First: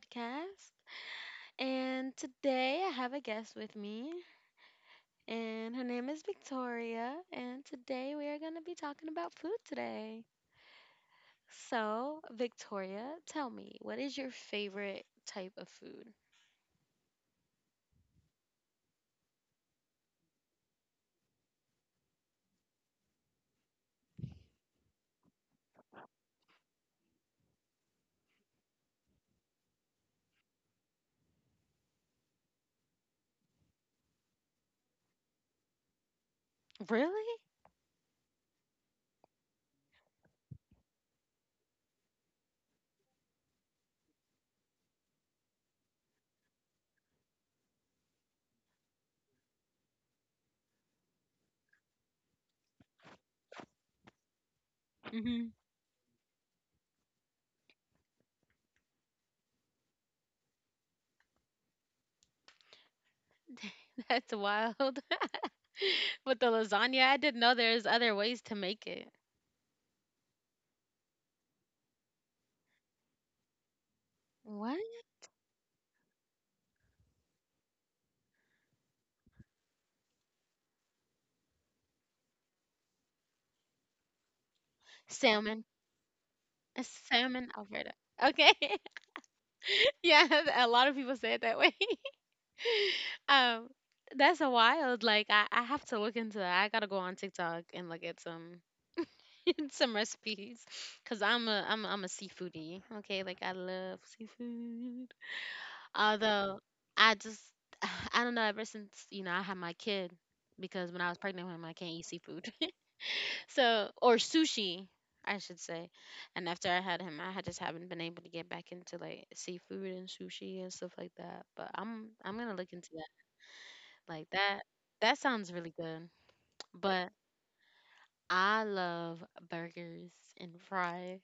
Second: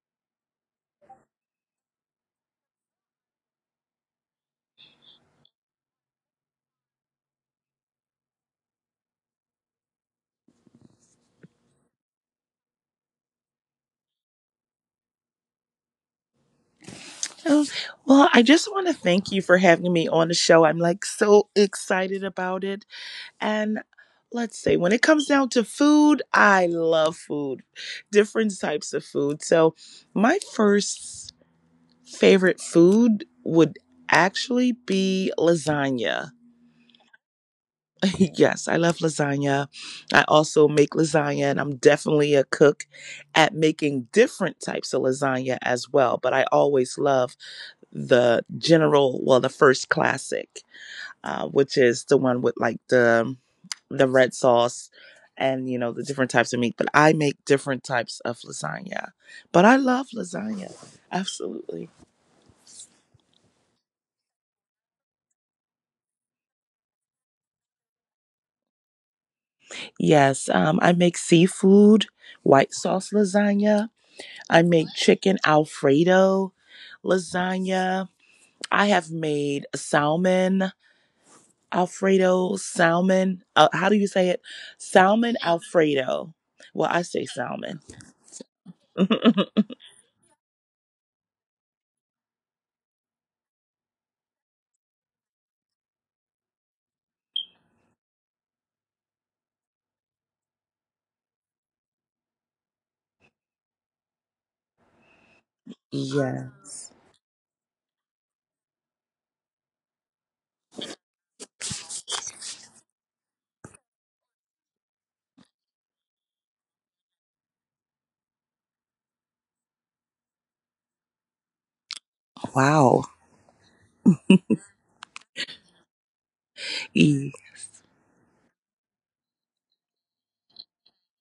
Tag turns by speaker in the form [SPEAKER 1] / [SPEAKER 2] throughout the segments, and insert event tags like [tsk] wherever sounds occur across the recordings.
[SPEAKER 1] podcast. And today I have a guest with me, and her name is Victoria. And today we are going to be talking about food today. So, Victoria, tell me, what is your favorite type of food?
[SPEAKER 2] Oh, well, I just want to thank you for having me on the show. I'm like so excited about it. And let's say when it comes down to food, I love food, different types of food. So my first favorite food would actually be lasagna.
[SPEAKER 1] Really?
[SPEAKER 2] [laughs] Yes, I love lasagna. I also make lasagna, and I'm definitely a cook at making different types of lasagna as well. But I always love the general, well, the first classic, which is the one with like the red sauce
[SPEAKER 1] Hmm
[SPEAKER 2] and you know the different types of meat. But I make different types of lasagna, but I love lasagna. Absolutely.
[SPEAKER 1] [laughs] That's wild. [laughs] With the lasagna, I didn't know there's other ways to make it.
[SPEAKER 2] Yes, I make seafood white sauce lasagna. I
[SPEAKER 1] What?
[SPEAKER 2] make chicken alfredo lasagna. I have made salmon Alfredo salmon. How do you say it? Salmon
[SPEAKER 1] Salmon.
[SPEAKER 2] Alfredo.
[SPEAKER 1] A
[SPEAKER 2] Well, I say
[SPEAKER 1] salmon
[SPEAKER 2] salmon.
[SPEAKER 1] Alfredo. Okay. [laughs] yeah, a lot of people say it that way. [laughs] [laughs] um, that's a wild. Like I have to look into that. I gotta go on TikTok and look at some [laughs] some recipes because I'm a seafoodie. Okay, like I love seafood. Although
[SPEAKER 2] Yes.
[SPEAKER 1] I just [sighs] I don't know. Ever since I had my kid, because when I was pregnant with him, I can't eat seafood. [laughs] so or sushi. I should say, and after I had him, I had just haven't been able to get back into like seafood and sushi and stuff like that. But I'm gonna look into
[SPEAKER 2] Wow.
[SPEAKER 1] like that. That sounds really good. But
[SPEAKER 2] E.
[SPEAKER 1] I love burgers and fries.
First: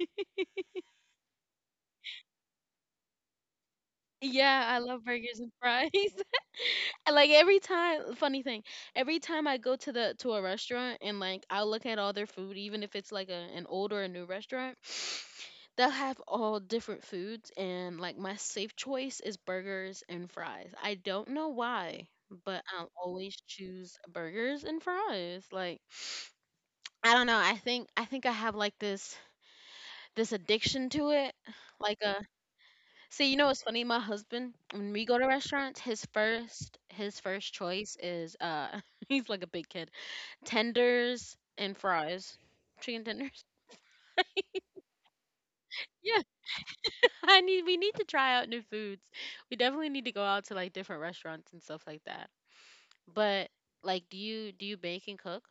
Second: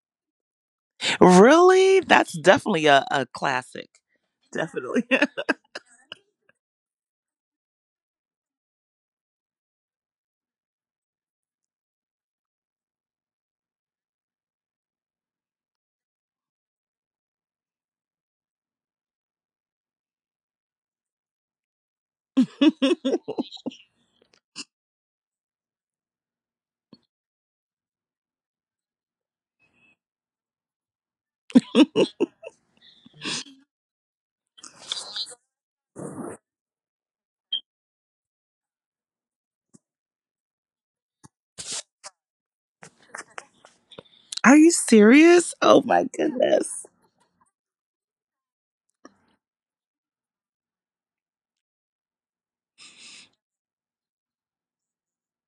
[SPEAKER 1] [laughs]
[SPEAKER 2] Really? That's definitely a classic.
[SPEAKER 1] Yeah, I
[SPEAKER 2] Definitely.
[SPEAKER 1] love burgers and fries. [laughs] Like every time, funny thing, every time I go to the to a restaurant and like I'll look at all their food, even if it's like an old or a new restaurant, [sniffs] they'll have all different foods and like my safe choice is burgers and fries. I don't know why, but I'll always
[SPEAKER 2] [laughs] [laughs]
[SPEAKER 1] choose burgers and fries. Like I don't know. I think I have like this addiction to it. Like see, you know what's funny? My husband, when we go to restaurants, his first choice is [laughs] he's like a big kid. Tenders and fries. Chicken tenders.
[SPEAKER 2] Are you serious? Oh my
[SPEAKER 1] Yeah.
[SPEAKER 2] goodness.
[SPEAKER 1] [laughs] I need we need to try out new foods. We definitely need to go out to like different restaurants and stuff like that. But like do you bake and cook?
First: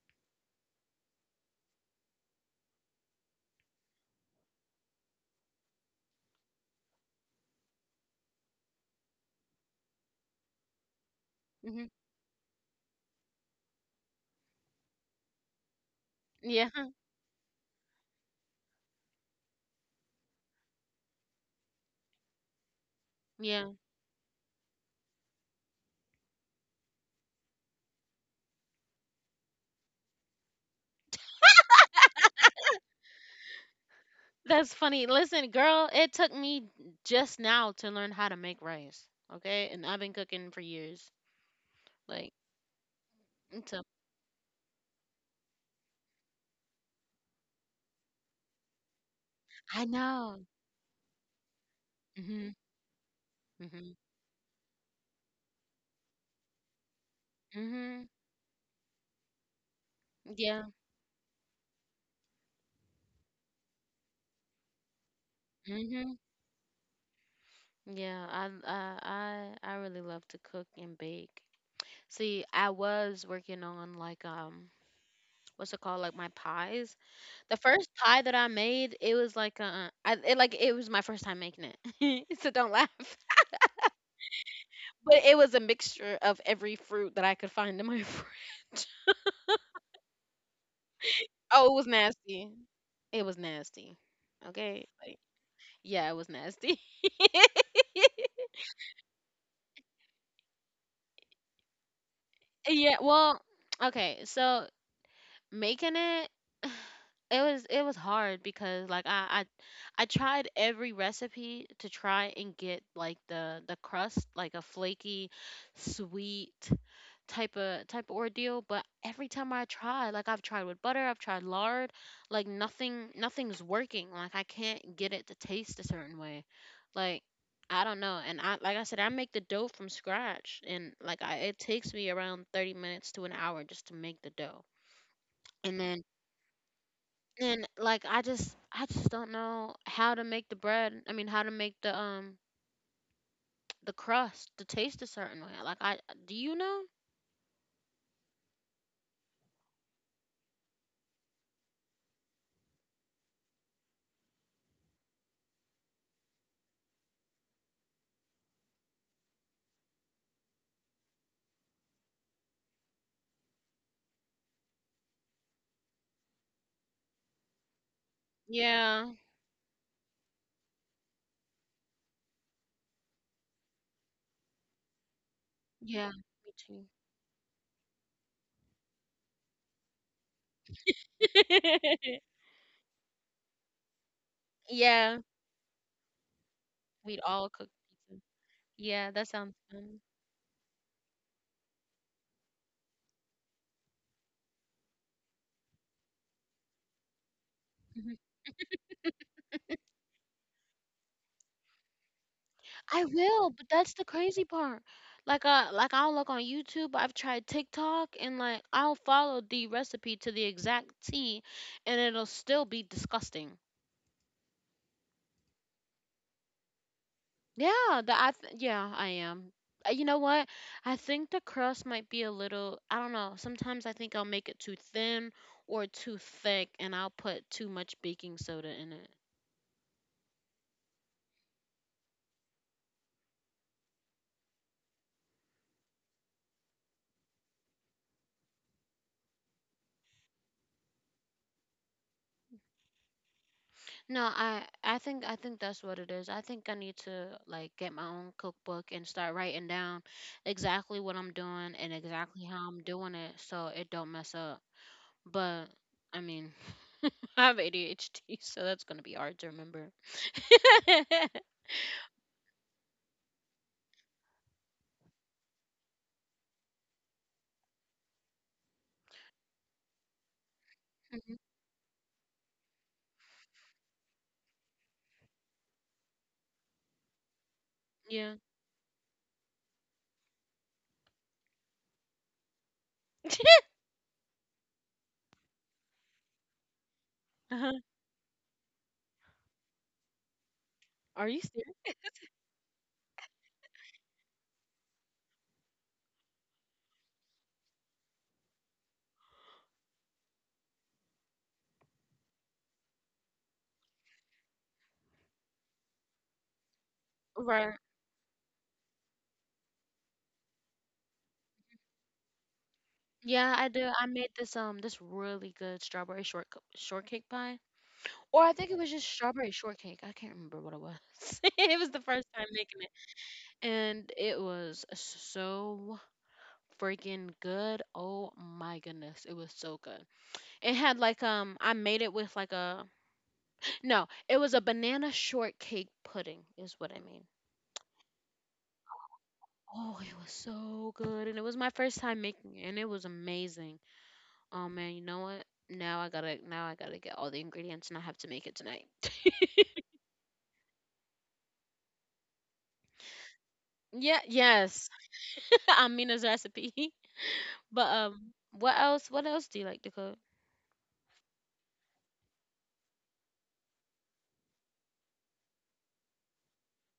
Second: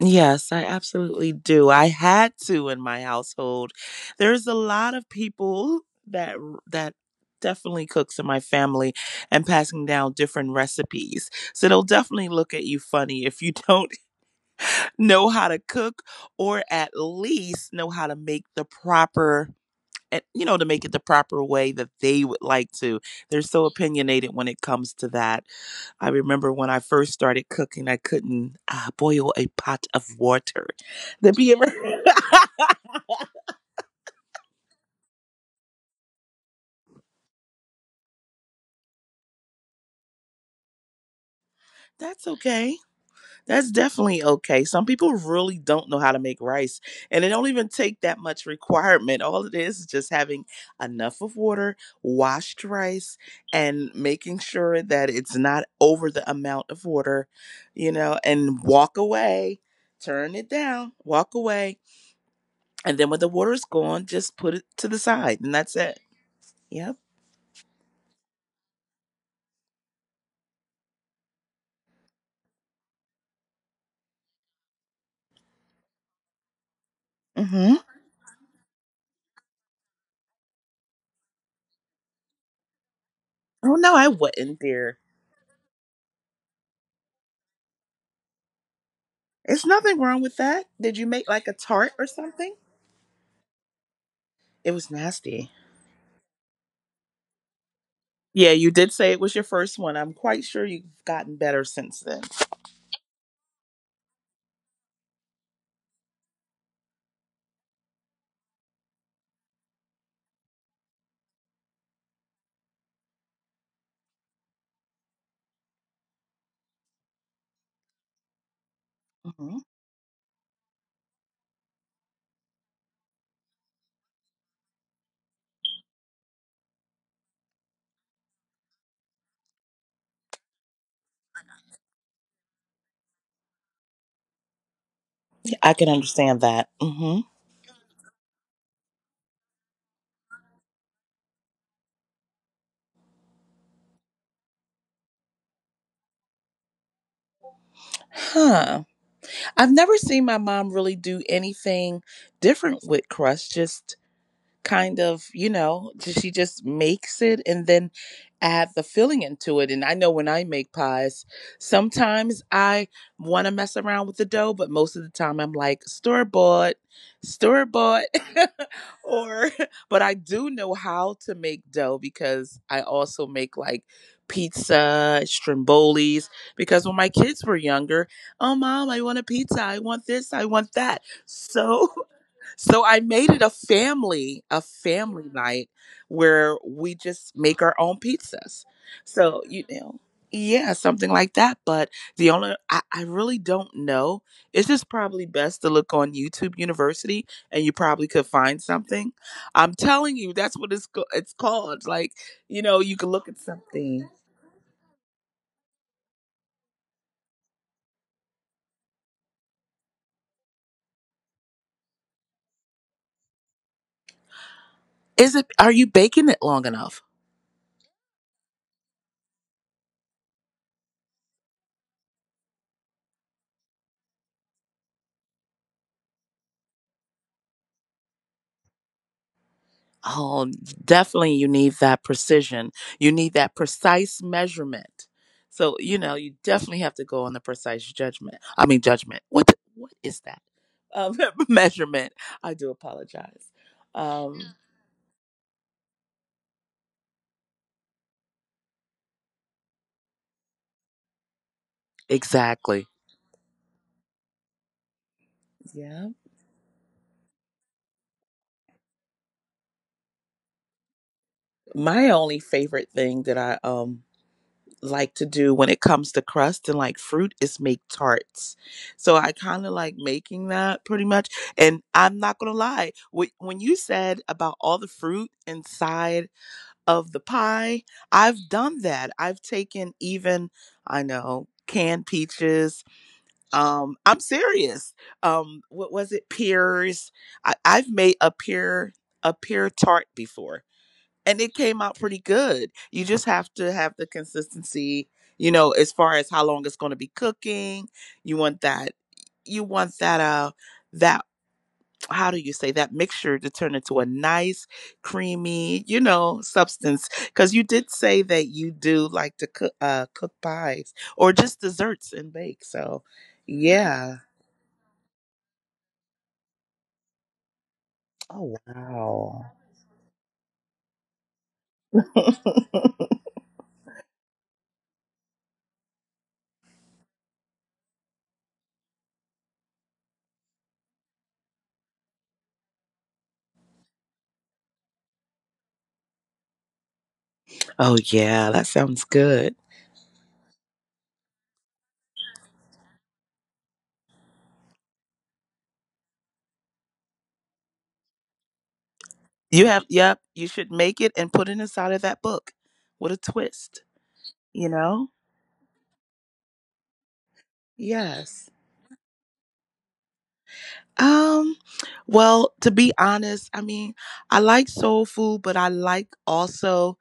[SPEAKER 2] Yes, I absolutely do. I had to in my household. There's a lot of people that that definitely cooks in my family and passing down different recipes. So they'll
[SPEAKER 1] Hmm
[SPEAKER 2] definitely look at you funny if you [laughs] don't know how to cook, or
[SPEAKER 1] Yeah.
[SPEAKER 2] at least know how to make the proper, to make it the proper way that they would like to. They're so
[SPEAKER 1] Yeah.
[SPEAKER 2] opinionated when it comes to that. I remember when I first started cooking, I couldn't boil a pot of water. Did you ever? [laughs]
[SPEAKER 1] That's funny. Listen, girl, it took me just now to learn how to make rice. Okay, and I've been cooking for years.
[SPEAKER 2] That's
[SPEAKER 1] Like,
[SPEAKER 2] okay. That's
[SPEAKER 1] so
[SPEAKER 2] definitely okay. Some people really don't know how to make rice, and it don't even take that much requirement. All it is
[SPEAKER 1] I
[SPEAKER 2] just having
[SPEAKER 1] know.
[SPEAKER 2] enough of water,
[SPEAKER 1] Mhm.
[SPEAKER 2] washed rice, and
[SPEAKER 1] Mhm.
[SPEAKER 2] making sure that it's not over the amount of water,
[SPEAKER 1] Mhm.
[SPEAKER 2] and walk away, turn it
[SPEAKER 1] Yeah.
[SPEAKER 2] down, walk away, and then when the water's gone, just put it to the side, and that's it.
[SPEAKER 1] Mhm.
[SPEAKER 2] Yep.
[SPEAKER 1] Yeah. I really love to cook and bake. See, I was working on like what's it called? Like my pies. The
[SPEAKER 2] Mm-hmm.
[SPEAKER 1] first pie that I made, it was like like it was my first time making it. [laughs] so don't laugh.
[SPEAKER 2] Oh no, I wouldn't, dear.
[SPEAKER 1] But it was a mixture of every fruit that I could find in my [laughs] fridge.
[SPEAKER 2] It's nothing wrong with that. Did you make like a
[SPEAKER 1] Oh, it was
[SPEAKER 2] tart or
[SPEAKER 1] nasty.
[SPEAKER 2] something?
[SPEAKER 1] It was nasty.
[SPEAKER 2] It
[SPEAKER 1] Okay.
[SPEAKER 2] was
[SPEAKER 1] Like,
[SPEAKER 2] nasty.
[SPEAKER 1] yeah, it was nasty. [laughs]
[SPEAKER 2] Yeah, you did say it was your first one. I'm quite sure you've gotten better since then.
[SPEAKER 1] Yeah, well, [tsk] okay, so making it [sighs] it was hard because like I tried every recipe to try and get like the crust like a flaky sweet type of ordeal, but every time
[SPEAKER 2] Hmm.
[SPEAKER 1] I try, like I've tried with butter, I've tried lard, like nothing nothing's working. Like I can't get it to taste a certain way. Like I don't know. And I like I said I make the dough from scratch, and like I it takes me around 30 minutes to an hour just to make the dough. And
[SPEAKER 2] I can
[SPEAKER 1] then,
[SPEAKER 2] understand that. Hmm.
[SPEAKER 1] and like I just don't know how to make the bread I mean how to make the crust to taste a certain way. Like I, do you know?
[SPEAKER 2] Huh. I've never seen my mom really do anything different with crust. Just kind of, she just makes it and then add the filling into it. And I know when I make pies, sometimes I want to mess around with the dough, but most of the time I'm like store bought, [laughs]
[SPEAKER 1] Yeah,
[SPEAKER 2] or, but I do know how to make dough because I also make like pizza,
[SPEAKER 1] yeah
[SPEAKER 2] Stromboli's.
[SPEAKER 1] me too.
[SPEAKER 2] Because when my kids were younger, oh mom, I want a pizza, I want this, I want that. [laughs] So
[SPEAKER 1] [laughs]
[SPEAKER 2] so I made it a family,
[SPEAKER 1] Yeah,
[SPEAKER 2] night where we
[SPEAKER 1] we'd
[SPEAKER 2] just
[SPEAKER 1] all cook
[SPEAKER 2] make our own
[SPEAKER 1] pizza.
[SPEAKER 2] pizzas.
[SPEAKER 1] Yeah, that
[SPEAKER 2] So,
[SPEAKER 1] sounds fun.
[SPEAKER 2] yeah, something like that. But I really don't know. It's just probably best to look on YouTube University and you
[SPEAKER 1] Mhm.
[SPEAKER 2] probably could find something. I'm telling you, that's what it's called. Like,
[SPEAKER 1] I
[SPEAKER 2] you can look
[SPEAKER 1] will,
[SPEAKER 2] at
[SPEAKER 1] but that's the
[SPEAKER 2] something.
[SPEAKER 1] crazy part. Like I'll look on YouTube, I've tried TikTok, and like I'll follow the recipe to the exact T, and it'll still be disgusting.
[SPEAKER 2] Is it are you baking it long enough?
[SPEAKER 1] Yeah, I am. You know what? I think the crust might be a little, I don't know. Sometimes I think I'll make it too thin or too thick, and I'll put too much baking soda in.
[SPEAKER 2] Oh, definitely you need that precision. You need that precise measurement. So, you definitely have to go on the precise judgment. I mean judgment. What is that? Um [laughs] Measurement. I do apologize.
[SPEAKER 1] No,
[SPEAKER 2] Um
[SPEAKER 1] I think that's what it is. I think I need to like get my own cookbook and start writing down exactly what I'm doing and exactly how I'm
[SPEAKER 2] exactly.
[SPEAKER 1] doing it so it don't mess up. But
[SPEAKER 2] Yeah.
[SPEAKER 1] I mean, [laughs] I have ADHD, so that's gonna be hard to remember. [laughs]
[SPEAKER 2] My only favorite thing that I like to do when it comes to crust and like fruit is make tarts. So I kind of like making that pretty much.
[SPEAKER 1] Mhm.
[SPEAKER 2] And I'm not gonna lie, when you said about all the fruit inside of the pie,
[SPEAKER 1] Yeah.
[SPEAKER 2] I've done that. I've taken even I know canned peaches. I'm serious. What was it? Pears.
[SPEAKER 1] Uh-huh.
[SPEAKER 2] I've made a pear tart before
[SPEAKER 1] Are
[SPEAKER 2] and
[SPEAKER 1] you
[SPEAKER 2] it came
[SPEAKER 1] serious?
[SPEAKER 2] out pretty good. You just have to have the consistency, as far as how long it's going to be cooking. You want that you want that that how do you say that mixture to turn into a nice creamy, substance. Cuz you
[SPEAKER 1] Right.
[SPEAKER 2] did say that you do like to cook pies or just desserts and bake. So,
[SPEAKER 1] Yeah, I do. I
[SPEAKER 2] yeah.
[SPEAKER 1] made this this really good strawberry short shortcake pie, or I
[SPEAKER 2] Oh
[SPEAKER 1] think it was just
[SPEAKER 2] wow.
[SPEAKER 1] strawberry shortcake. I can't remember what it was. [laughs] It was the first time making
[SPEAKER 2] [laughs]
[SPEAKER 1] it. And it was so freaking good. Oh my goodness, it was so good. It had like I made it with like a no, it was a banana shortcake pudding is what I mean.
[SPEAKER 2] Oh yeah, that sounds good.
[SPEAKER 1] Oh, it was so good, and it was my first time making it, and it was amazing. Oh man, you know what? Now I gotta get all the ingredients, and I have to make it tonight. [laughs]
[SPEAKER 2] Yep, you should make it and put it inside of that book. What a twist,
[SPEAKER 1] Yeah,
[SPEAKER 2] you
[SPEAKER 1] yes.
[SPEAKER 2] know?
[SPEAKER 1] [laughs] Amina's recipe. [laughs] But
[SPEAKER 2] Yes.
[SPEAKER 1] what else do you like to cook?
[SPEAKER 2] Um, well, to be honest, I mean, I like soul food, but I like also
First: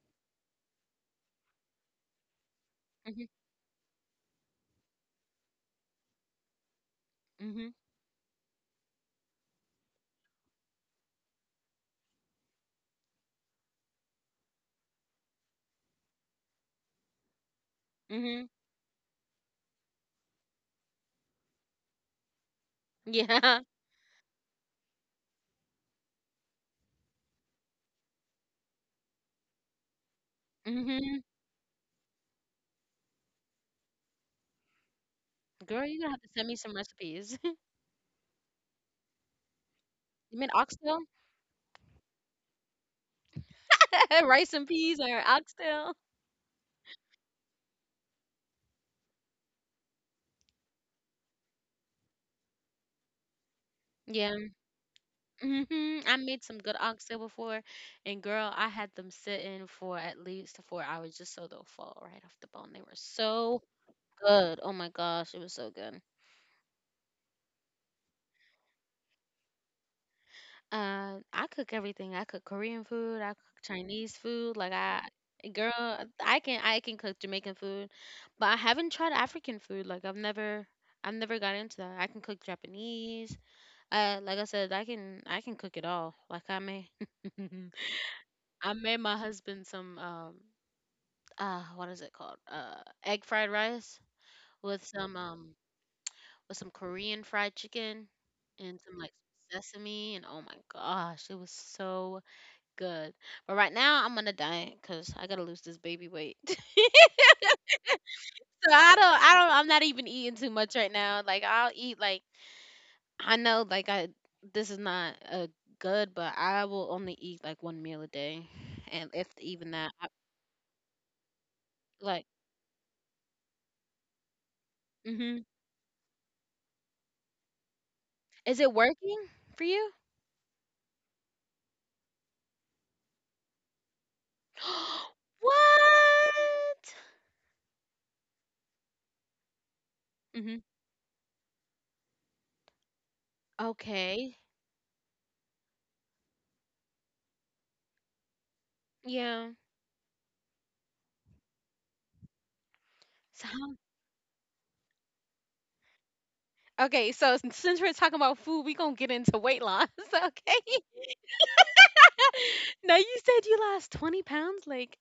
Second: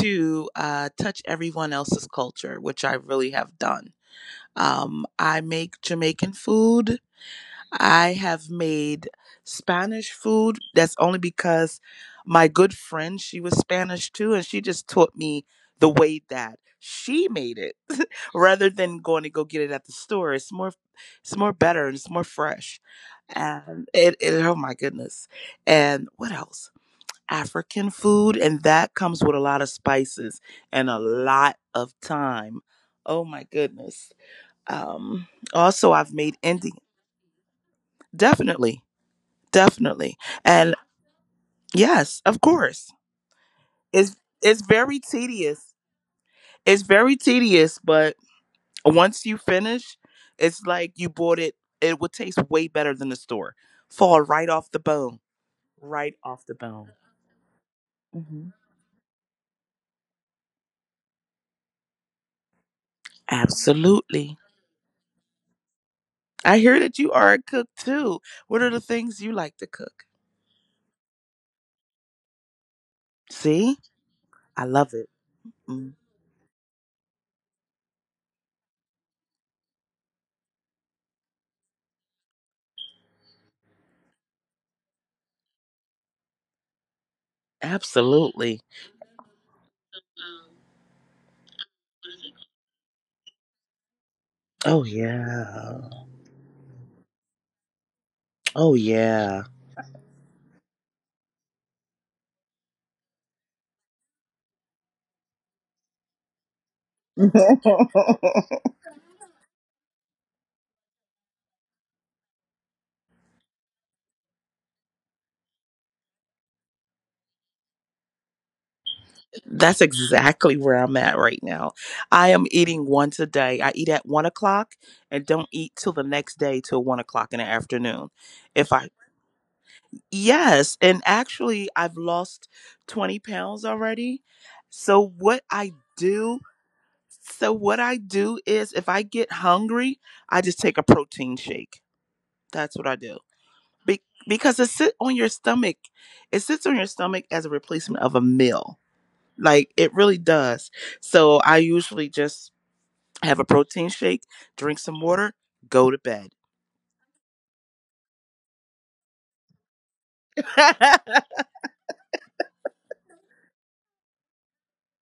[SPEAKER 2] to touch everyone else's culture, which I
[SPEAKER 1] Mhm.
[SPEAKER 2] really have done. I make Jamaican food.
[SPEAKER 1] Mhm.
[SPEAKER 2] I have made Spanish food. That's only because my good friend, she was Spanish too, and she just taught me the way that she made it [laughs]
[SPEAKER 1] Mhm.
[SPEAKER 2] rather than going to go get it at the store. It's more better and it's more fresh.
[SPEAKER 1] Yeah.
[SPEAKER 2] And it oh my goodness. And what else? African food, and that comes with a lot of spices
[SPEAKER 1] [laughs]
[SPEAKER 2] and a
[SPEAKER 1] Mhm.
[SPEAKER 2] lot of time. Oh my goodness. Um
[SPEAKER 1] Girl,
[SPEAKER 2] also
[SPEAKER 1] you're gonna
[SPEAKER 2] I've
[SPEAKER 1] have to
[SPEAKER 2] made
[SPEAKER 1] send me some
[SPEAKER 2] Indian.
[SPEAKER 1] recipes. [laughs]
[SPEAKER 2] Definitely. Definitely.
[SPEAKER 1] You mean
[SPEAKER 2] And
[SPEAKER 1] oxtail?
[SPEAKER 2] yes, of course. It's
[SPEAKER 1] [laughs] Rice
[SPEAKER 2] it's
[SPEAKER 1] and
[SPEAKER 2] very
[SPEAKER 1] peas or
[SPEAKER 2] tedious.
[SPEAKER 1] oxtail?
[SPEAKER 2] It's very tedious, but once you finish, it's like you bought it. Would taste way better than the store. Fall
[SPEAKER 1] Yeah.
[SPEAKER 2] right off the bone.
[SPEAKER 1] hmm
[SPEAKER 2] Right
[SPEAKER 1] I made
[SPEAKER 2] off the
[SPEAKER 1] some good
[SPEAKER 2] bone.
[SPEAKER 1] oxtail before, and
[SPEAKER 2] Hmm.
[SPEAKER 1] girl, I had them sitting for at least 4 hours just so they'll fall right off the bone. They were so
[SPEAKER 2] Absolutely.
[SPEAKER 1] good. Oh my gosh, it was so good.
[SPEAKER 2] I hear that you are a cook too. What are the things you like to cook?
[SPEAKER 1] I cook everything. I cook Korean food. I cook
[SPEAKER 2] See?
[SPEAKER 1] Chinese food.
[SPEAKER 2] I love it. Mm.
[SPEAKER 1] Girl, I can cook Jamaican food, but I haven't tried African food. Like I've never got into that. I can cook Japanese. Like I said, I can cook it all. Like I made [laughs]
[SPEAKER 2] Absolutely.
[SPEAKER 1] I made my husband some what is it called? Uh, egg fried rice with
[SPEAKER 2] Oh
[SPEAKER 1] some um
[SPEAKER 2] yeah.
[SPEAKER 1] with some Korean fried chicken
[SPEAKER 2] Oh
[SPEAKER 1] and some like
[SPEAKER 2] yeah.
[SPEAKER 1] sesame, and oh my gosh, it was so good. But right now I'm on a diet cuz I got to lose this baby weight. [laughs] So
[SPEAKER 2] [laughs]
[SPEAKER 1] I'm not even eating too much right now. Like I'll eat like, I know, like I, this is not a good, but I will only eat like 1 meal a day, and if even
[SPEAKER 2] That's
[SPEAKER 1] that, I,
[SPEAKER 2] exactly where I'm at right now.
[SPEAKER 1] like,
[SPEAKER 2] I am eating once a day. I eat at 1 o'clock and
[SPEAKER 1] hmm
[SPEAKER 2] don't eat till the next day till 1 o'clock in the afternoon.
[SPEAKER 1] is it
[SPEAKER 2] If I,
[SPEAKER 1] working for you?
[SPEAKER 2] Yes, and actually, I've lost 20 pounds already. So,
[SPEAKER 1] [gasps]
[SPEAKER 2] what I
[SPEAKER 1] What?
[SPEAKER 2] do, so what I do is if I get hungry, I
[SPEAKER 1] Hmm
[SPEAKER 2] just take a protein shake. That's what I do. Be-
[SPEAKER 1] Okay.
[SPEAKER 2] because it sits on your stomach, it sits on your stomach as a replacement of a meal.
[SPEAKER 1] Yeah.
[SPEAKER 2] Like it really does. So I usually just have a
[SPEAKER 1] So how-
[SPEAKER 2] protein shake, drink some water, go to bed.
[SPEAKER 1] okay, so since we're talking about food, we gonna get into weight loss, [laughs] okay?
[SPEAKER 2] [laughs]
[SPEAKER 1] [laughs] Now you said you lost 20 pounds. Like,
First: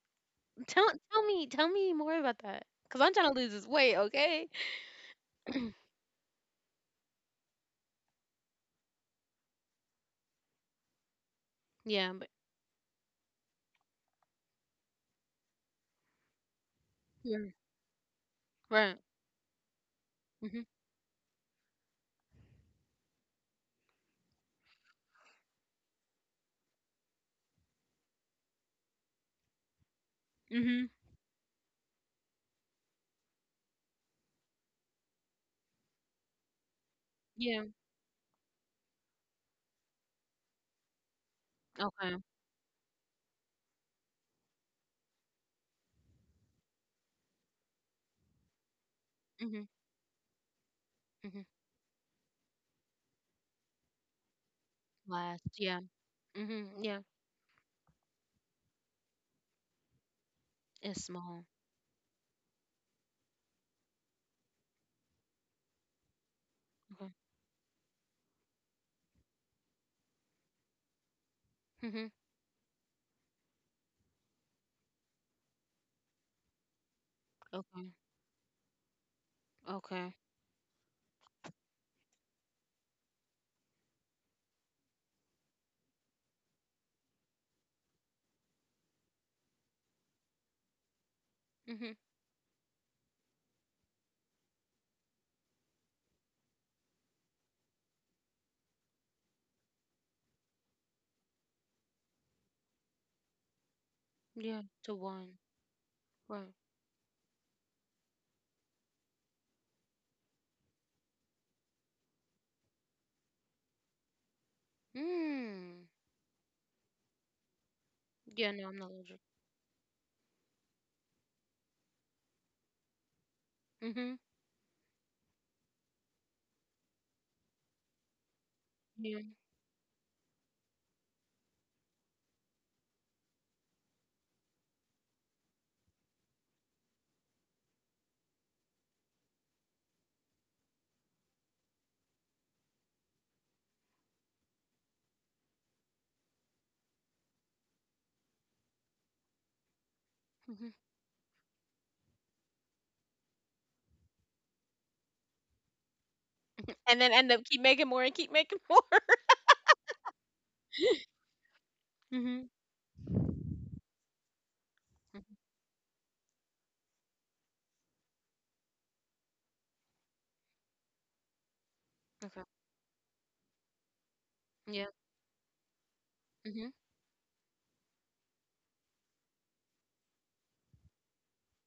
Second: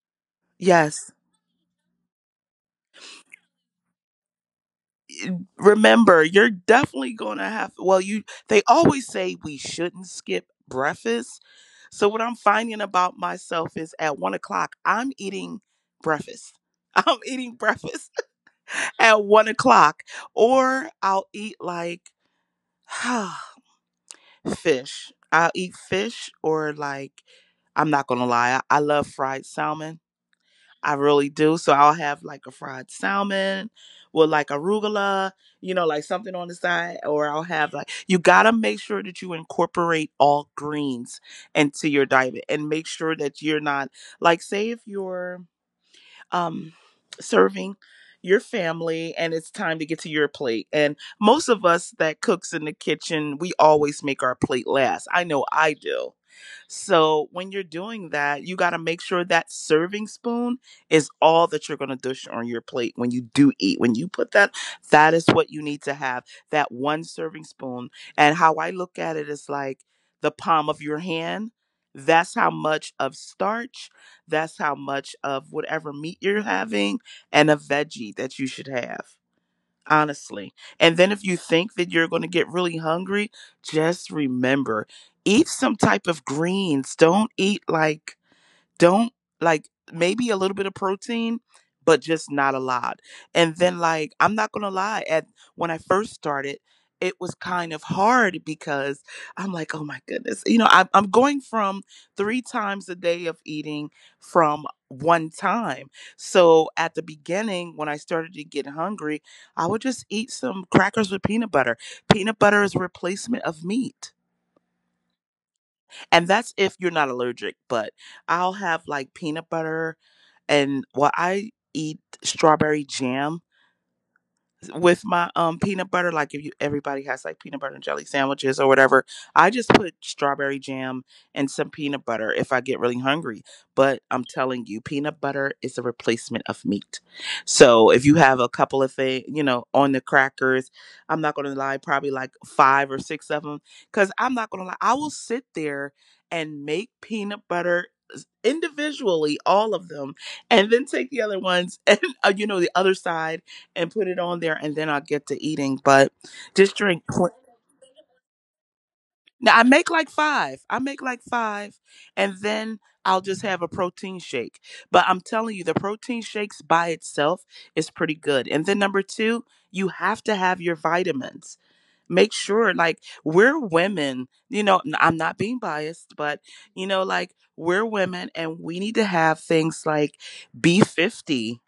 [SPEAKER 1] tell
[SPEAKER 2] Yes.
[SPEAKER 1] tell me more about that, cause I'm trying to lose this weight, okay?
[SPEAKER 2] Remember, you're definitely going to have, well, you, they always say we shouldn't skip breakfast. So
[SPEAKER 1] Yeah,
[SPEAKER 2] what
[SPEAKER 1] but
[SPEAKER 2] I'm finding about myself is at 1 o'clock I'm eating breakfast. [laughs] I'm
[SPEAKER 1] yeah,
[SPEAKER 2] eating breakfast
[SPEAKER 1] right.
[SPEAKER 2] [laughs] at 1 o'clock,
[SPEAKER 1] Mhm.
[SPEAKER 2] or I'll eat like [sighs] fish. I'll eat fish or like, I'm not gonna lie, I love fried salmon.
[SPEAKER 1] Mhm.
[SPEAKER 2] I really do. So I'll have like a fried salmon with like arugula, like something on the side. Or I'll
[SPEAKER 1] Yeah.
[SPEAKER 2] have like, you gotta make sure that you incorporate all greens into your
[SPEAKER 1] Okay.
[SPEAKER 2] diet and make sure that you're not, like, say if you're um, serving your family and it's
[SPEAKER 1] Mhm.
[SPEAKER 2] time to get to your plate, and
[SPEAKER 1] Mhm.
[SPEAKER 2] most of us that cooks in the kitchen, we always make our plate last. I know
[SPEAKER 1] Last.
[SPEAKER 2] I
[SPEAKER 1] Yeah.
[SPEAKER 2] do.
[SPEAKER 1] Mhm. Yeah.
[SPEAKER 2] So when you're doing that, you got to make sure that serving spoon
[SPEAKER 1] It's
[SPEAKER 2] is
[SPEAKER 1] small.
[SPEAKER 2] all that you're going to dish on your plate. When you do eat, when you put that, that is what you need to have, that one
[SPEAKER 1] Okay.
[SPEAKER 2] serving spoon. And how I look at it is like the palm of your hand.
[SPEAKER 1] Mhm.
[SPEAKER 2] That's how much of starch, that's how much of whatever meat you're having, and a
[SPEAKER 1] Okay.
[SPEAKER 2] veggie that you should have,
[SPEAKER 1] Okay.
[SPEAKER 2] honestly. And then if you think that you're going to get really hungry, just remember, eat some type of greens. Don't eat like, don't, like maybe a little bit of protein,
[SPEAKER 1] Mhm.
[SPEAKER 2] but just not a lot. And then, like, I'm not gonna lie, at when I first started, it was kind of hard because I'm like, oh my goodness, I'm going from three times a day of eating
[SPEAKER 1] Yeah.
[SPEAKER 2] from
[SPEAKER 1] To
[SPEAKER 2] one
[SPEAKER 1] one.
[SPEAKER 2] time.
[SPEAKER 1] Right.
[SPEAKER 2] So at the beginning, when I started to get hungry, I would just eat some crackers with peanut butter. Peanut butter is a replacement of meat,
[SPEAKER 1] Mm.
[SPEAKER 2] and that's if you're not allergic, but
[SPEAKER 1] Yeah.
[SPEAKER 2] I'll
[SPEAKER 1] No, I'm
[SPEAKER 2] have
[SPEAKER 1] not
[SPEAKER 2] like
[SPEAKER 1] allergic.
[SPEAKER 2] peanut butter, and while I eat strawberry jam
[SPEAKER 1] Mhm.
[SPEAKER 2] with my peanut butter, like, if you everybody has like peanut butter and jelly sandwiches or whatever.
[SPEAKER 1] Yeah.
[SPEAKER 2] I just put strawberry jam and some peanut butter if I get really hungry, but I'm telling you, peanut butter is a replacement of meat. So if you have a couple of things, on the crackers, I'm not gonna lie, probably like five or six of them, because I'm not gonna lie, I will sit there and make peanut butter individually all of them, and
[SPEAKER 1] Mhm.
[SPEAKER 2] then take the other ones [laughs] and the other side, and put it on there, and then I'll get to eating. But just
[SPEAKER 1] And
[SPEAKER 2] drink.
[SPEAKER 1] then end up keep making more and keep making [laughs] more.
[SPEAKER 2] Now I make like five. I make like five, and
[SPEAKER 1] Mhm.
[SPEAKER 2] then I'll just have a protein shake. But I'm
[SPEAKER 1] Mhm.
[SPEAKER 2] telling you, the protein shakes by itself is pretty good. And then number two, you have to have your vitamins. Make
[SPEAKER 1] Okay.
[SPEAKER 2] sure, like, we're women,
[SPEAKER 1] Yeah.
[SPEAKER 2] I'm not being biased, but,
[SPEAKER 1] Mhm.
[SPEAKER 2] you know, like, we're women and we need to have things like B50.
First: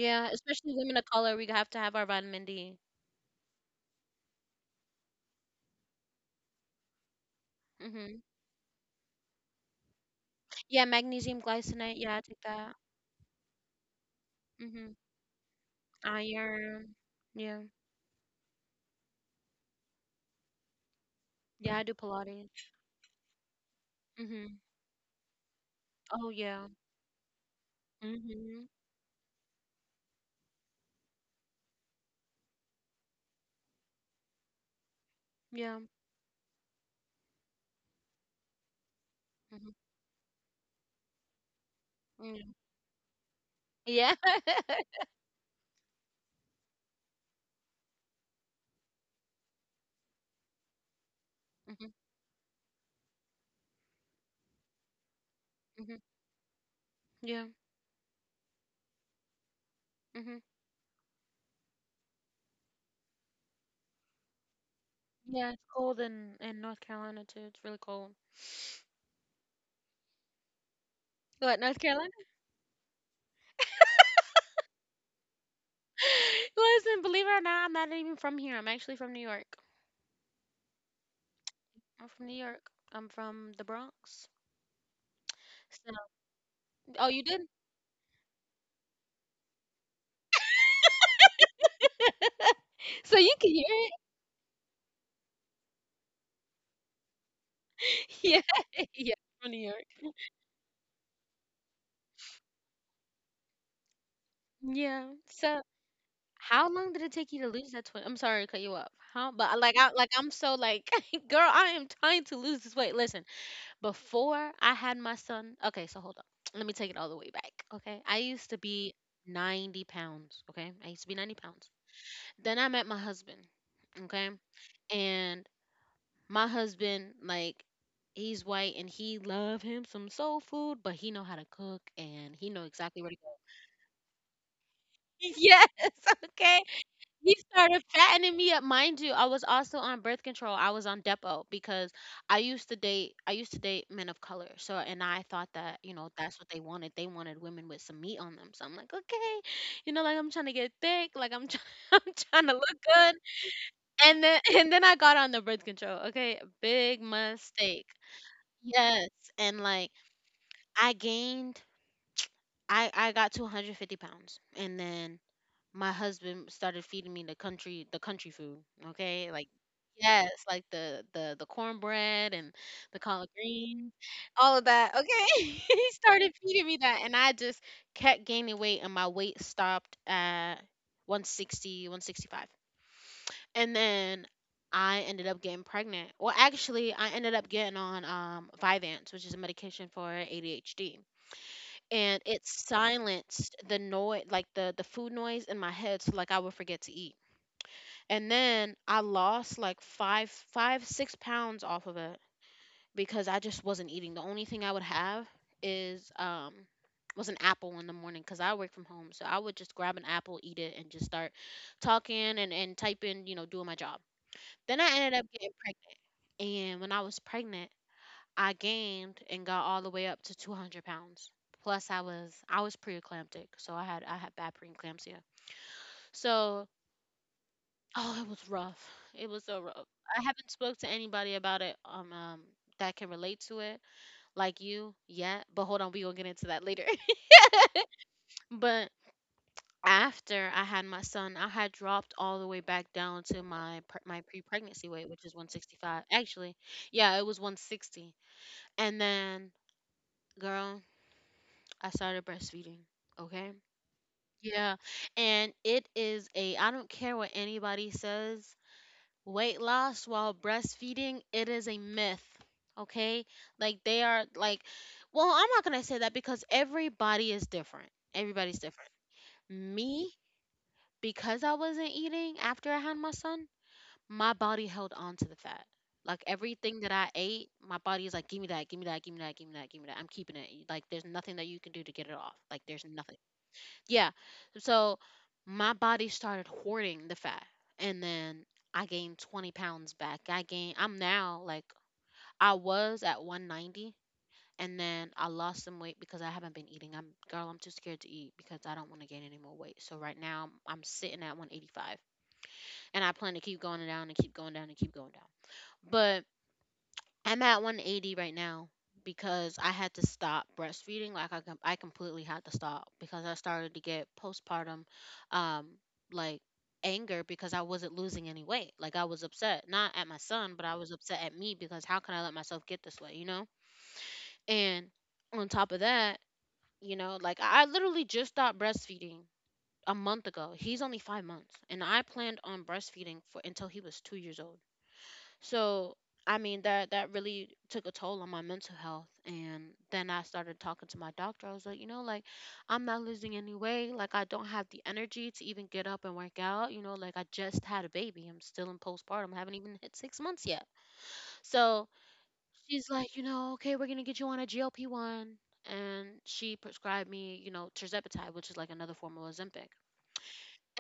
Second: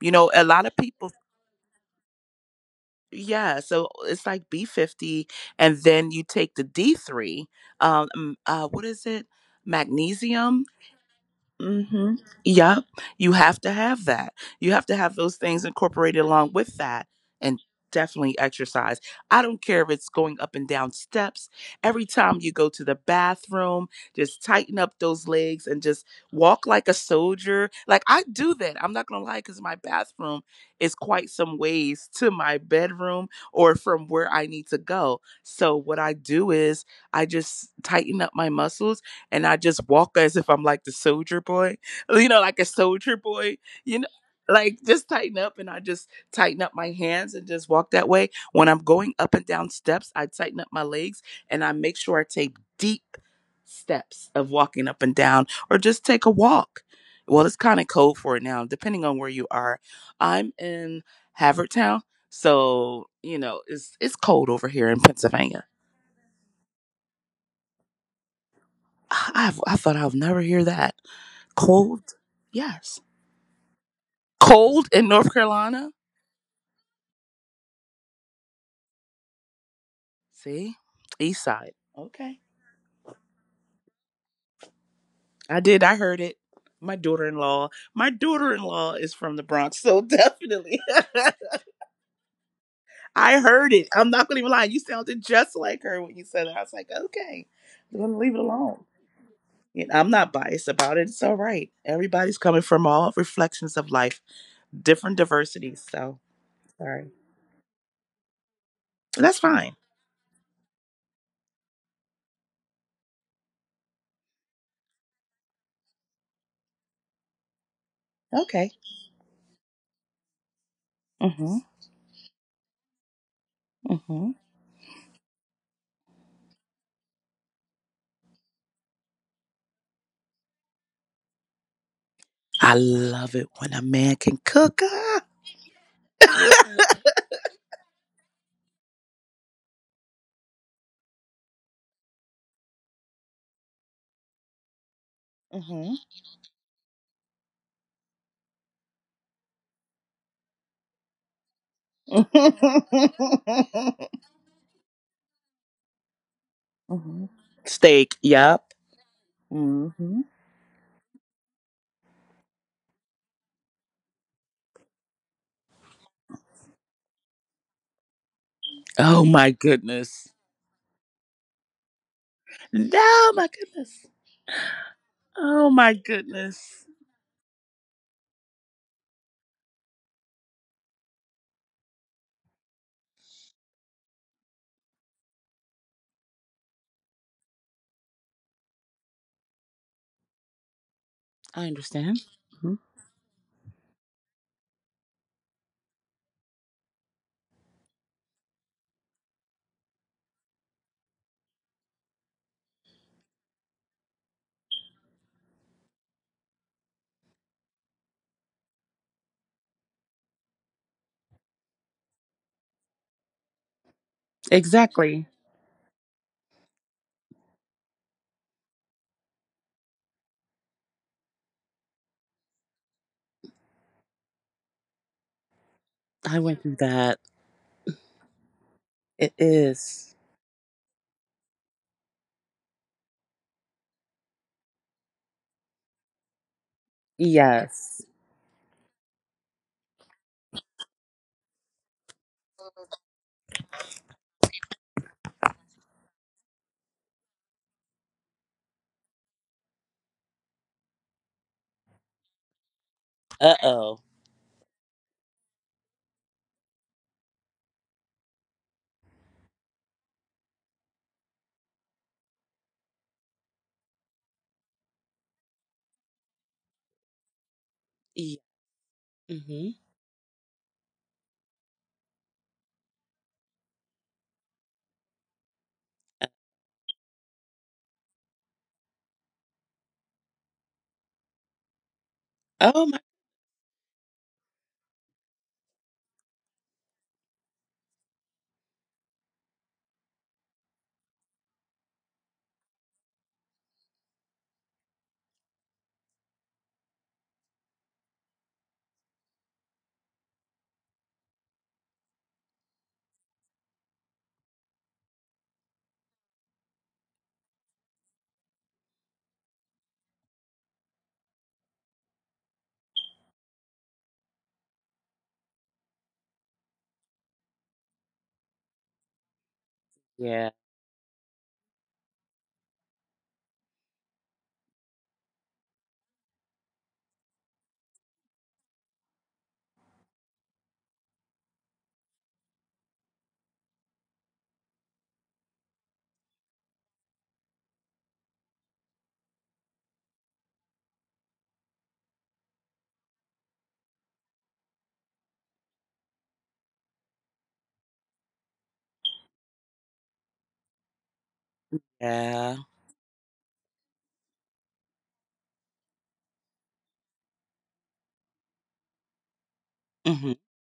[SPEAKER 2] You know, a lot
[SPEAKER 1] Especially
[SPEAKER 2] of
[SPEAKER 1] women of
[SPEAKER 2] people.
[SPEAKER 1] color, we have to have our vitamin D.
[SPEAKER 2] Yeah, so it's like B50, and then you take the D3,
[SPEAKER 1] Mhm.
[SPEAKER 2] what is it? Magnesium.
[SPEAKER 1] Yeah. Magnesium glycinate.
[SPEAKER 2] Mm-hmm.
[SPEAKER 1] Yeah, I take that.
[SPEAKER 2] Yeah, you have to have that. You have
[SPEAKER 1] Mhm.
[SPEAKER 2] to have those things incorporated along with
[SPEAKER 1] Iron.
[SPEAKER 2] that, and
[SPEAKER 1] Yeah.
[SPEAKER 2] definitely exercise. I don't care if it's going up and down steps.
[SPEAKER 1] Yeah, I do
[SPEAKER 2] Every time you go
[SPEAKER 1] Pilates.
[SPEAKER 2] to the bathroom, just
[SPEAKER 1] Mhm.
[SPEAKER 2] tighten up those legs and just
[SPEAKER 1] Oh,
[SPEAKER 2] walk
[SPEAKER 1] yeah.
[SPEAKER 2] like a soldier. Like I do
[SPEAKER 1] Mm-hmm.
[SPEAKER 2] that. I'm not gonna lie, because my bathroom is quite some ways to my bedroom or from where I need to go. So
[SPEAKER 1] Yeah.
[SPEAKER 2] what I do is I just tighten up my muscles and I
[SPEAKER 1] Mm-hmm.
[SPEAKER 2] just walk as if I'm like the soldier boy, [laughs] you know,
[SPEAKER 1] Yeah.
[SPEAKER 2] like a soldier boy, you know,
[SPEAKER 1] Yeah.
[SPEAKER 2] like
[SPEAKER 1] [laughs]
[SPEAKER 2] just tighten up and I just tighten up my hands and just walk that way. When I'm going up and down steps, I tighten up my legs and I
[SPEAKER 1] hmm
[SPEAKER 2] make sure I take deep steps of walking up and down or
[SPEAKER 1] hmm
[SPEAKER 2] just take a walk.
[SPEAKER 1] Yeah.
[SPEAKER 2] Well, it's kind of cold for it now, depending on where you are.
[SPEAKER 1] hmm
[SPEAKER 2] I'm in Havertown, so you know it's cold over here in
[SPEAKER 1] Yeah, it's
[SPEAKER 2] Pennsylvania.
[SPEAKER 1] cold in North Carolina too. It's really cold.
[SPEAKER 2] I thought I'd never hear that.
[SPEAKER 1] What, North Carolina?
[SPEAKER 2] Cold?
[SPEAKER 1] [gasps]
[SPEAKER 2] Yes. Cold in North Carolina?
[SPEAKER 1] [laughs] Listen, believe it or not, I'm not even from here. I'm actually from New York.
[SPEAKER 2] See? East side.
[SPEAKER 1] I'm from New
[SPEAKER 2] Okay.
[SPEAKER 1] York. I'm from the Bronx.
[SPEAKER 2] I did.
[SPEAKER 1] So,
[SPEAKER 2] I heard it.
[SPEAKER 1] oh, you did?
[SPEAKER 2] My daughter in law is from the Bronx, so definitely. [laughs]
[SPEAKER 1] [laughs] So you
[SPEAKER 2] I
[SPEAKER 1] can hear
[SPEAKER 2] heard it.
[SPEAKER 1] it?
[SPEAKER 2] I'm not gonna even lie. You sounded just like her when you said it. I was like, okay, I'm gonna
[SPEAKER 1] [laughs]
[SPEAKER 2] leave
[SPEAKER 1] Yeah.
[SPEAKER 2] it alone.
[SPEAKER 1] [laughs] Yeah. From New York.
[SPEAKER 2] You know, I'm not biased about it. It's all right. Everybody's coming from all reflections of life,
[SPEAKER 1] Yeah.
[SPEAKER 2] different
[SPEAKER 1] So,
[SPEAKER 2] diversities. So
[SPEAKER 1] how long did
[SPEAKER 2] sorry.
[SPEAKER 1] it take you to lose that 20? I'm sorry to cut you off. How
[SPEAKER 2] That's
[SPEAKER 1] but
[SPEAKER 2] fine.
[SPEAKER 1] I like I'm so like [laughs] girl, I am trying to lose this weight. Listen, before I had my son, okay, so hold on. [tsk] Let me take it all the way back. Okay. I used to
[SPEAKER 2] Okay.
[SPEAKER 1] be 90 pounds. Okay. I used to be 90
[SPEAKER 2] Mm-hmm.
[SPEAKER 1] pounds. Then I met my husband. Okay.
[SPEAKER 2] Mm-hmm.
[SPEAKER 1] And my husband, like, he's white and he love him some soul food, but he know how to cook and he know
[SPEAKER 2] I
[SPEAKER 1] exactly where to go.
[SPEAKER 2] love
[SPEAKER 1] [laughs]
[SPEAKER 2] it when a man can cook. Ah!
[SPEAKER 1] Yes, [laughs] okay. He started fattening me up. Mind you, I was also on birth control. I was on Depo because I used to date men of color. So, and I thought that, you
[SPEAKER 2] Hmm.
[SPEAKER 1] know, that's what they wanted. They wanted women with some meat on them. So I'm like, okay. You know, like I'm trying to get thick, like I'm trying [laughs] I'm trying to look good. And then [laughs] and then I got on the birth control. Okay. Big
[SPEAKER 2] Hmm. [laughs]
[SPEAKER 1] mistake.
[SPEAKER 2] Steak. Yep.
[SPEAKER 1] Yes. And like
[SPEAKER 2] Hmm.
[SPEAKER 1] I gained. I got to 150 pounds. And then my husband started feeding me the country food.
[SPEAKER 2] Oh
[SPEAKER 1] Okay, like
[SPEAKER 2] my
[SPEAKER 1] yes,
[SPEAKER 2] goodness.
[SPEAKER 1] like the cornbread and the collard
[SPEAKER 2] No, my
[SPEAKER 1] greens,
[SPEAKER 2] goodness.
[SPEAKER 1] all of that. Okay, [laughs]
[SPEAKER 2] Oh
[SPEAKER 1] he
[SPEAKER 2] my
[SPEAKER 1] started feeding me
[SPEAKER 2] goodness.
[SPEAKER 1] that, and I just kept gaining weight, and my weight stopped at 160, 165. And then. I ended up getting pregnant. Well, actually, I ended up getting on Vyvanse, which is a medication for ADHD.
[SPEAKER 2] I
[SPEAKER 1] And
[SPEAKER 2] understand.
[SPEAKER 1] it
[SPEAKER 2] Mhm.
[SPEAKER 1] silenced the noise, like the food noise in my head, so like I would forget to eat. And then I lost like five six pounds off of it because I just wasn't eating. The only thing I would have is was an apple in the morning because I work from home, so I would just grab an apple, eat it, and just start talking and typing, doing my job. Then I ended up
[SPEAKER 2] Exactly.
[SPEAKER 1] getting pregnant. And when I was pregnant, I gained and got all the way up to 200 pounds. Plus, I was preeclamptic, so I had bad preeclampsia.
[SPEAKER 2] I
[SPEAKER 1] So,
[SPEAKER 2] went through that.
[SPEAKER 1] oh, it was rough. It was
[SPEAKER 2] It
[SPEAKER 1] so rough. I
[SPEAKER 2] is.
[SPEAKER 1] haven't spoke to anybody about it that can relate to it like you yet. But hold on, we gonna get into that later. [laughs]
[SPEAKER 2] Yes.
[SPEAKER 1] But after I had my son, I had dropped all the way back down to my pre-pregnancy weight, which is 165. Actually, yeah, it was 160. And then, girl, I started breastfeeding. Okay.
[SPEAKER 2] Uh oh.
[SPEAKER 1] Yeah, and it is a, I don't care what anybody says, weight loss while breastfeeding, it is a myth. Okay? Like they are like, well, I'm not gonna say that because everybody is different.
[SPEAKER 2] Yeah.
[SPEAKER 1] Everybody's different.
[SPEAKER 2] Hmm.
[SPEAKER 1] Me, because I wasn't eating after I had my son, my body held on to the fat. Like everything that I ate, my body is like, give me that, give me that, give me that, give me that, give me that. I'm keeping it. Like there's nothing that you can do to get it off. Like there's
[SPEAKER 2] Oh my.
[SPEAKER 1] nothing. Yeah. So my body started hoarding the fat, and then I gained 20 pounds back. I'm now like, I was at 190, and then I lost some weight because I haven't been eating. I'm girl, I'm too scared to eat because I don't want to gain any more weight. So right now I'm sitting at 185, and I plan to keep going down and keep going down and keep going down. I'm at 180 right now because I had to stop breastfeeding. Like I, completely had to stop because I started to get postpartum, um, like anger, because I wasn't losing any weight. Like I was upset, not at my
[SPEAKER 2] Yeah.
[SPEAKER 1] son, but I was upset at me because how can I let myself get this way, you know? And on top of that, like I literally just stopped breastfeeding a month ago. He's only 5 months, and I planned on breastfeeding for until he was 2 years old. So I mean that really took a toll on my mental health. And then I started talking to my doctor. I was like, like I'm not losing any weight. Like I don't have the energy to even get up and work out. Like I just had a baby. I'm still in postpartum. I haven't even hit 6 months yet. So
[SPEAKER 2] Yeah.
[SPEAKER 1] she's like, okay, we're gonna get you on a GLP one. And she prescribed me, terzepatide, which is like another form of Ozempic.
[SPEAKER 2] Hmm.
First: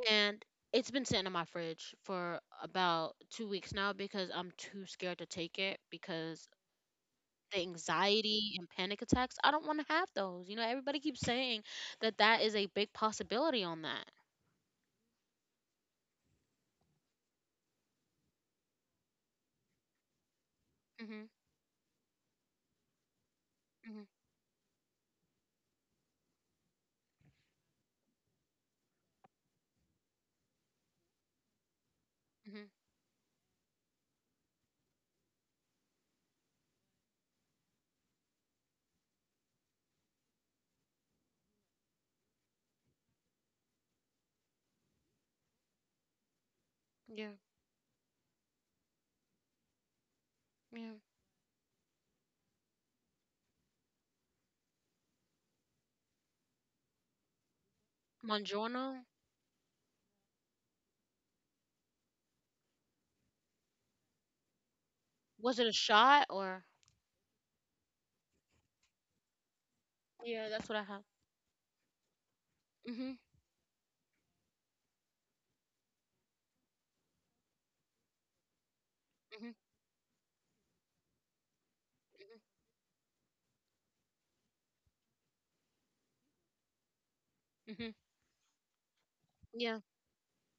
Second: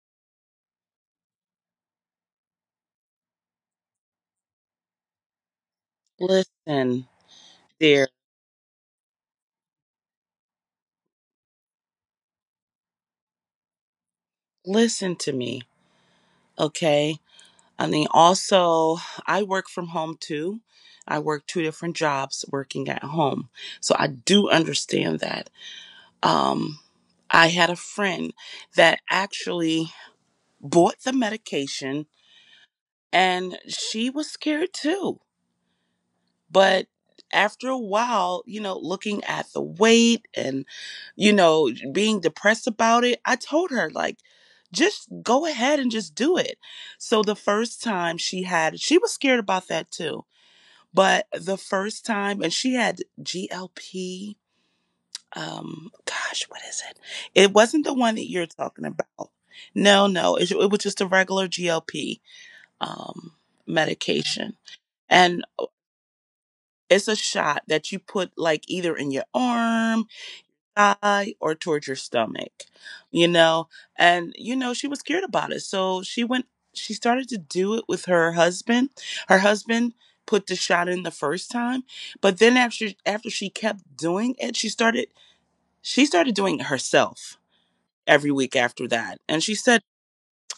[SPEAKER 1] And it's been sitting in my fridge for about 2 weeks now because I'm too scared to take it because
[SPEAKER 2] Listen.
[SPEAKER 1] the anxiety and panic attacks, I don't want to have those. Everybody keeps saying that is a big possibility on that.
[SPEAKER 2] Listen to me, okay? I mean, also, I work from home too. I
[SPEAKER 1] Mhm.
[SPEAKER 2] work two different jobs working at home. So
[SPEAKER 1] Mhm.
[SPEAKER 2] I do understand that. Um, I had a friend that actually bought the medication
[SPEAKER 1] Mhm.
[SPEAKER 2] and she was scared too. But after a while, you know, looking at the weight and, you know, being depressed about it, I told her, like, just go ahead and just do it. So
[SPEAKER 1] Yeah.
[SPEAKER 2] the first time she had, she was scared about that too.
[SPEAKER 1] Yeah.
[SPEAKER 2] But the first time, and she had GLP, gosh, what is it? It wasn't the one that you're talking
[SPEAKER 1] Mongiorno?
[SPEAKER 2] about. No, no, it was just a regular GLP um, medication. And
[SPEAKER 1] Was it a shot or.
[SPEAKER 2] it's a shot that you put like either in your arm,
[SPEAKER 1] Yeah, that's what I have.
[SPEAKER 2] thigh, or towards your stomach,
[SPEAKER 1] Mhm.
[SPEAKER 2] you know? And, you know, she was scared about it. So she started to do it with her husband. Her
[SPEAKER 1] Mhm.
[SPEAKER 2] husband put the shot in the first time. But
[SPEAKER 1] Mhm.
[SPEAKER 2] then after she kept doing it, she started doing it herself
[SPEAKER 1] Mhm.
[SPEAKER 2] every week after that. And she
[SPEAKER 1] Yeah.
[SPEAKER 2] said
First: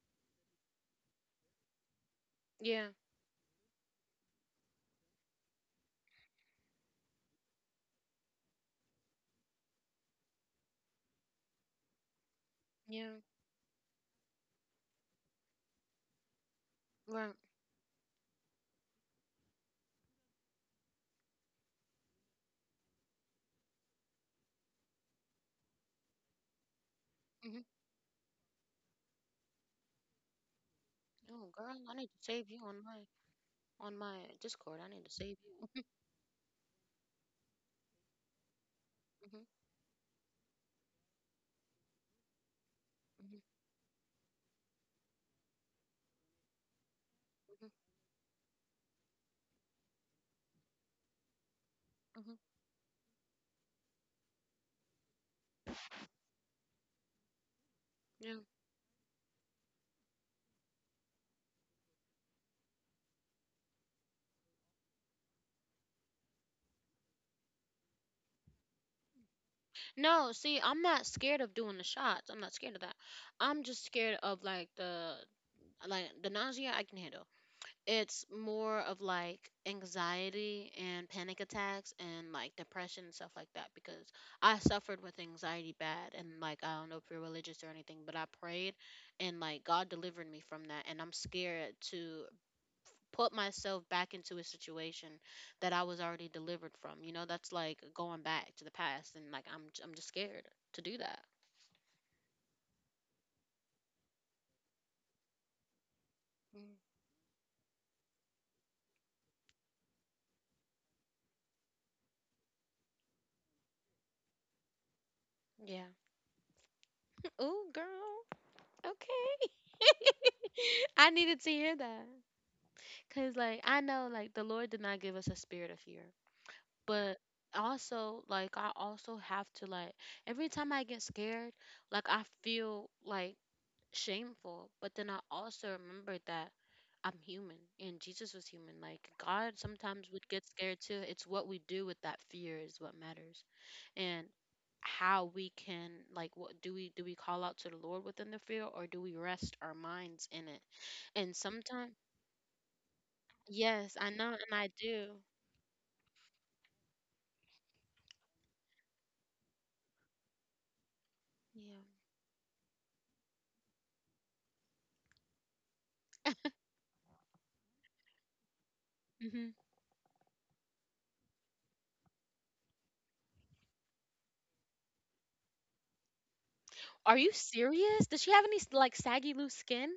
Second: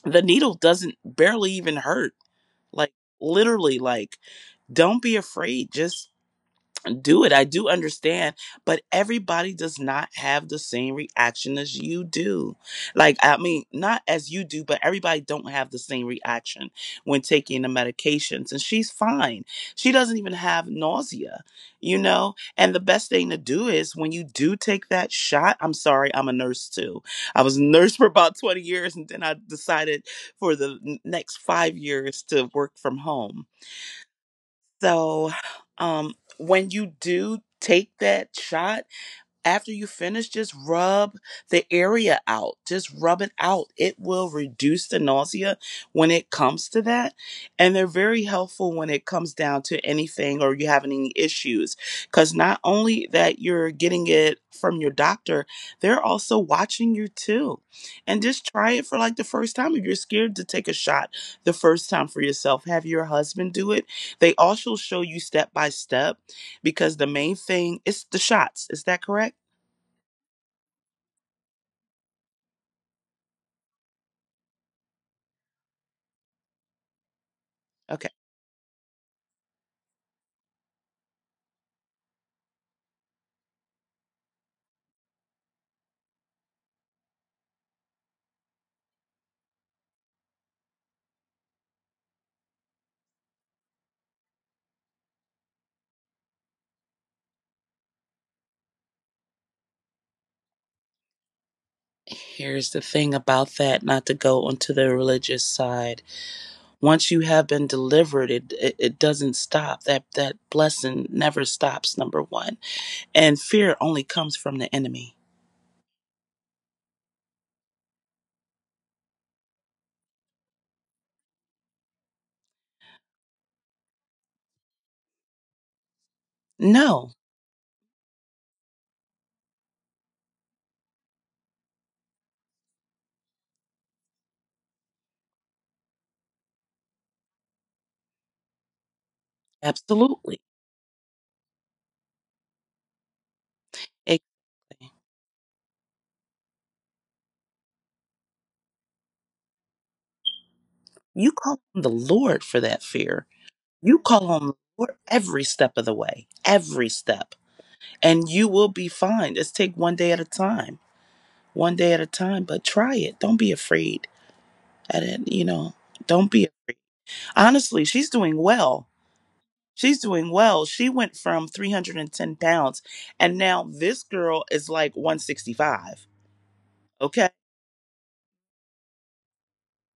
[SPEAKER 2] the needle doesn't barely even hurt.
[SPEAKER 1] Yeah.
[SPEAKER 2] Like literally, like, don't be afraid. Just do it. I do understand, but everybody does not have the same reaction as you do.
[SPEAKER 1] Yeah.
[SPEAKER 2] Not as you do, but everybody don't have the same reaction when
[SPEAKER 1] Right.
[SPEAKER 2] taking the medications. And she's fine. She doesn't even have nausea, you know? And the best thing to do is when you do take that shot, I'm sorry, I'm a nurse too. I was
[SPEAKER 1] Mhm.
[SPEAKER 2] a nurse for about 20 years and then I decided for the next
[SPEAKER 1] Oh,
[SPEAKER 2] 5
[SPEAKER 1] girl, I need to
[SPEAKER 2] years to
[SPEAKER 1] save you
[SPEAKER 2] work
[SPEAKER 1] on
[SPEAKER 2] from
[SPEAKER 1] my
[SPEAKER 2] home.
[SPEAKER 1] Discord. I need to
[SPEAKER 2] So,
[SPEAKER 1] save you. [laughs]
[SPEAKER 2] when you do take that shot,
[SPEAKER 1] Mhm.
[SPEAKER 2] after you finish, just rub the area out. Just rub it
[SPEAKER 1] Mhm.
[SPEAKER 2] out. It will reduce the nausea when it comes to that. And they're very helpful when it comes down to anything or you have any issues. Because
[SPEAKER 1] Mhm,
[SPEAKER 2] not only that you're getting it from your doctor, they're also watching you too. And
[SPEAKER 1] yeah.
[SPEAKER 2] just try it for like the first time. If you're scared to take a shot the first time for yourself, have your husband do it. They also show you step by step because the main thing is the shots. Is that correct?
[SPEAKER 1] No, see, I'm not scared of doing the shots. I'm not scared of that. I'm just scared of like the nausea I can handle.
[SPEAKER 2] Okay.
[SPEAKER 1] It's more of like anxiety and panic attacks and like depression and stuff like that because I suffered with anxiety bad, and like I don't know if you're religious or anything, but I prayed, and like God delivered me from that, and I'm scared to put myself back into a situation that I was already delivered from. That's like going back to the past, and like I'm just scared to do that.
[SPEAKER 2] Here's the thing about that, not to go onto the religious side.
[SPEAKER 1] Mm,
[SPEAKER 2] Once you have been delivered, it doesn't stop. That blessing never stops, number one. And fear only comes from the enemy.
[SPEAKER 1] yeah. Ooh, girl. Okay. [laughs] I needed to hear that. Cause like I know like the Lord did not give us a spirit of fear.
[SPEAKER 2] No,
[SPEAKER 1] But also like I also have to like every time I get scared, like I feel like shameful. But then I also remembered that I'm human and Jesus was human. Like God sometimes would
[SPEAKER 2] absolutely.
[SPEAKER 1] get scared too. It's what we do with that fear is what matters.
[SPEAKER 2] It,
[SPEAKER 1] And how we can like what do we do, we call out to the Lord within the fear, or do we rest our minds in it?
[SPEAKER 2] you
[SPEAKER 1] And
[SPEAKER 2] call on the
[SPEAKER 1] sometimes
[SPEAKER 2] Lord for that fear.
[SPEAKER 1] yes,
[SPEAKER 2] You
[SPEAKER 1] I
[SPEAKER 2] call
[SPEAKER 1] know,
[SPEAKER 2] on
[SPEAKER 1] and
[SPEAKER 2] the
[SPEAKER 1] I
[SPEAKER 2] Lord
[SPEAKER 1] do.
[SPEAKER 2] every step of the way, every step. And you will be fine. Just take one day at a time. One
[SPEAKER 1] Yeah.
[SPEAKER 2] day at a time, but try it. Don't be afraid. I didn't, you know, don't be honestly, she's doing well.
[SPEAKER 1] Hmm.
[SPEAKER 2] She's doing well. She went from 310 pounds, and now this girl is like 165.
[SPEAKER 1] Are you
[SPEAKER 2] Okay.
[SPEAKER 1] serious? Does she have any like saggy loose skin?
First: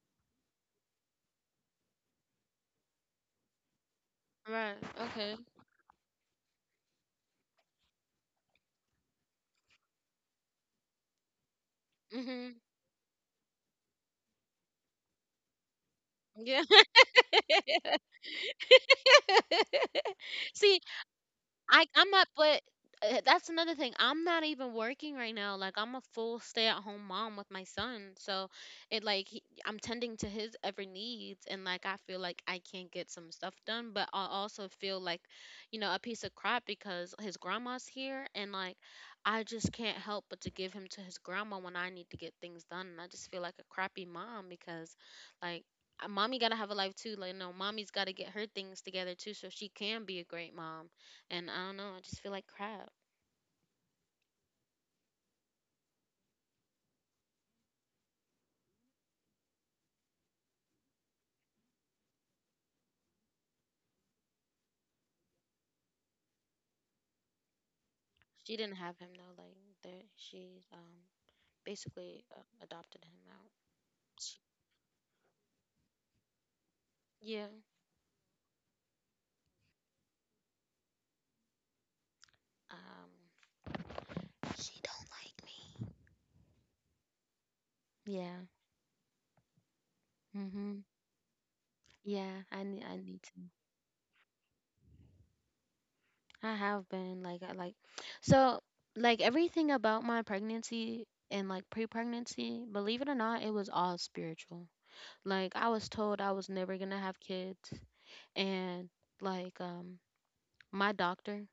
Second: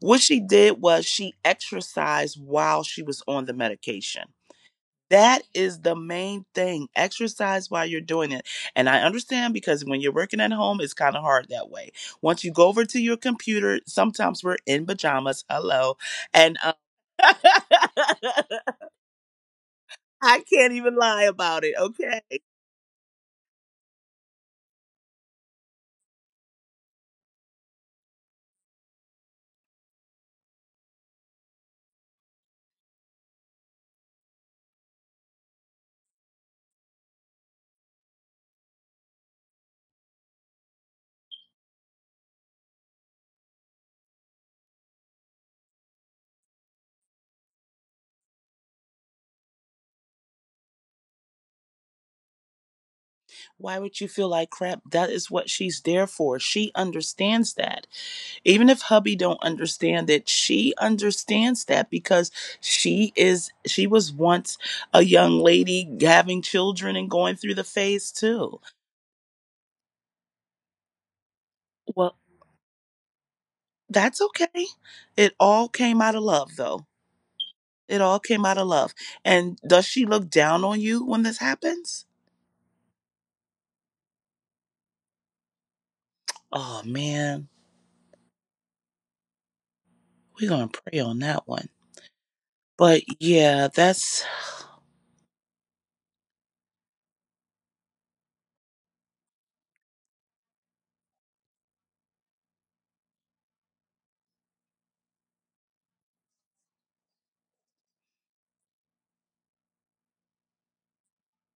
[SPEAKER 2] What she did was she exercised while she was on the medication.
[SPEAKER 1] Right. Okay.
[SPEAKER 2] That is the main thing. Exercise while you're doing it. And I understand because when you're working at home, it's kind of hard that way. Once you
[SPEAKER 1] Mhm.
[SPEAKER 2] go over to your computer, sometimes we're in pajamas. Hello. And
[SPEAKER 1] Yeah.
[SPEAKER 2] [laughs]
[SPEAKER 1] [laughs]
[SPEAKER 2] I
[SPEAKER 1] [laughs]
[SPEAKER 2] can't
[SPEAKER 1] See,
[SPEAKER 2] even lie about it.
[SPEAKER 1] I'm
[SPEAKER 2] Okay.
[SPEAKER 1] not, but that's another thing. I'm not even working right now. Like I'm a full stay-at-home mom with my son, so it like he, I'm tending to his every needs, and like I feel like I can't get some stuff done, but I also feel like, a piece of crap because his grandma's here, and like I just can't help but to give him to his grandma when I need to get things done, and I just feel like a crappy mom because, like. Mommy gotta have a life too. Like no, mommy's gotta get her things together too, so she can be a great mom, and I don't know, I just feel like crap.
[SPEAKER 2] Why would you feel like crap? That is what she's there for. She understands that. Even if hubby don't understand it, she understands that because she was once a young lady having children and going through the phase too.
[SPEAKER 1] She didn't have him though. Like there, she
[SPEAKER 2] Well,
[SPEAKER 1] basically adopted him out.
[SPEAKER 2] that's
[SPEAKER 1] She,
[SPEAKER 2] okay. It all came out of love though.
[SPEAKER 1] yeah.
[SPEAKER 2] It all came out of love. And does she look down on you when this happens?
[SPEAKER 1] Um. She don't like me.
[SPEAKER 2] Oh man,
[SPEAKER 1] Yeah.
[SPEAKER 2] we're gonna
[SPEAKER 1] Mhm.
[SPEAKER 2] pray on that one.
[SPEAKER 1] Yeah. I need. I
[SPEAKER 2] But
[SPEAKER 1] need to.
[SPEAKER 2] yeah, that's
[SPEAKER 1] I have been like I like. So like everything about my pregnancy and like pre-pregnancy, believe it or not, it was all spiritual. Like I was told I was never gonna have kids, and like my doctor,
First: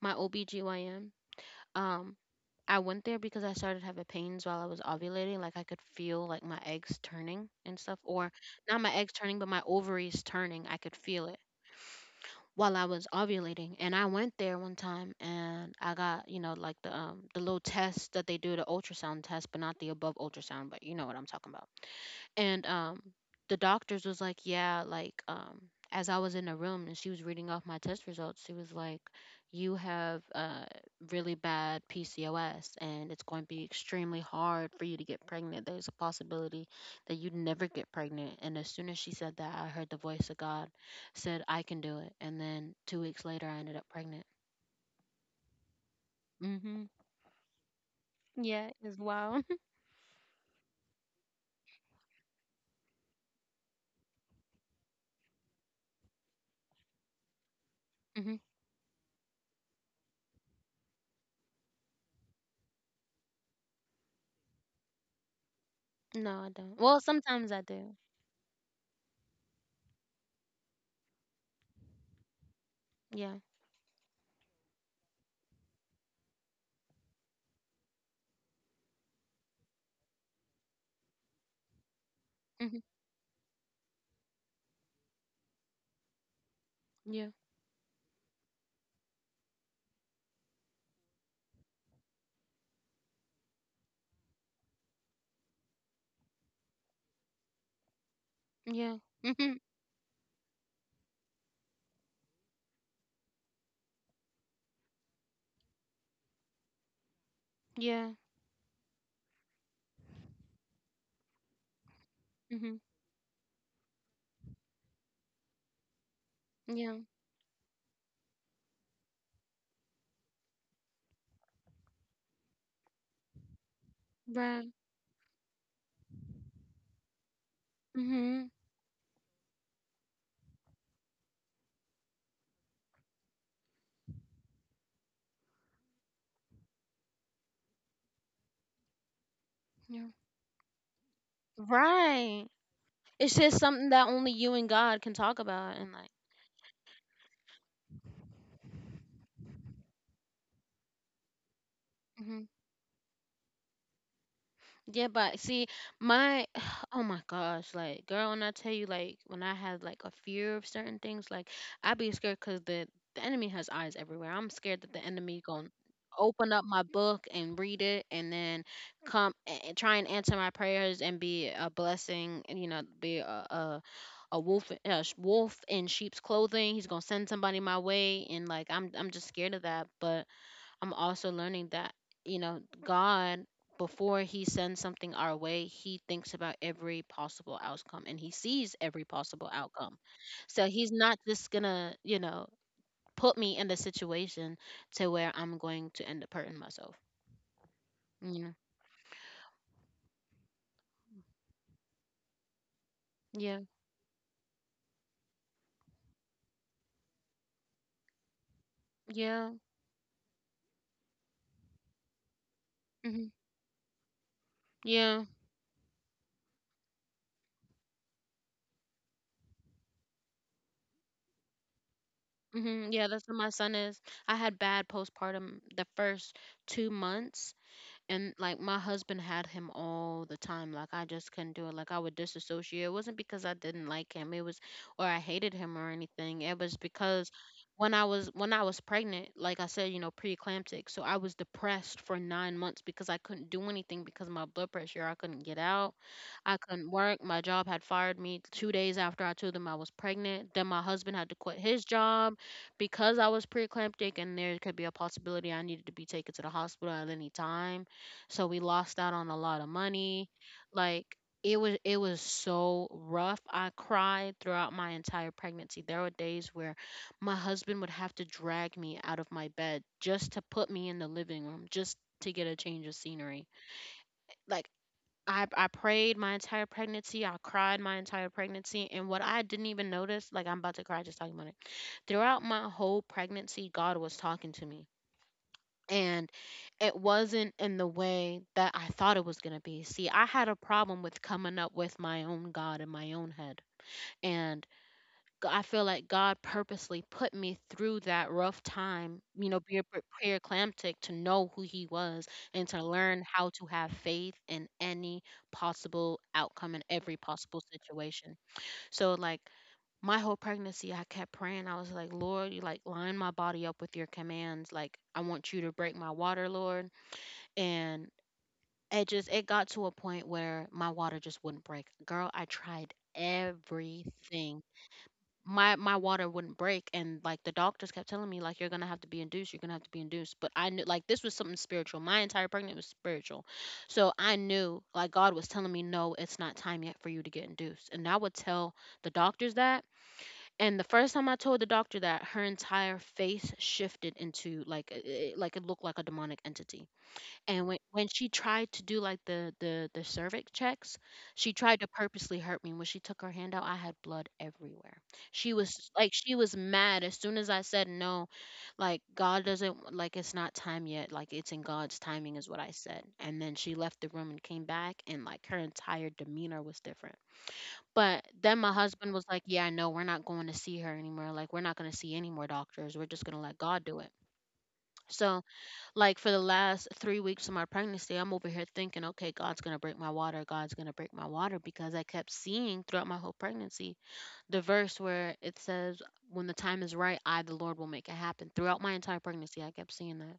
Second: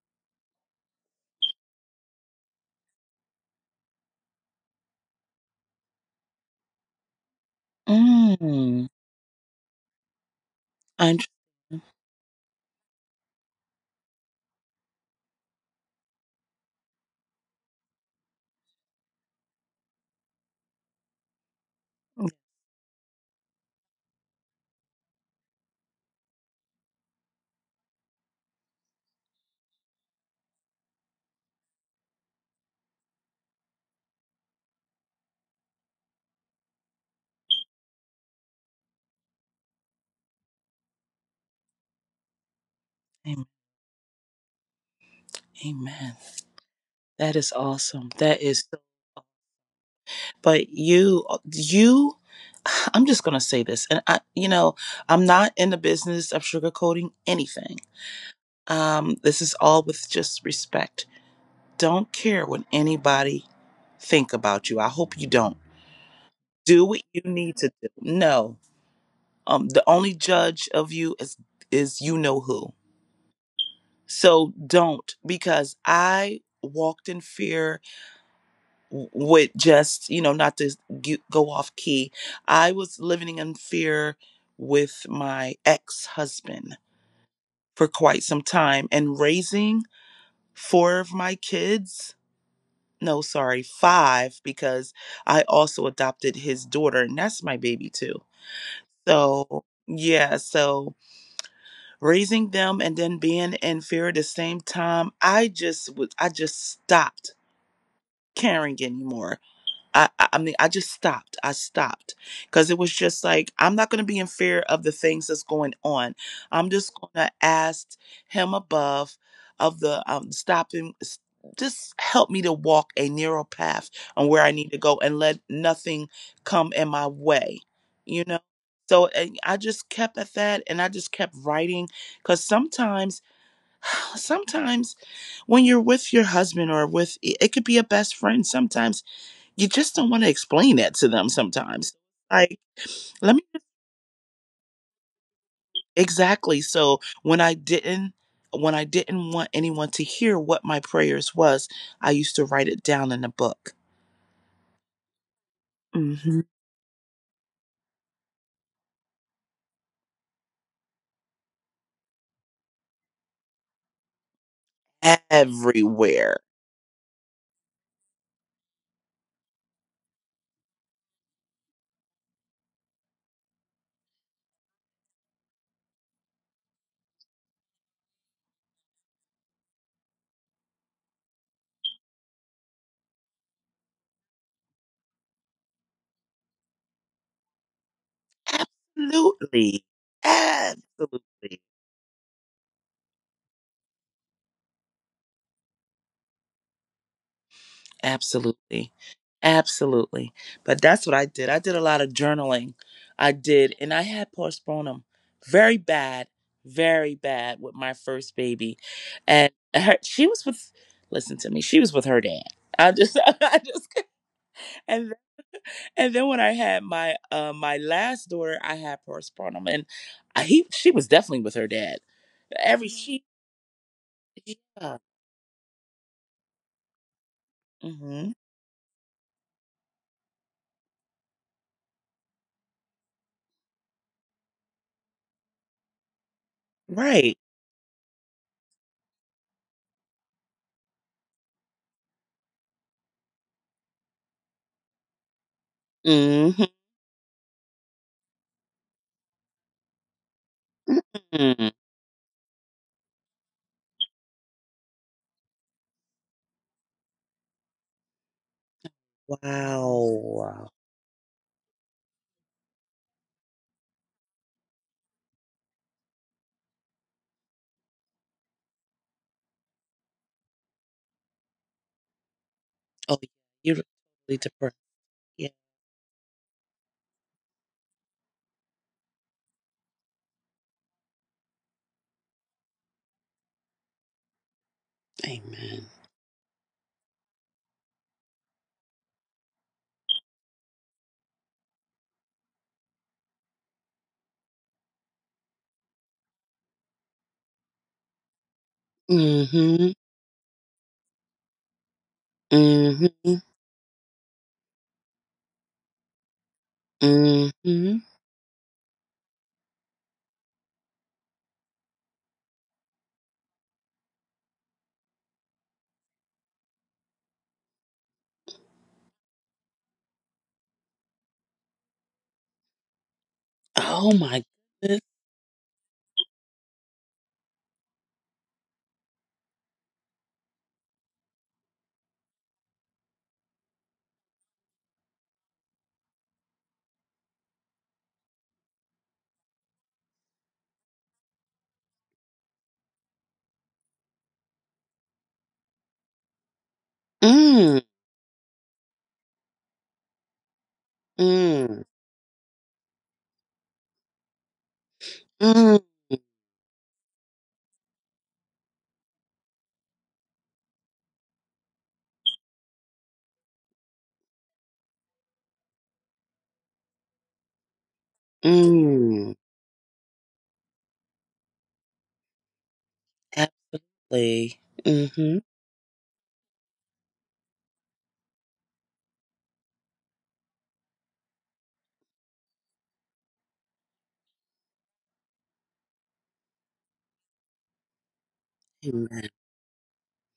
[SPEAKER 1] my OBGYN, um I went there because I started having pains while I was ovulating. Like I could feel like my eggs turning and stuff, or not
[SPEAKER 2] mm,
[SPEAKER 1] my eggs turning, but my ovaries turning. I could
[SPEAKER 2] I am.
[SPEAKER 1] feel it while I was ovulating. And I went there one time and I got, like the little test that they do, the ultrasound test, but not the above ultrasound, but you know what I'm talking about. And the doctors was like, yeah, like as I was in the room and she was reading off my test results, she was like, you have really bad PCOS and it's going to be extremely hard for you to get pregnant. There's a possibility that you'd never get pregnant. And as soon as she said that, I heard the voice of God, said I can do it. And then 2 weeks
[SPEAKER 2] Amen.
[SPEAKER 1] later, I ended up pregnant.
[SPEAKER 2] Amen.
[SPEAKER 1] Mhm.
[SPEAKER 2] That is awesome. That is
[SPEAKER 1] Yeah,
[SPEAKER 2] so.
[SPEAKER 1] it's wild.
[SPEAKER 2] But you you [sighs] I'm just going to say this and I you know I'm not in the business of sugarcoating anything.
[SPEAKER 1] [laughs] Mhm.
[SPEAKER 2] Um, this is all with just respect. Don't care what anybody think about you. I hope you don't
[SPEAKER 1] No, I don't.
[SPEAKER 2] do
[SPEAKER 1] Well,
[SPEAKER 2] what you
[SPEAKER 1] sometimes
[SPEAKER 2] need
[SPEAKER 1] I
[SPEAKER 2] to do.
[SPEAKER 1] do.
[SPEAKER 2] No, um, the only judge of you is you know who.
[SPEAKER 1] Yeah.
[SPEAKER 2] So don't, because I walked in fear with just, you know, not to go off key. I
[SPEAKER 1] Mhm.
[SPEAKER 2] was living in fear with my ex-husband
[SPEAKER 1] Yeah.
[SPEAKER 2] for quite some time and raising four of my kids. No, sorry, five, because I also adopted his daughter and that's my baby too.
[SPEAKER 1] Yeah. Mhm.
[SPEAKER 2] So yeah, so raising them and then being in fear at the same time, I just stopped
[SPEAKER 1] Yeah.
[SPEAKER 2] caring anymore. I just stopped. I stopped because
[SPEAKER 1] Mhm.
[SPEAKER 2] it was just like, I'm not going to be in fear of the things that's going on. I'm just
[SPEAKER 1] Yeah.
[SPEAKER 2] going to ask him above of the just help me to walk a narrow path on where I
[SPEAKER 1] Right.
[SPEAKER 2] need to go and let nothing come in my way, you know?
[SPEAKER 1] Mhm.
[SPEAKER 2] So and I just kept at that and I just kept writing because sometimes, [sighs] sometimes when you're with your husband or with, it could be a best friend sometimes, you just
[SPEAKER 1] Yeah.
[SPEAKER 2] don't want to explain that to them sometimes.
[SPEAKER 1] Right.
[SPEAKER 2] Like,
[SPEAKER 1] It's
[SPEAKER 2] let me
[SPEAKER 1] just something that only you and God can talk about and like.
[SPEAKER 2] Exactly. So when I didn't want anyone to hear what my prayers was, I used to write it down in a book.
[SPEAKER 1] Yeah, but see, my
[SPEAKER 2] Hmm.
[SPEAKER 1] [sighs] oh my gosh, like girl, when I tell you, like when I had like a fear of certain things, like I'd be scared because the enemy has eyes everywhere. I'm scared that the enemy gonna open
[SPEAKER 2] Everywhere.
[SPEAKER 1] up my book and read it, and then come and try and answer my prayers and be a blessing, and be a wolf in sheep's clothing. He's gonna send somebody my way, and like I'm just scared of that, but. I'm also learning that, God, before He sends something our way, He thinks about every possible outcome and He sees every possible outcome.
[SPEAKER 2] Absolutely.
[SPEAKER 1] So He's not just going
[SPEAKER 2] Absolutely.
[SPEAKER 1] to, put me in the situation to where I'm going to end up hurting myself. You know?
[SPEAKER 2] Absolutely. Absolutely. But that's what I did. I did a lot of journaling. I
[SPEAKER 1] Yeah.
[SPEAKER 2] did, and I had postpartum very bad, very bad with my first baby.
[SPEAKER 1] Yeah.
[SPEAKER 2] And her, listen to me, she was with her dad. I
[SPEAKER 1] Hmm.
[SPEAKER 2] just, [laughs] I just,
[SPEAKER 1] Yeah.
[SPEAKER 2] and and then when I had my my last daughter, I had postpartum, and I, he she was definitely with her dad.
[SPEAKER 1] Hmm.
[SPEAKER 2] Every
[SPEAKER 1] Yeah. That's
[SPEAKER 2] she,
[SPEAKER 1] what my son is. I had bad
[SPEAKER 2] yeah,
[SPEAKER 1] postpartum the first 2 months, and
[SPEAKER 2] hmm,
[SPEAKER 1] like my husband had him all the time. Like I just couldn't do it. Like I would disassociate. It wasn't because I didn't like him, it was or I hated him or anything. It was because
[SPEAKER 2] right,
[SPEAKER 1] when I was pregnant, like I said, you know, preeclamptic, so I was depressed for 9 months because I couldn't do anything because of my blood pressure. I couldn't get out, I
[SPEAKER 2] hmm,
[SPEAKER 1] couldn't work. My job had fired me 2 days after I told them I was pregnant. Then my husband had to quit his job because I was preeclamptic, and there could be a possibility I needed to be taken to the hospital at any time. So we lost out on a lot of money.
[SPEAKER 2] wow.
[SPEAKER 1] Like it was so rough. I cried throughout my entire pregnancy. There were days where my husband would have to drag me out of my bed just to put me in the living room, just to get a change of
[SPEAKER 2] Oh, yeah.
[SPEAKER 1] scenery.
[SPEAKER 2] You're totally
[SPEAKER 1] Like
[SPEAKER 2] depressed.
[SPEAKER 1] I
[SPEAKER 2] Yeah.
[SPEAKER 1] I prayed my entire pregnancy. I cried my entire pregnancy, and what I didn't even notice, like I'm about to cry just talking about it. Throughout my whole pregnancy, God was talking to me,
[SPEAKER 2] Amen.
[SPEAKER 1] and it wasn't in the way that I thought it was gonna be. See, I had a problem with coming up with my own God in my own head, and G I feel like God purposely put me through that rough time, you know, being
[SPEAKER 2] Mm-hmm.
[SPEAKER 1] pre-eclamptic, to know who He was and to learn
[SPEAKER 2] Mm-hmm.
[SPEAKER 1] how to have faith in any possible outcome in every possible
[SPEAKER 2] Mm-hmm.
[SPEAKER 1] situation. So, like, my whole pregnancy, I kept praying. I was like, Lord, you like line my body up with your commands. Like, I want you to break my water, Lord. And it just it got to a point where my water just wouldn't break. Girl, I tried
[SPEAKER 2] Oh my
[SPEAKER 1] everything.
[SPEAKER 2] goodness.
[SPEAKER 1] My water wouldn't break, and like the doctors kept telling me, like, you're gonna have to be induced, you're gonna have to be induced. But I knew like this was something spiritual. My entire pregnancy was spiritual. So I knew like God was telling me no, it's not time yet for you to get induced. And I would tell the doctors that. And the first time I told the doctor that, her entire face shifted into, like like it looked like a demonic entity. And when,
[SPEAKER 2] Mm.
[SPEAKER 1] when she tried to do like the cervix checks, she tried
[SPEAKER 2] Mm.
[SPEAKER 1] to purposely hurt me. When she took her hand out, I had blood everywhere. She
[SPEAKER 2] Mm.
[SPEAKER 1] was like she was mad as soon as I said no, like God doesn't like it's not time yet, like it's in God's timing is what I said. And then she left the room and came back, and like her entire demeanor was different. But then my husband was
[SPEAKER 2] Mm.
[SPEAKER 1] like, "Yeah, I know. We're not going to see her anymore. Like we're not going to see any more doctors. We're just going to let God do it."
[SPEAKER 2] Absolutely. Mm-hmm.
[SPEAKER 1] So like for the last 3 weeks of my pregnancy, I'm over here thinking, okay, God's going to break my water. God's going to break my water, because I kept seeing throughout my whole pregnancy the verse where it says, when the time is right, I, the Lord, will make it happen. Throughout my entire
[SPEAKER 2] Amen.
[SPEAKER 1] pregnancy, I kept seeing that.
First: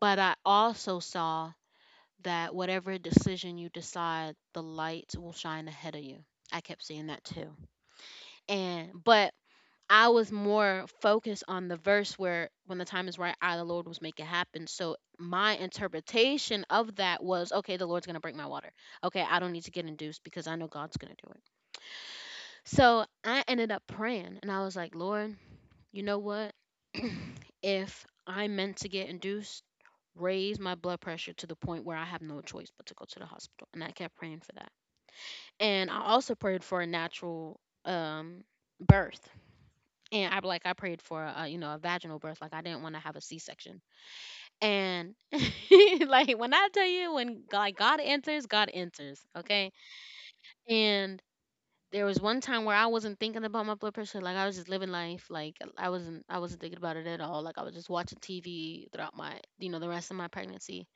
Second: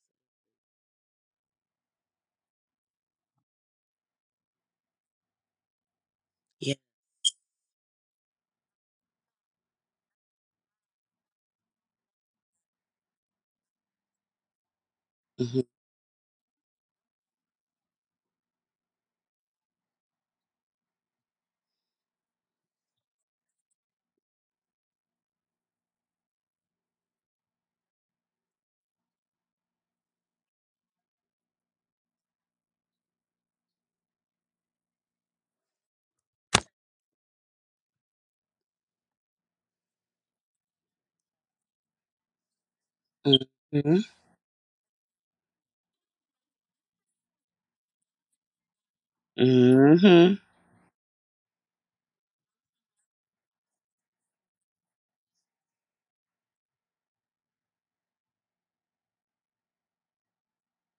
[SPEAKER 1] But I also saw that whatever decision you decide, the light will shine ahead of you. I
[SPEAKER 2] Yeah.
[SPEAKER 1] kept seeing that too. And, but I was more focused on the verse where when the time is right, I, the Lord, was make it happen. So my
[SPEAKER 2] Mm-hmm.
[SPEAKER 1] interpretation of that was, okay, the Lord's going to break my water. Okay, I don't need to get induced because I know God's going to do it. So I ended up praying and I was like, Lord, you know what? If I'm meant to get induced, raise my blood pressure to the point where I have no choice but to go to the hospital. And I kept praying for that. And I also prayed for a natural birth, and I like I prayed for a, you know, a vaginal birth. Like I didn't want to have a C section.
[SPEAKER 2] Mm-hmm.
[SPEAKER 1] And [laughs] like when I tell you, when God, like God enters, okay.
[SPEAKER 2] Mm-hmm.
[SPEAKER 1] And there was one time where I wasn't thinking about my blood pressure, like I was just living life, like I wasn't thinking about it at all, like I was just watching TV throughout my, you know, the rest of my pregnancy.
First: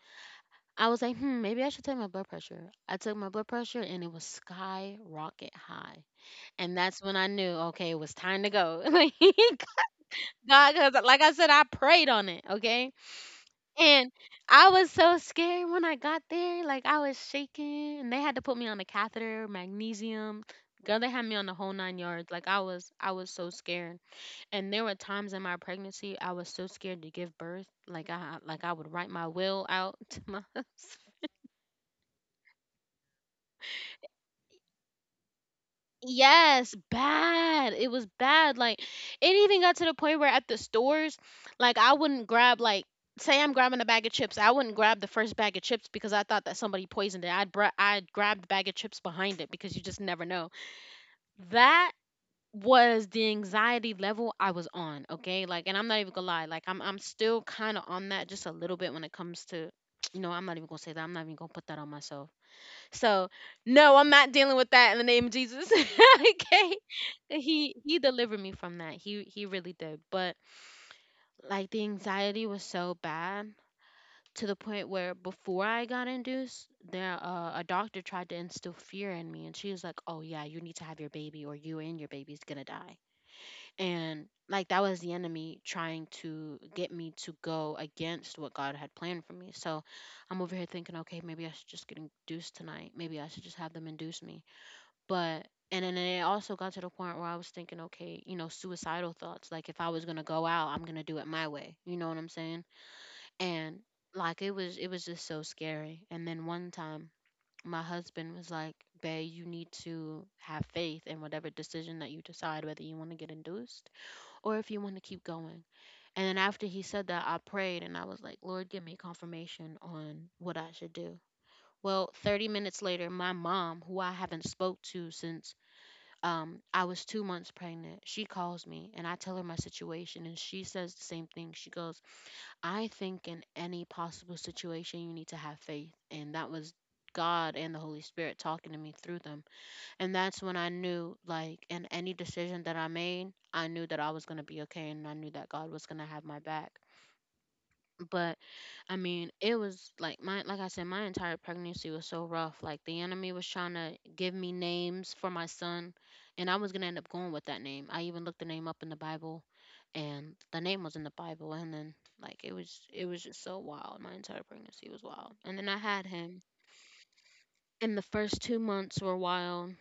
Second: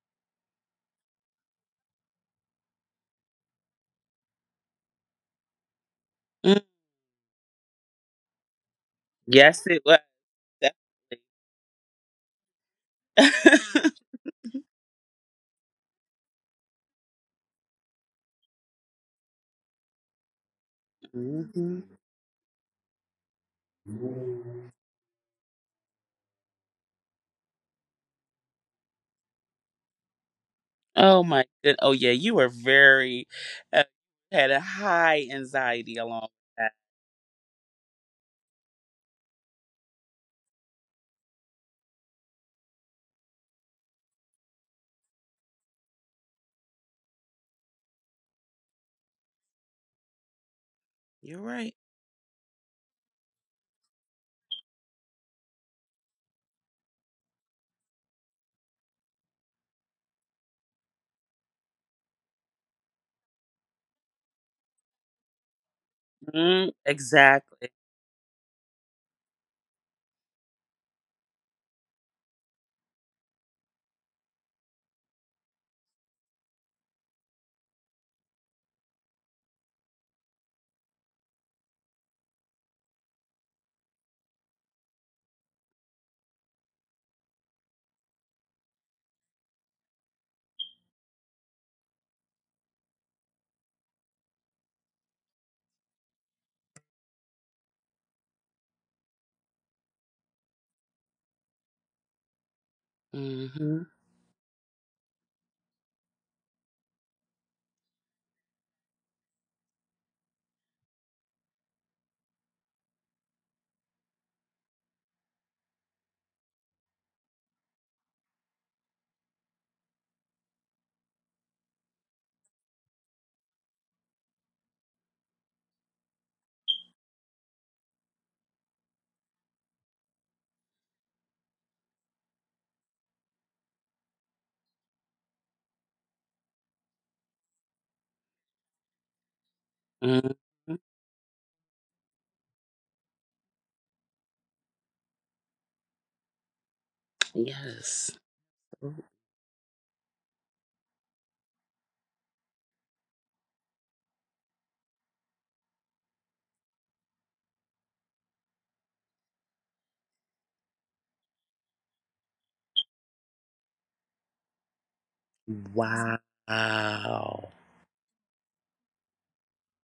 [SPEAKER 1] I was like, hmm, maybe I should take my blood pressure. I took my blood pressure, and it was skyrocket high.
[SPEAKER 2] Mm.
[SPEAKER 1] And that's when I knew, okay, it was time to go. [laughs] Like
[SPEAKER 2] Yes, it was.
[SPEAKER 1] God, because like I said, I prayed on it, okay?
[SPEAKER 2] Definitely.
[SPEAKER 1] And I was so scared when I got there. Like I was shaking, and they had to put me on a catheter, magnesium. Girl, they
[SPEAKER 2] [laughs]
[SPEAKER 1] had me on the whole
[SPEAKER 2] Mm-hmm.
[SPEAKER 1] nine yards. Like I was so scared. And there were times in my pregnancy I was so scared to give birth. Like I would write my will out [laughs] to my
[SPEAKER 2] Oh
[SPEAKER 1] husband.
[SPEAKER 2] my good. Oh yeah, you were very uh, had a high anxiety along with that.
[SPEAKER 1] Yes, bad. It was bad. Like it even got to the point where at the stores, like I wouldn't grab like, say I'm grabbing a bag of chips, I wouldn't grab the first bag of chips because I thought that somebody poisoned it. I'd grab the bag of chips behind it because you just never know.
[SPEAKER 2] You're right.
[SPEAKER 1] That was the anxiety level I was on, okay? Like and I'm not even gonna lie, like I'm still kind of on that just a little bit when it comes to [tsk] you know, I'm not even gonna say that. I'm not even gonna put that on myself. So, no, I'm not dealing with that in the name of Jesus. [laughs]
[SPEAKER 2] Mm,
[SPEAKER 1] Okay.
[SPEAKER 2] exactly.
[SPEAKER 1] He delivered me from that. He really did. But like the anxiety was so bad to the point where before I got induced, there a doctor tried to instill fear in me, and she was like, "Oh yeah, you need to have your baby or you and your baby's going to die." And like that was the enemy trying to get me to go against what God had planned for me. So, I'm over here thinking, "Okay, maybe I should just get induced tonight. Maybe I should just have them induce me." But and then it also got to the point where I was thinking, okay, you know, suicidal thoughts. Like if I was gonna go out, I'm gonna do it my way. You know what I'm saying? And
[SPEAKER 2] Hmm.
[SPEAKER 1] like it was just so scary. And then one time my husband was like, Babe, you need to have faith in whatever decision that you decide, whether you want to get induced or if you want to keep going. And then after he said that, I prayed and I was like, Lord, give me confirmation on what I should do. Well, 30 minutes later, my mom, who I haven't spoke to since I was 2 months pregnant. She calls me and I tell her my situation, and she says the same thing. She goes, I think in any possible situation, you need to have faith. And that was God and the Holy Spirit talking to me through them. And
[SPEAKER 2] Hmm.
[SPEAKER 1] that's when I knew, like, in any decision that I made, I knew that I was going to be okay, and I knew that God was going to have my back.
[SPEAKER 2] Yes.
[SPEAKER 1] But I mean, it was like my like I said, my entire pregnancy was so rough. Like the enemy was trying to give me names for my son, and I was gonna end up going with that name. I even looked the name up in the Bible, and the name was in the Bible. And then like it was just so wild. My entire pregnancy was wild. And then I had
[SPEAKER 2] Wow.
[SPEAKER 1] him, and the first 2 months were wild.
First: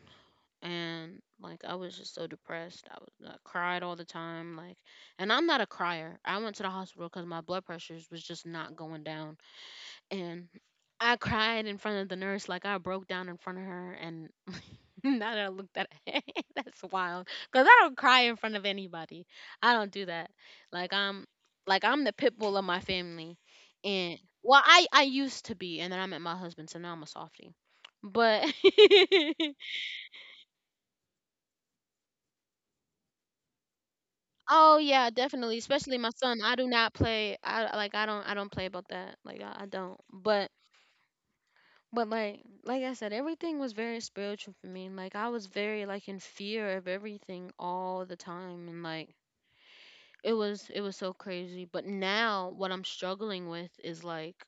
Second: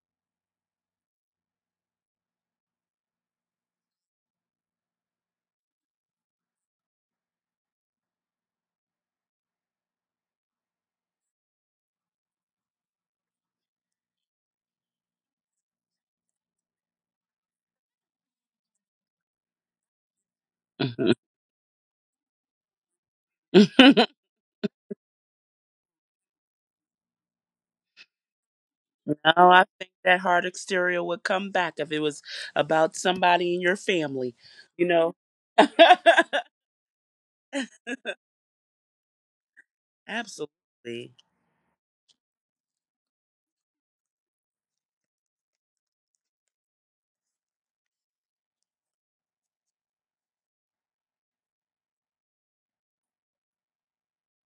[SPEAKER 1] And like I was just so depressed. I cried all the time. Like, and I'm not a crier. I went to the hospital because my blood pressures was just not going down, and I cried in front of the nurse. Like I broke down in front of her. And [laughs] now that I looked at it, [laughs] that's wild. Cause I don't cry in front of anybody. I don't do that. Like
[SPEAKER 2] Mhm.
[SPEAKER 1] I'm, like I'm the pit bull of my family.
[SPEAKER 2] [laughs] No,
[SPEAKER 1] And well, I used to be, and then I met my husband, so now I'm a softie. But [laughs]
[SPEAKER 2] I think that hard exterior would come back if it was about somebody in your family,
[SPEAKER 1] oh
[SPEAKER 2] you
[SPEAKER 1] yeah,
[SPEAKER 2] know?
[SPEAKER 1] definitely. Especially my son. I
[SPEAKER 2] [laughs]
[SPEAKER 1] do not play. I like I don't play about that. Like I don't.
[SPEAKER 2] Absolutely.
[SPEAKER 1] But like I said, everything was very spiritual for me. Like I was very like in fear of everything all the time, and like it was so crazy. But now what I'm struggling with is like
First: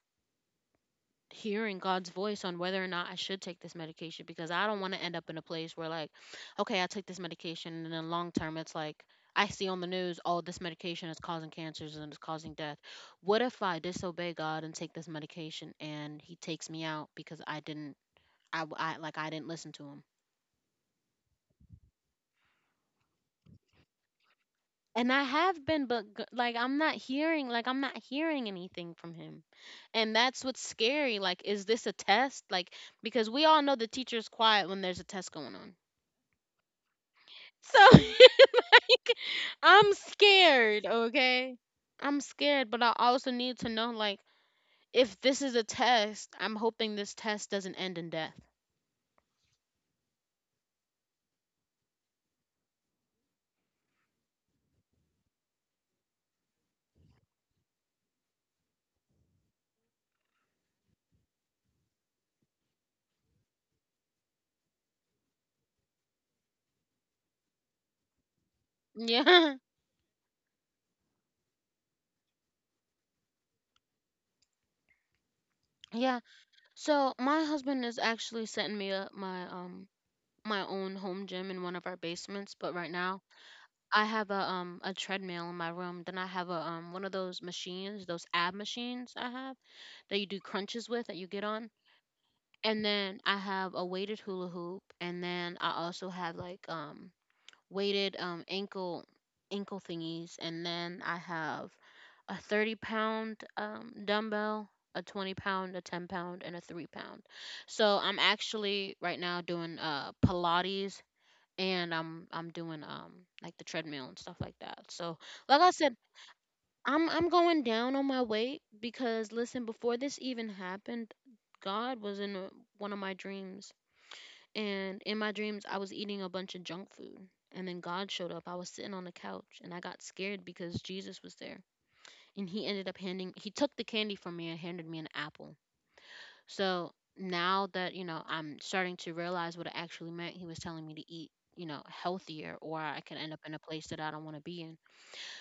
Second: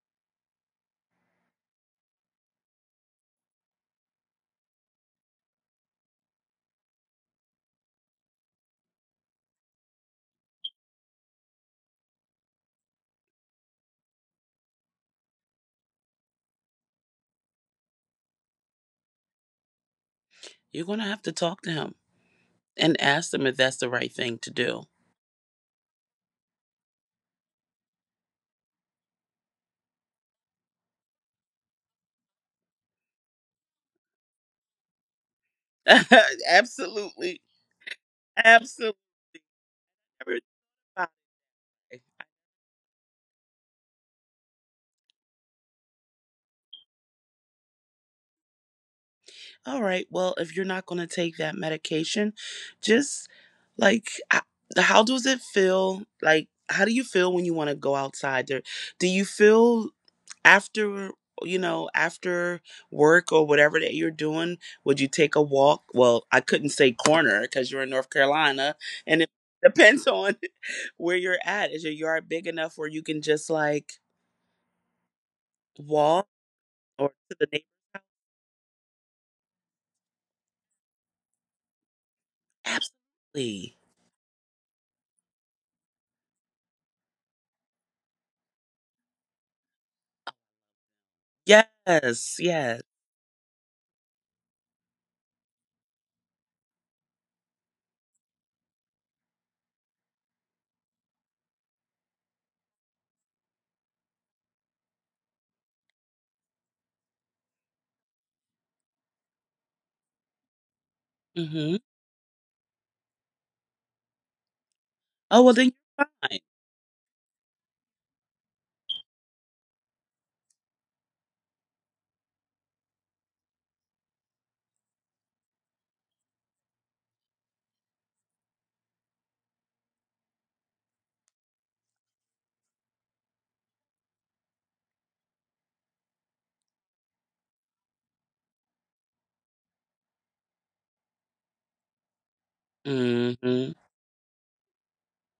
[SPEAKER 1] hearing God's voice on whether or not I should take this medication, because I don't want to end up in a place where, like, okay, I took this medication and in the long term it's like I see on the news, oh, this medication is causing cancers and it's causing death. What if I disobey God and take this medication and He takes me out because I didn't I, w- I- like I didn't listen to him.
[SPEAKER 2] You're going to have to talk to him and ask them if that's the right thing to do.
[SPEAKER 1] And I have been, but I'm not hearing, like I'm not hearing anything from him, and that's what's scary. Like, is this a test? Like, because we all know the teacher's quiet when there's a test going on.
[SPEAKER 2] [laughs] Absolutely.
[SPEAKER 1] So
[SPEAKER 2] Absolutely.
[SPEAKER 1] [laughs] I'm scared. Okay, I'm scared, but I also need to know, like, if this is a test, I'm hoping this test doesn't end in death.
[SPEAKER 2] All right. Well, if you're not going to take that medication, just like how does it feel? Like how do you feel when you want to go outside? There, do you feel after you know after work or whatever that you're doing? Would you take a walk? Well, I couldn't say corner because you're in North Carolina, and it
[SPEAKER 1] Yeah. [laughs]
[SPEAKER 2] depends on [laughs] where you're at. Is your yard big enough where you can just like
[SPEAKER 1] Yeah.
[SPEAKER 2] walk or
[SPEAKER 1] So
[SPEAKER 2] to
[SPEAKER 1] my
[SPEAKER 2] the
[SPEAKER 1] husband is actually setting me up my my own home gym in one of our basements, but
[SPEAKER 2] neighbor?
[SPEAKER 1] right
[SPEAKER 2] Absolutely.
[SPEAKER 1] now I have a treadmill in my room. Then I have a one of those machines, those ab machines I have that you do crunches with that you get on.
[SPEAKER 2] Yes. Yes.
[SPEAKER 1] And then I have a weighted hula hoop, and then I also have like weighted ankle thingies, and then I have a 30 pound dumbbell, a 20 pound, a 10 pound and a 3 pound. So I'm actually right now doing Pilates
[SPEAKER 2] hmm
[SPEAKER 1] and I'm doing like the treadmill and stuff like that. So
[SPEAKER 2] Oh, well,
[SPEAKER 1] like I
[SPEAKER 2] then
[SPEAKER 1] said,
[SPEAKER 2] you're fine.
[SPEAKER 1] I'm going down on my weight because, listen, before this even happened, God was in one of my dreams, and in my dreams I was eating a bunch of junk food. And then God showed up. I was sitting on the couch and I got scared because Jesus was there. And he ended up handing, he took the candy from me and handed me an apple. So now that, I'm starting to realize what it actually meant. He was telling me to eat, healthier, or I could end up in a
[SPEAKER 2] Mm-hmm.
[SPEAKER 1] place that I don't want to be in.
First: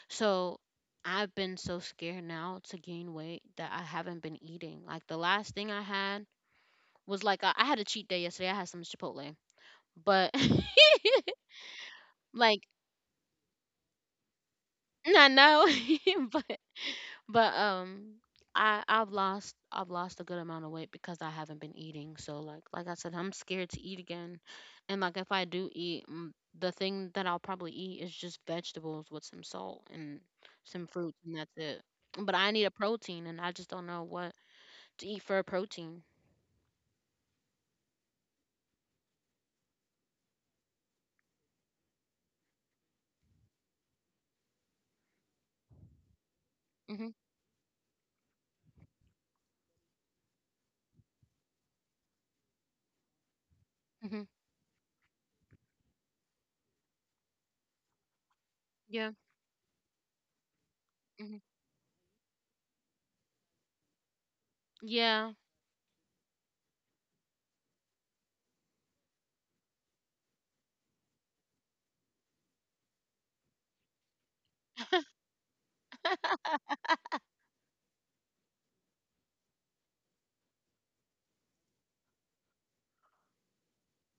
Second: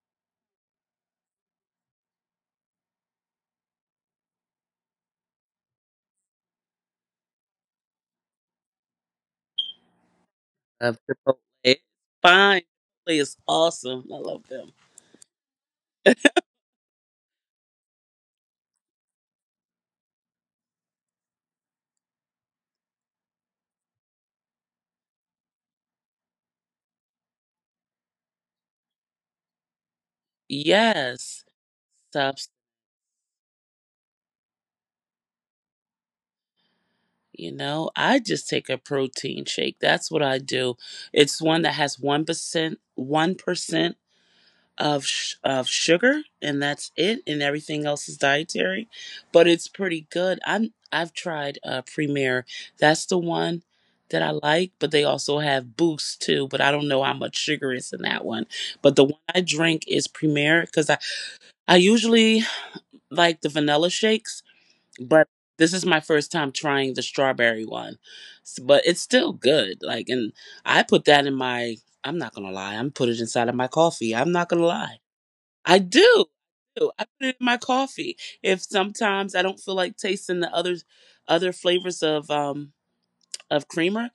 [SPEAKER 1] So I've been so scared now to gain weight that I haven't been eating. Like, the last thing I had was like I had a cheat day yesterday. I had some Chipotle. But [laughs]
[SPEAKER 2] Love Chipotle. It's fine.
[SPEAKER 1] like
[SPEAKER 2] Chipotle is awesome. I love them.
[SPEAKER 1] not now, [laughs]
[SPEAKER 2] [laughs]
[SPEAKER 1] but but I've lost a good amount of weight because I haven't been eating. So like I said, I'm scared to eat again. And like if I do eat, the thing that I'll probably eat is just vegetables with some salt and some fruits, and
[SPEAKER 2] Yes.
[SPEAKER 1] that's it. But I
[SPEAKER 2] Subs.
[SPEAKER 1] need a protein and I just don't know what to eat for a protein.
[SPEAKER 2] You know, I just take a protein shake. That's what I do. It's one that has 1%, 1% of of sugar, and that's
[SPEAKER 1] Mhm.
[SPEAKER 2] it and everything else is dietary, but it's pretty good. I've tried Premier. That's the one that
[SPEAKER 1] Mhm.
[SPEAKER 2] I like, but they also have Boost too, but I don't know how much sugar is in that one. But the
[SPEAKER 1] Yeah.
[SPEAKER 2] one I drink is Premier because i
[SPEAKER 1] Mhm.
[SPEAKER 2] i usually like the vanilla shakes, but
[SPEAKER 1] Yeah.
[SPEAKER 2] this is my first time trying the strawberry one. But it's still good, like, and I put that in my I'm not gonna lie, I'm put it inside of my coffee. I'm not gonna lie, I do. I put it in my coffee. If sometimes I don't feel like tasting the other flavors of creamer,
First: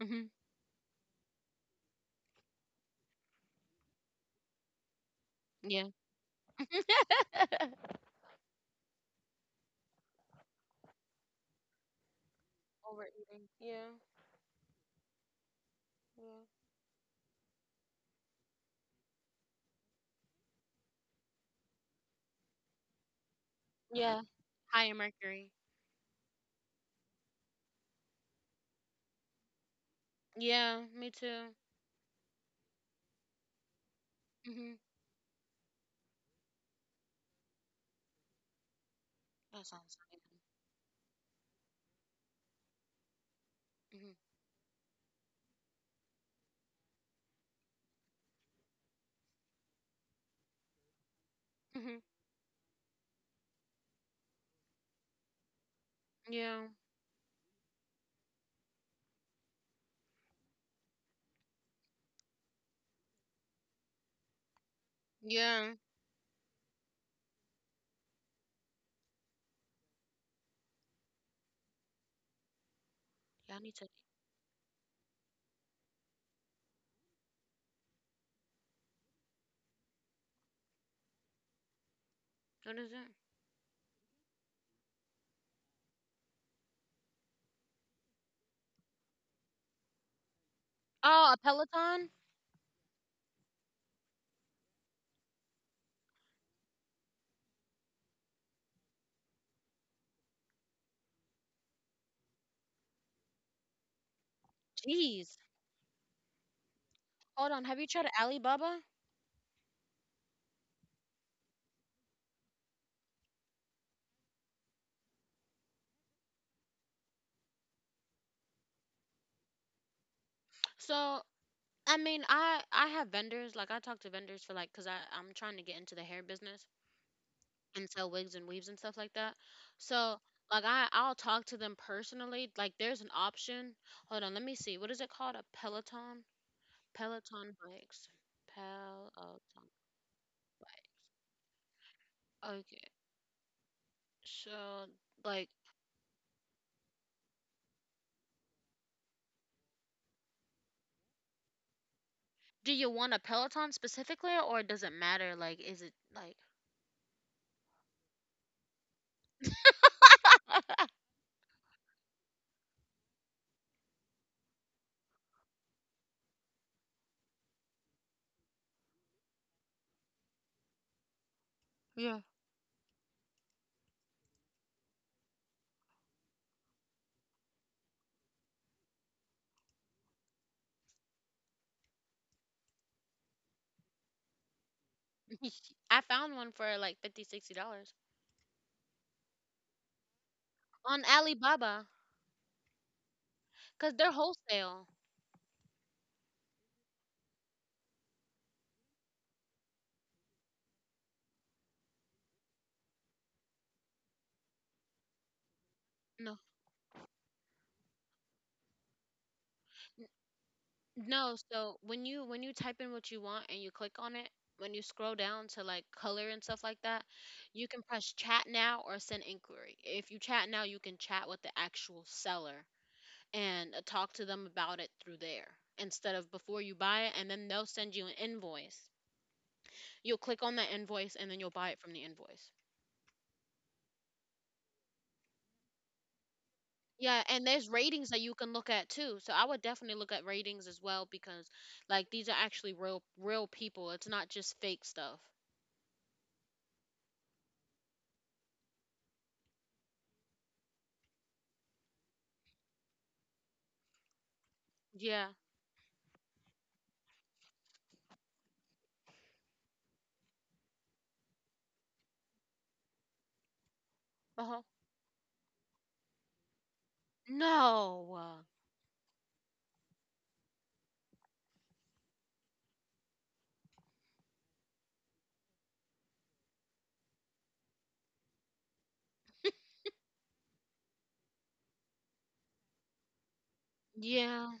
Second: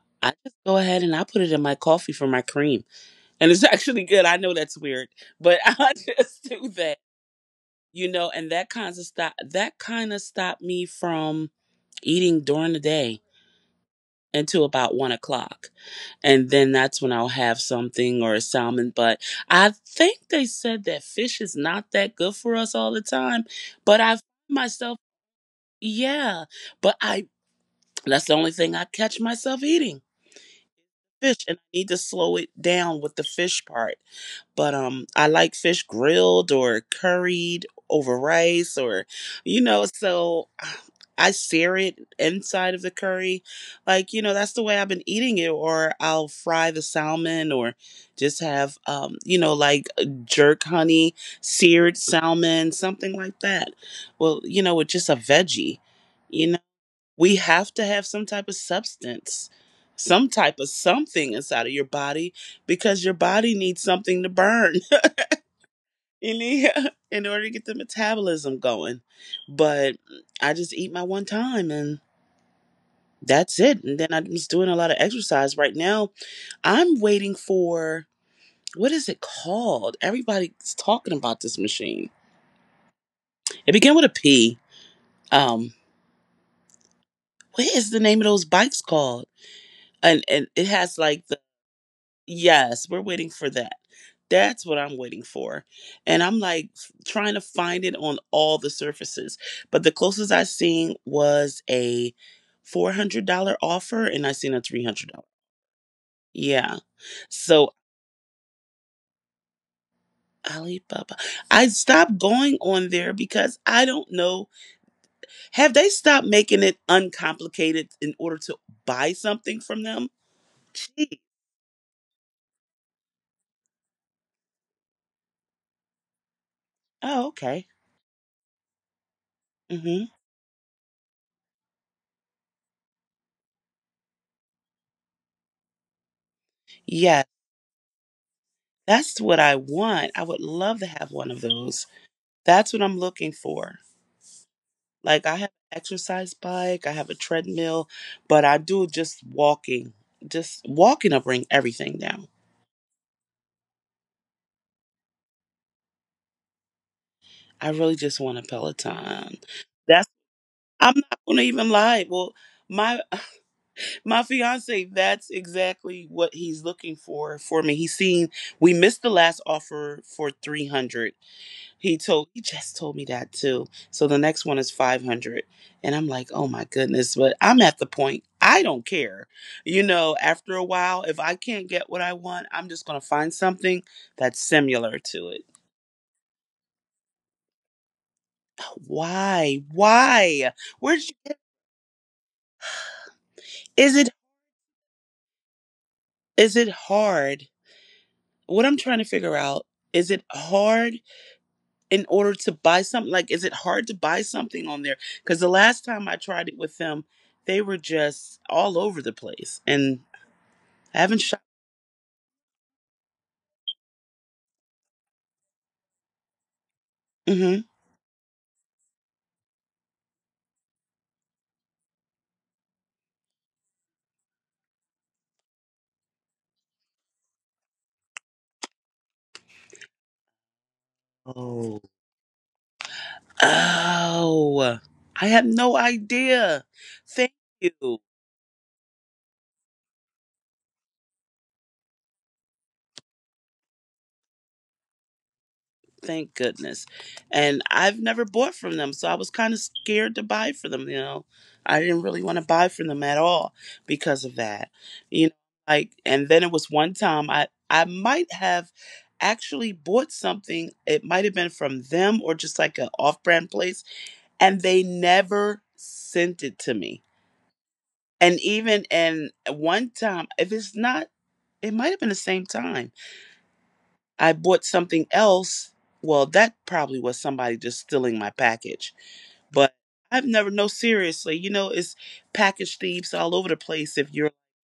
[SPEAKER 1] Mhm.
[SPEAKER 2] I just go ahead and I put it in my coffee for my cream. And it's [laughs] actually good. I know that's weird, but [laughs]
[SPEAKER 1] Yeah.
[SPEAKER 2] I just
[SPEAKER 1] [laughs]
[SPEAKER 2] do that. You know, and that kind of stopped me from eating during the day
[SPEAKER 1] Overeating. Yeah.
[SPEAKER 2] until about 1 o'clock.
[SPEAKER 1] Yeah.
[SPEAKER 2] And then that's when I'll have something, or a salmon. But I think they said that fish is not that good for us all the time. But I find
[SPEAKER 1] Yeah. High in
[SPEAKER 2] myself,
[SPEAKER 1] mercury.
[SPEAKER 2] yeah, but that's the only thing I catch myself eating,
[SPEAKER 1] Yeah, me
[SPEAKER 2] fish,
[SPEAKER 1] too.
[SPEAKER 2] and I need to slow it down with the fish part. But
[SPEAKER 1] Mhm.
[SPEAKER 2] I like fish grilled or curried over rice, or you
[SPEAKER 1] That
[SPEAKER 2] know,
[SPEAKER 1] sounds good.
[SPEAKER 2] so [sighs] I sear it inside of the curry. Like, you know, that's the way I've been eating it, or I'll fry the salmon or just have you know, like jerk honey,
[SPEAKER 1] Hmm. Hmm.
[SPEAKER 2] seared salmon, something like that. Well, you know, with just a veggie. You
[SPEAKER 1] Yeah.
[SPEAKER 2] know, we have to have some type of substance, some type of something inside of your body, because your body needs something to burn
[SPEAKER 1] Yeah.
[SPEAKER 2] [laughs] in order to get the metabolism going. But I just eat my one time, and
[SPEAKER 1] Yeah, I
[SPEAKER 2] that's
[SPEAKER 1] need to.
[SPEAKER 2] it, and then I'm just doing a lot of exercise right now. I'm waiting for, what is it called, everybody's talking about this machine.
[SPEAKER 1] What is it?
[SPEAKER 2] It began with a P. um what is the name of those bikes called? And it has
[SPEAKER 1] Oh,
[SPEAKER 2] like
[SPEAKER 1] a
[SPEAKER 2] the—
[SPEAKER 1] Peloton?
[SPEAKER 2] Yes, we're waiting for that. That's what I'm waiting for. And I'm like, trying to find it on all the surfaces. But the closest I seen was a $400 offer, and I seen a $300.
[SPEAKER 1] Jeez.
[SPEAKER 2] Yeah.
[SPEAKER 1] Hold on. Have
[SPEAKER 2] So
[SPEAKER 1] you tried Alibaba?
[SPEAKER 2] Alibaba. I stopped going on there because I don't know. Have they stopped making it uncomplicated in order to buy something from them?
[SPEAKER 1] So, I mean, I have vendors. Like, I talk to vendors for like, cause I I'm trying to get into the hair business
[SPEAKER 2] Oh, okay.
[SPEAKER 1] and sell wigs and weaves and stuff like that.
[SPEAKER 2] Mm-hmm.
[SPEAKER 1] So, like, I I'll talk to them personally. Like, there's an option. Hold on. Let me see. What is it called? A Peloton?
[SPEAKER 2] Yeah,
[SPEAKER 1] Peloton bikes.
[SPEAKER 2] that's what I
[SPEAKER 1] Peloton
[SPEAKER 2] want. I would love to
[SPEAKER 1] bike.
[SPEAKER 2] have one of those. That's what
[SPEAKER 1] Okay.
[SPEAKER 2] I'm looking for.
[SPEAKER 1] So,
[SPEAKER 2] Like I have
[SPEAKER 1] like.
[SPEAKER 2] an exercise bike, I have a treadmill, but I do just walking. Just walking will bring everything down.
[SPEAKER 1] Do you want a Peloton specifically, or does it matter? Like, is it like
[SPEAKER 2] I really just want a Peloton. That's— I'm
[SPEAKER 1] [laughs]
[SPEAKER 2] not gonna even lie. Well, my [laughs] my fiance, that's exactly what he's looking for me. He's seen— we missed the last offer for 300.
[SPEAKER 1] Yeah.
[SPEAKER 2] He just told me that too. So the next one is 500, and I'm like, "Oh my goodness, but I'm at the point I don't care." You know, after a while if I can't get what I want, I'm just going to find something that's similar to it.
[SPEAKER 1] I found one for like 50, $60
[SPEAKER 2] Why? Why?
[SPEAKER 1] on
[SPEAKER 2] Where's—
[SPEAKER 1] Alibaba
[SPEAKER 2] is
[SPEAKER 1] because
[SPEAKER 2] it
[SPEAKER 1] they're wholesale.
[SPEAKER 2] is it hard? What I'm trying to figure out, is it hard in order to buy something? Like, is it hard to buy something on there? Because the last time I
[SPEAKER 1] No,
[SPEAKER 2] tried it with them, they were just all over the place. And I haven't
[SPEAKER 1] no.
[SPEAKER 2] shot.
[SPEAKER 1] So when you, when you type in what you want and you click on it, when you scroll down to like color and stuff like that,
[SPEAKER 2] hmm
[SPEAKER 1] you can press chat now or send inquiry. If you chat now, you can chat with the actual seller and talk to them about it through there instead of before you buy it, and then they'll send you an invoice. You'll click on that invoice and then you'll buy
[SPEAKER 2] Oh.
[SPEAKER 1] it from the invoice.
[SPEAKER 2] Oh, I had no idea.
[SPEAKER 1] Yeah,
[SPEAKER 2] Thank
[SPEAKER 1] and there's
[SPEAKER 2] you.
[SPEAKER 1] ratings that you can look at too. So I would definitely look at ratings as well because like these are actually real people. It's not just fake stuff.
[SPEAKER 2] Thank goodness. And I've never bought from them, so I was kind of scared to buy for them. You know, I didn't really want to buy from them at all because of that. You
[SPEAKER 1] Yeah.
[SPEAKER 2] know, like, and then it was one time I might have actually bought something. It might have been from them, or just like an off brand place, and
[SPEAKER 1] Uh-huh.
[SPEAKER 2] they never sent it to me.
[SPEAKER 1] No.
[SPEAKER 2] And even in one time, if it's not, it might have been the same time. I bought something else. Well, that probably was somebody just stealing my package. But I've never, no, seriously, you know, it's package thieves all over the place if you're,
[SPEAKER 1] Yeah.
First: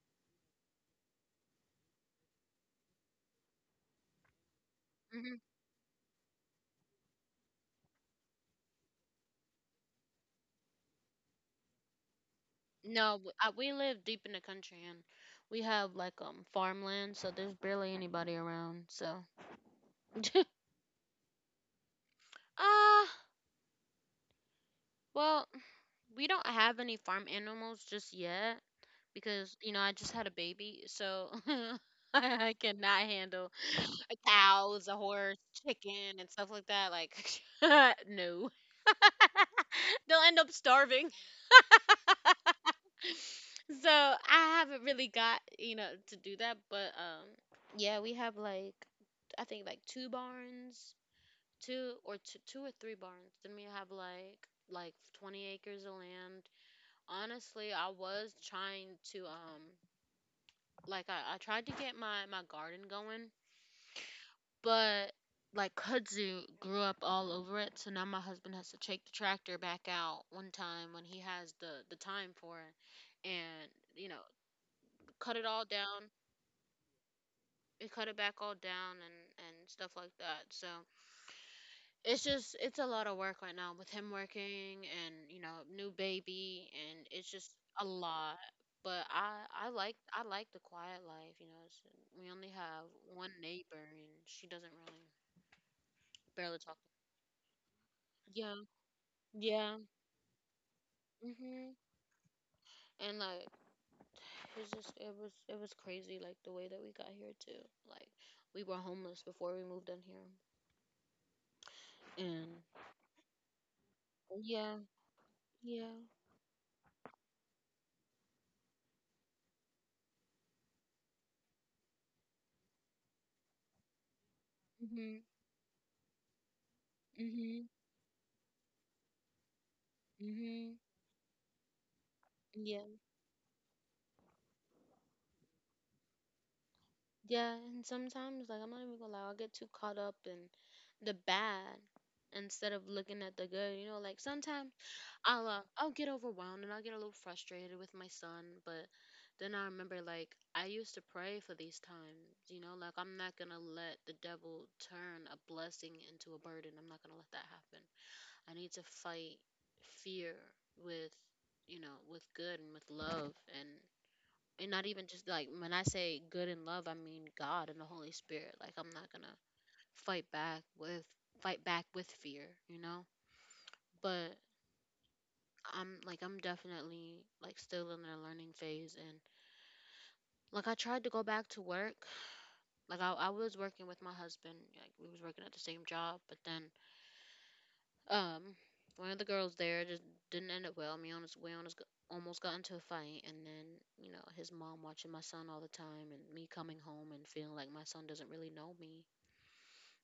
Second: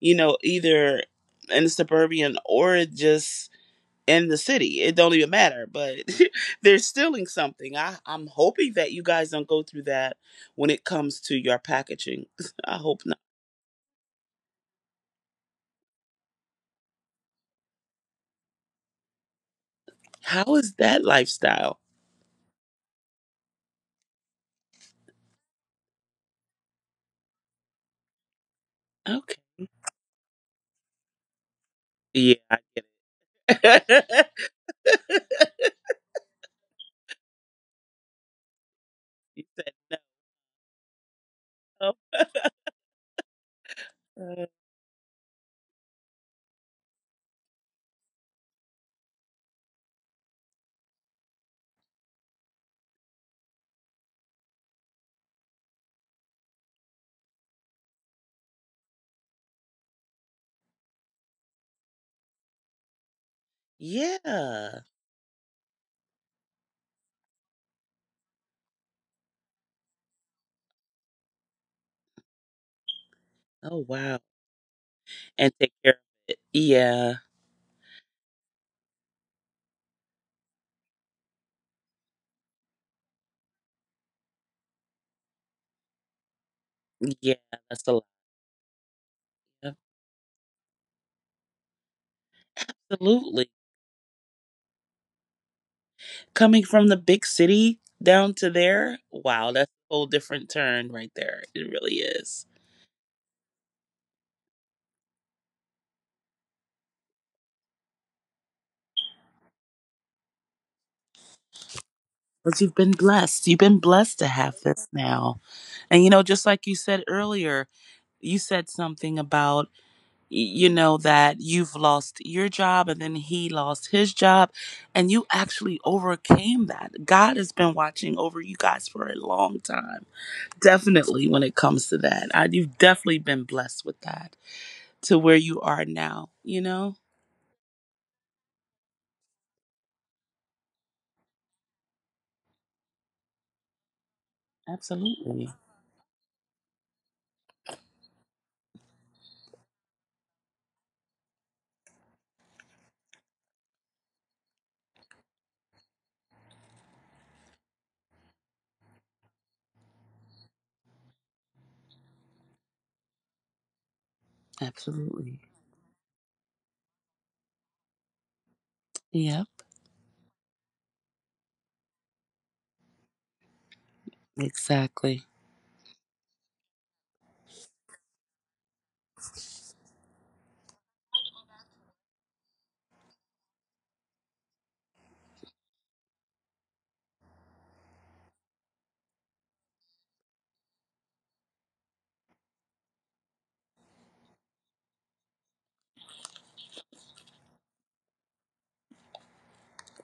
[SPEAKER 2] you know, either in the suburban or just in the city. It don't even
[SPEAKER 1] Hmm.
[SPEAKER 2] matter, but [laughs] they're stealing something. I'm hoping that you guys don't go through that when it comes to your packaging. [laughs] I hope
[SPEAKER 1] No,
[SPEAKER 2] not.
[SPEAKER 1] w- I, we live deep in the country, and we have like farmland, so there's barely anybody around. So,
[SPEAKER 2] How
[SPEAKER 1] [laughs]
[SPEAKER 2] is that lifestyle?
[SPEAKER 1] ah, well, we don't have any farm animals just yet,
[SPEAKER 2] Okay.
[SPEAKER 1] because you know I just had a baby, so [laughs]
[SPEAKER 2] Yeah.
[SPEAKER 1] I cannot handle
[SPEAKER 2] [laughs]
[SPEAKER 1] a cows, a horse, chicken, and stuff like that. Like, [laughs] no,
[SPEAKER 2] You said,
[SPEAKER 1] [laughs] they'll end up starving.
[SPEAKER 2] oh,
[SPEAKER 1] [laughs] So
[SPEAKER 2] uh,
[SPEAKER 1] I haven't really got, you know, to do that, but yeah, we have like I think like two barns, two or three barns. Then we have like 20 acres of land. Honestly, I was trying to like I tried to get my my garden going,
[SPEAKER 2] yeah.
[SPEAKER 1] but like kudzu grew up all over it, so now my husband has to take the tractor back out one time when he has the time for it, and,
[SPEAKER 2] Oh,
[SPEAKER 1] you
[SPEAKER 2] wow.
[SPEAKER 1] know, cut it
[SPEAKER 2] And
[SPEAKER 1] all
[SPEAKER 2] take care.
[SPEAKER 1] down.
[SPEAKER 2] Yeah.
[SPEAKER 1] We cut it back all down and stuff like that. So it's just, it's a lot of work right now with him working and, you know, new baby, and it's
[SPEAKER 2] Yeah.
[SPEAKER 1] just a
[SPEAKER 2] That's a lot.
[SPEAKER 1] lot. But I like, I like the quiet life, you know. It's, we only have one
[SPEAKER 2] Absolutely.
[SPEAKER 1] neighbor and she doesn't really barely
[SPEAKER 2] Coming
[SPEAKER 1] talk.
[SPEAKER 2] from the big city down to
[SPEAKER 1] Yeah.
[SPEAKER 2] there. Wow. That's
[SPEAKER 1] Yeah.
[SPEAKER 2] a whole different turn right there. It
[SPEAKER 1] Mhm.
[SPEAKER 2] really is.
[SPEAKER 1] And like, it's just, it was crazy like the way that we got here too. Like, we were homeless before we moved in here, and
[SPEAKER 2] But you've been blessed. You've been blessed to have
[SPEAKER 1] yeah.
[SPEAKER 2] this now.
[SPEAKER 1] Yeah.
[SPEAKER 2] And, you know, just like you said earlier, you said something about, you know, that you've lost your job and then he lost his job, and
[SPEAKER 1] Mhm.
[SPEAKER 2] you actually overcame that. God has
[SPEAKER 1] Mhm.
[SPEAKER 2] been watching over you guys for a long time.
[SPEAKER 1] Mhm.
[SPEAKER 2] Definitely when it comes to that. You've
[SPEAKER 1] Yeah.
[SPEAKER 2] definitely been blessed with that to where you are now, you know.
[SPEAKER 1] Yeah, and sometimes, like, I'm not even gonna lie, I'll get too caught up in the bad instead of looking at the good. You know, like sometimes
[SPEAKER 2] Absolutely.
[SPEAKER 1] I'll get overwhelmed and I'll get a little frustrated with my son, but then I remember like I used to pray for these times. You know, like, I'm not gonna let the devil turn a blessing into a burden. I'm not gonna let that happen. I need to fight fear with, you know, with good and with love, and and not even just
[SPEAKER 2] Absolutely.
[SPEAKER 1] like when I say good in love, I mean God and the Holy Spirit. Like, I'm not gonna
[SPEAKER 2] Yep.
[SPEAKER 1] fight back with fight back with fear, you know. But
[SPEAKER 2] Exactly.
[SPEAKER 1] I'm like, I'm definitely like still in a learning phase, and like I tried to go back to work. Like I was working with my husband, like we was working at the same job, but then um one of the girls there just didn't end up well. I mean, honest, we honest, almost got into a fight, and then, you know, his mom watching my son all the time and me coming home and feeling like my son doesn't really know me,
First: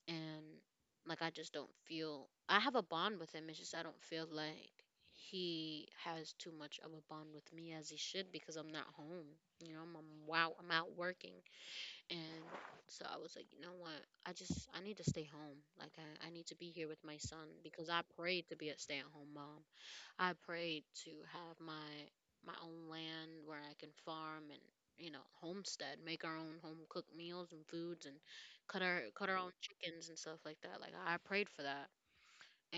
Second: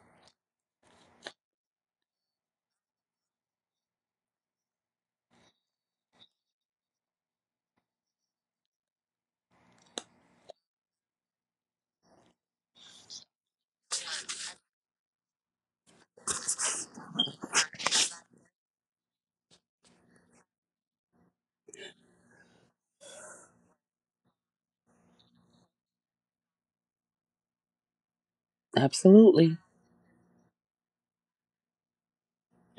[SPEAKER 1] and like I just don't feel I have a bond with him. It's just I don't feel like he has too much of a bond with me as he should because I'm not home. You know, I'm wow, I'm out working, and so I was like, you know what? I just, I need to stay home. Like I need to be here with my son because I prayed to be a stay at home mom. I prayed to have my my own land where I can farm and, you know, homestead, make our own home cooked meals and foods, and cut our own
[SPEAKER 2] Absolutely.
[SPEAKER 1] chickens and stuff like that. Like, I prayed for that,